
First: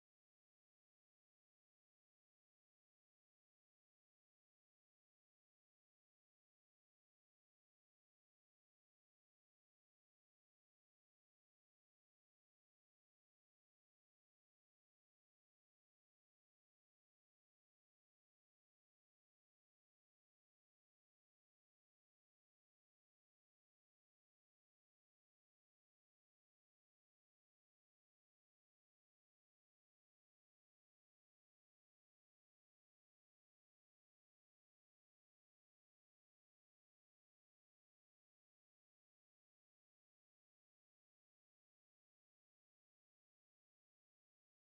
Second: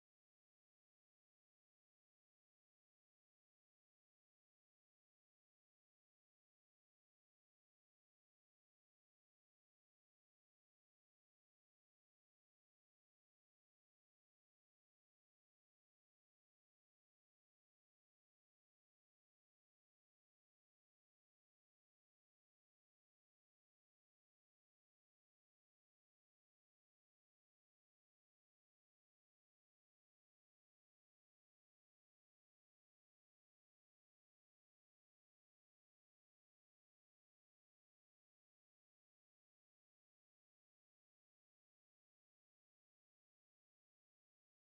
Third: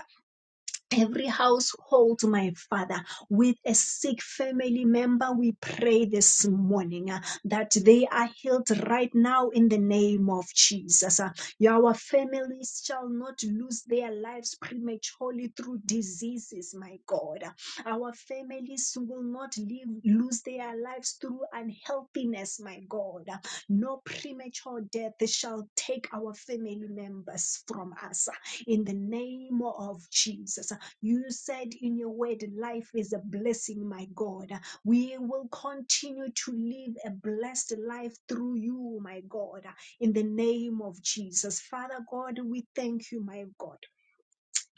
every household, my Father, with a sick family member, we pray this morning uh, that they are healed right now in the name of Jesus. Uh, Your families shall not lose their lives prematurely through diseases, my God. Uh, Our families will not live, lose their lives through unhealthiness, my God. Uh, No premature death shall take our family members from us Uh, in the name of Jesus. You said in your word, life is a blessing, my God. We will continue to live a blessed life through you, my God, in the name of Jesus. Father God, we thank you, my God.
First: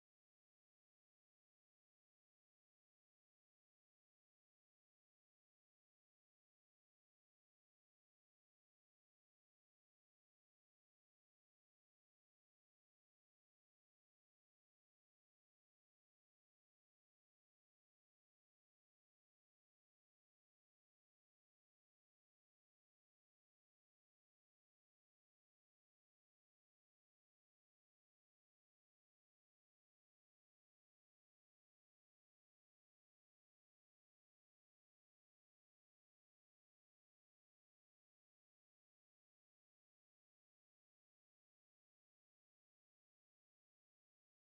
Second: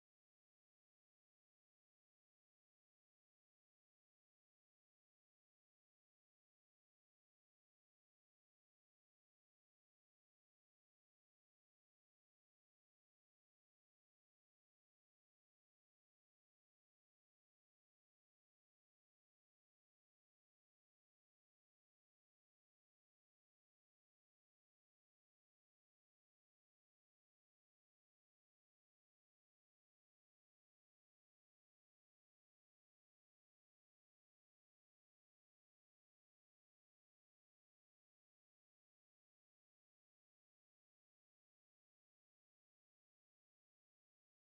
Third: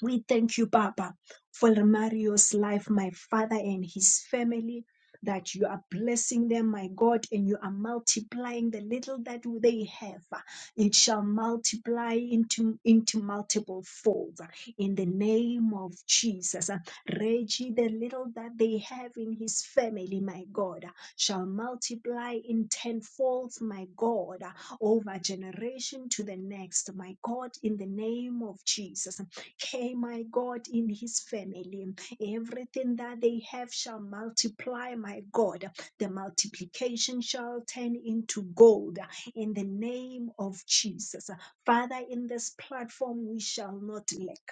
We thank you, Papa, for Mario's life, my father, and his family, that you are blessing them, my God, and you are multiplying the little that they have. It shall multiply into, into multiple folds in the name of Jesus. Reggie, the little that they have in his family, my God, shall multiply in tenfolds, my God, over generation to the next, my God, in the name of Jesus came, my God, in his family. Everything that they have shall multiply, my God. The multiplication shall turn into gold in the name of Jesus. Father, in this platform, we shall not lack.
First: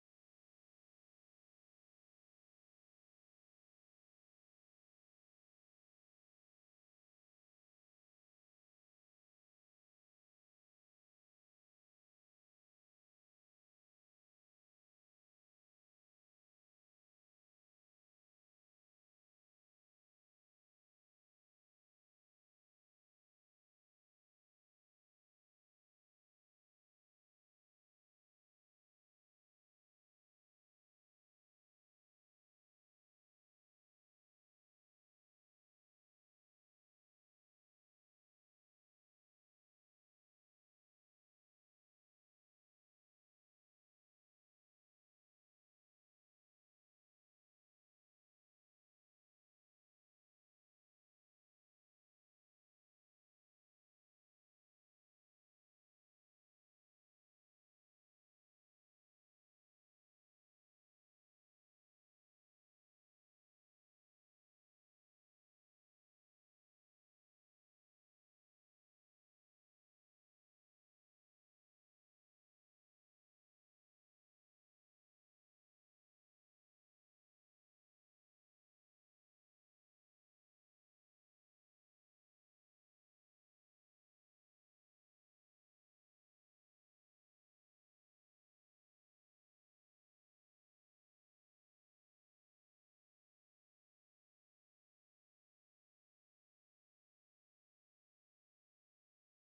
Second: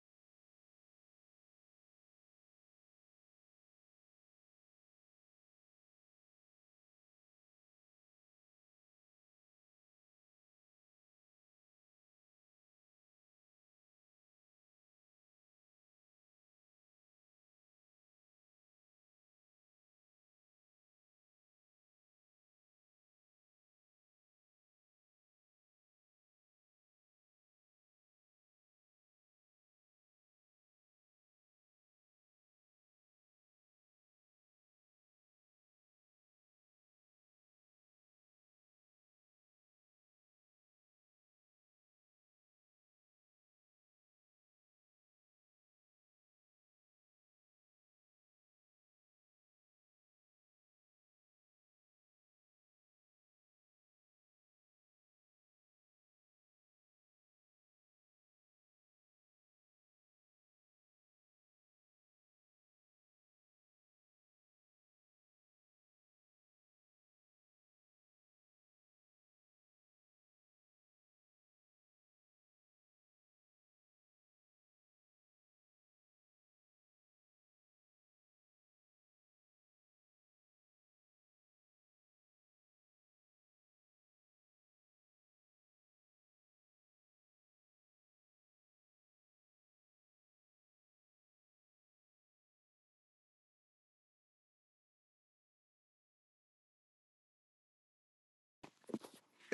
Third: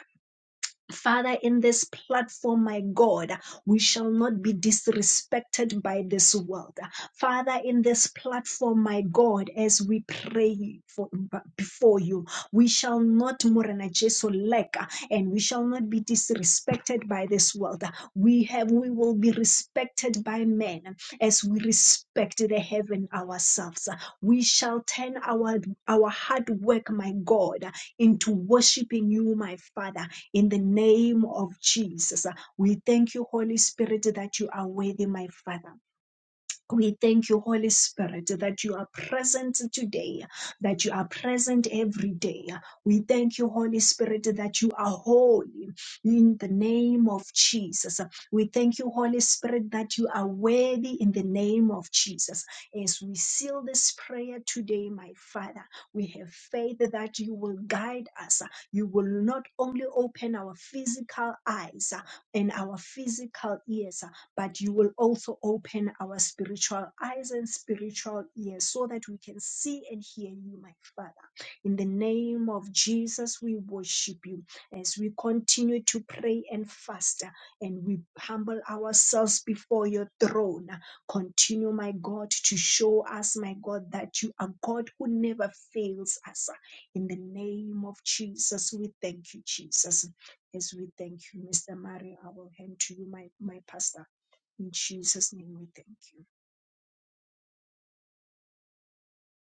Father, in this platform, my God, we shall not be disrespected by this world. Father, in this platform, my God, as we pray for, before you, we shall not Morena Jesu lack and we shall not be disrespected by this world. We have, we will be respected by men as we respect the heaven ourselves. We shall turn our our hard work, my God, into worshiping you, my Father in the name of Jesus. uh, We thank you, Holy Spirit, that you are worthy, my Father. We thank you, Holy Spirit, that you are present today, that you are present every day. We thank you, Holy Spirit, that you are holy in the name of Jesus. We thank you, Holy Spirit, that you are worthy in the name of Jesus. As we seal this prayer today, my Father, we have faith that you will guide us. You will not only open our physical eyes and our physical ears, but you will also open our spiritual eyes and spiritual ears so that we can see and hear you, my Father. In the name of Jesus, we worship you as we continue to pray and fast uh, and we humble ourselves before your throne. Continue, my God, to show us, my God, that you are God who never fails us. In the name of Jesus, we thank you, Jesus. As we thank you, Mr. Mario, I will hand to you, my, my pastor. In Jesus' name we thank you.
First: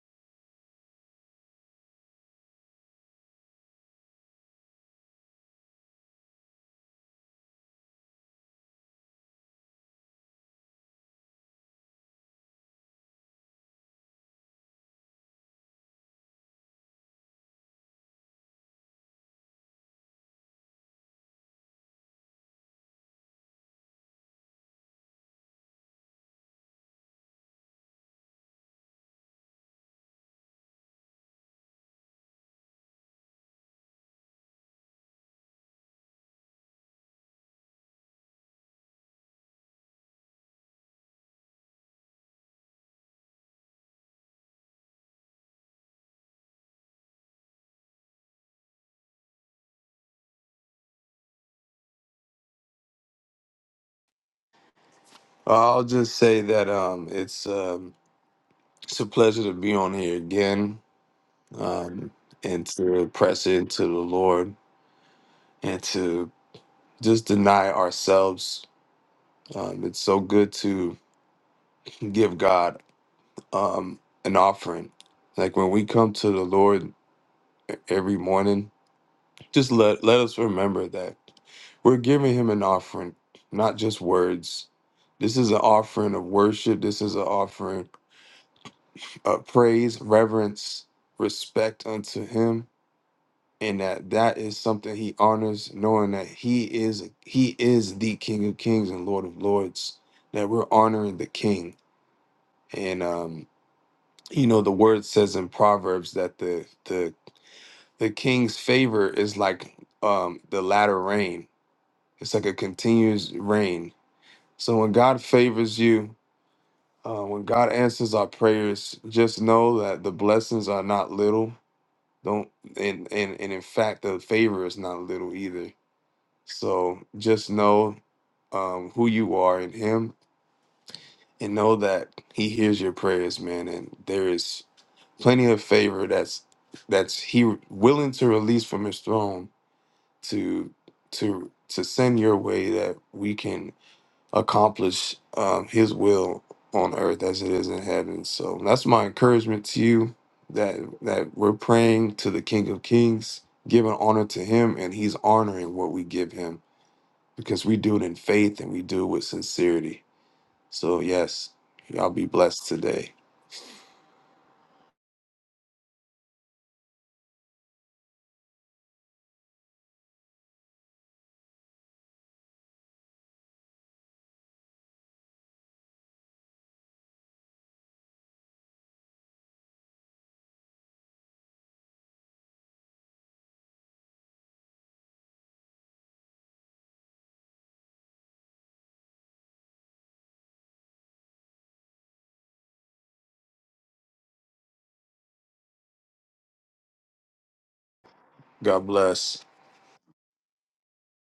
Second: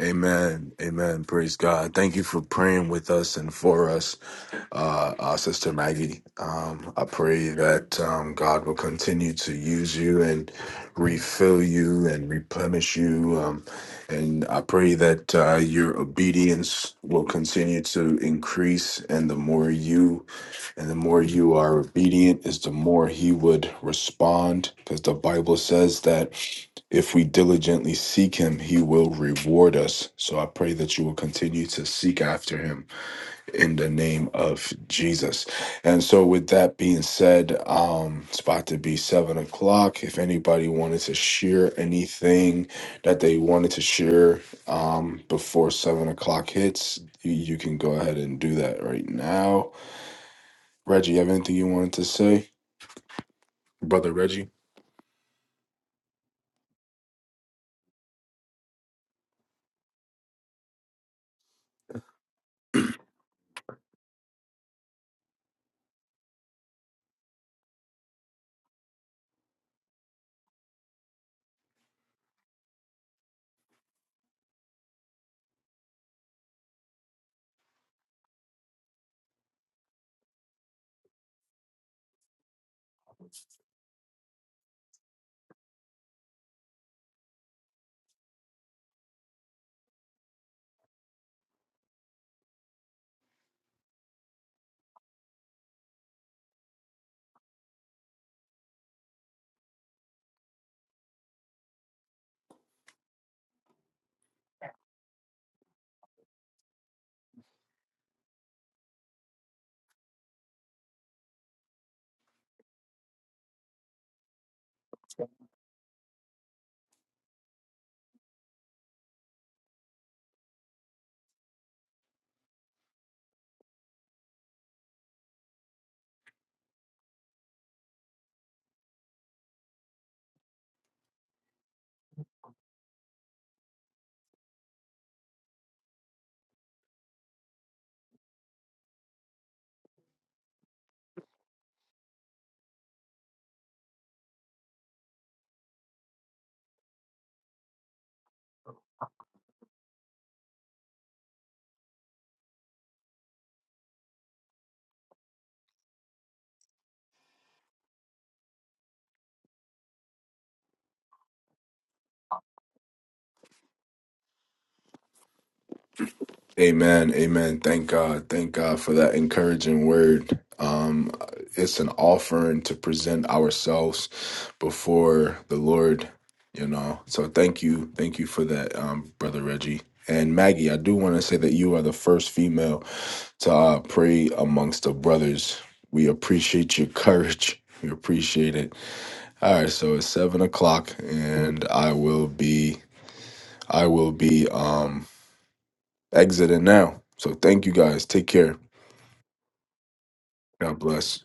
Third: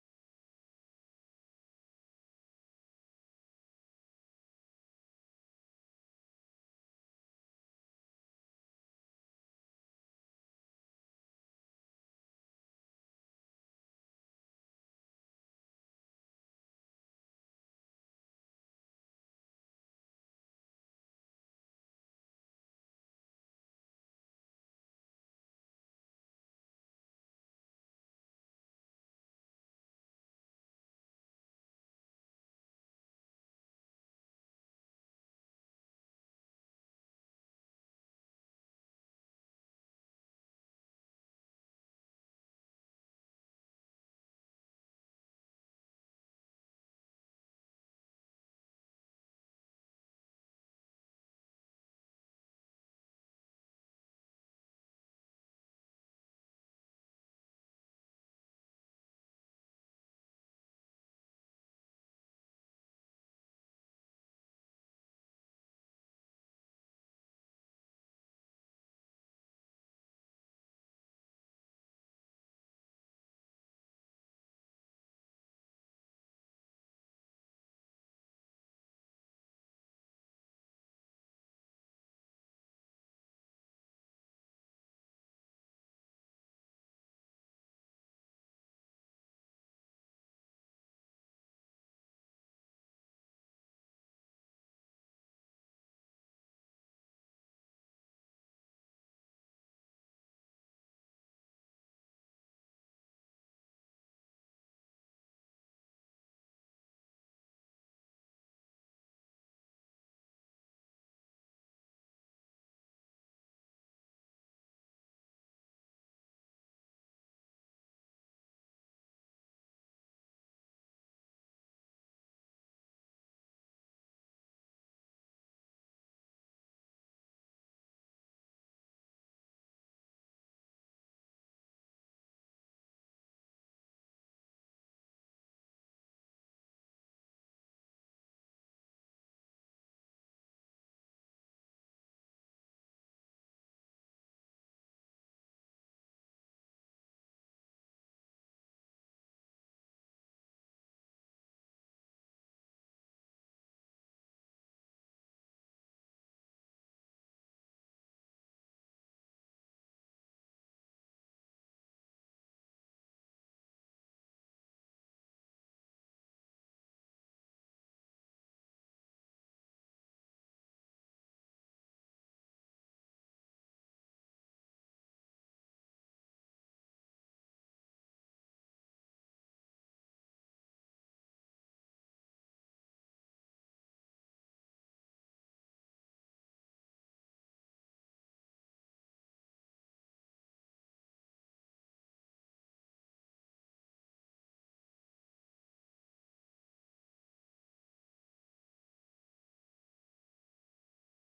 Amen. Amen. Praise God. Thank you for praying with us and for us, uh, uh, Sister Maggie. Um, I pray that um, God will continue to use you and refill you and replenish you. Um, and I pray that uh, your obedience will continue to increase. And the more you and the more you are obedient, is the more He would respond. Because the Bible says that if we diligently seek him, he will reward us. So I pray that you will continue to seek after him in the name of Jesus. And so, with that being said, um, it's about to be seven o'clock. If anybody wanted to share anything that they wanted to share um, before seven o'clock hits, you, you can go ahead and do that right now. Reggie, you have anything you wanted to say, brother Reggie? I'll just say that um, it's um, it's a pleasure to be on here again. and to press into the Lord and to just deny ourselves. Um, it's so good to give God an offering. Like when we come to the Lord e- every morning, just let, let us remember that we're giving Him an offering, not just words. This is an offering of worship. This is an offering of praise, reverence, respect unto Him and that that is something he honors knowing that he is he is the king of kings and lord of lords that we're honoring the king and um you know the word says in proverbs that the the the king's favor is like um the latter rain it's like a continuous rain so when god favors you uh, when god answers our prayers just know that the blessings are not little don't and and, and in fact the favor is not little either So just know um, who you are in Him and know that He hears your prayers, man. And there is plenty of favor that's that's He willing to release from His throne to to to send your way that we can accomplish um, His will on earth as it is in heaven. So that's my encouragement to you that that we're praying to the King of Kings, giving honor to Him, and He's honoring what we give Him because we do it in faith and we do it with sincerity. So, yes, y'all be blessed today. Amen. Amen. Thank God. Thank God for that encouraging word. Um, it's an offering to present ourselves before the Lord, you know. So thank you. Thank you for that, um, Brother Reggie. And Maggie, I do want to say that you are the first female to uh, pray amongst the brothers. We appreciate your courage. We appreciate it. All right, so it's seven o'clock, and I will be, I will be. um exiting now. So thank you guys. Take care. God bless. God bless.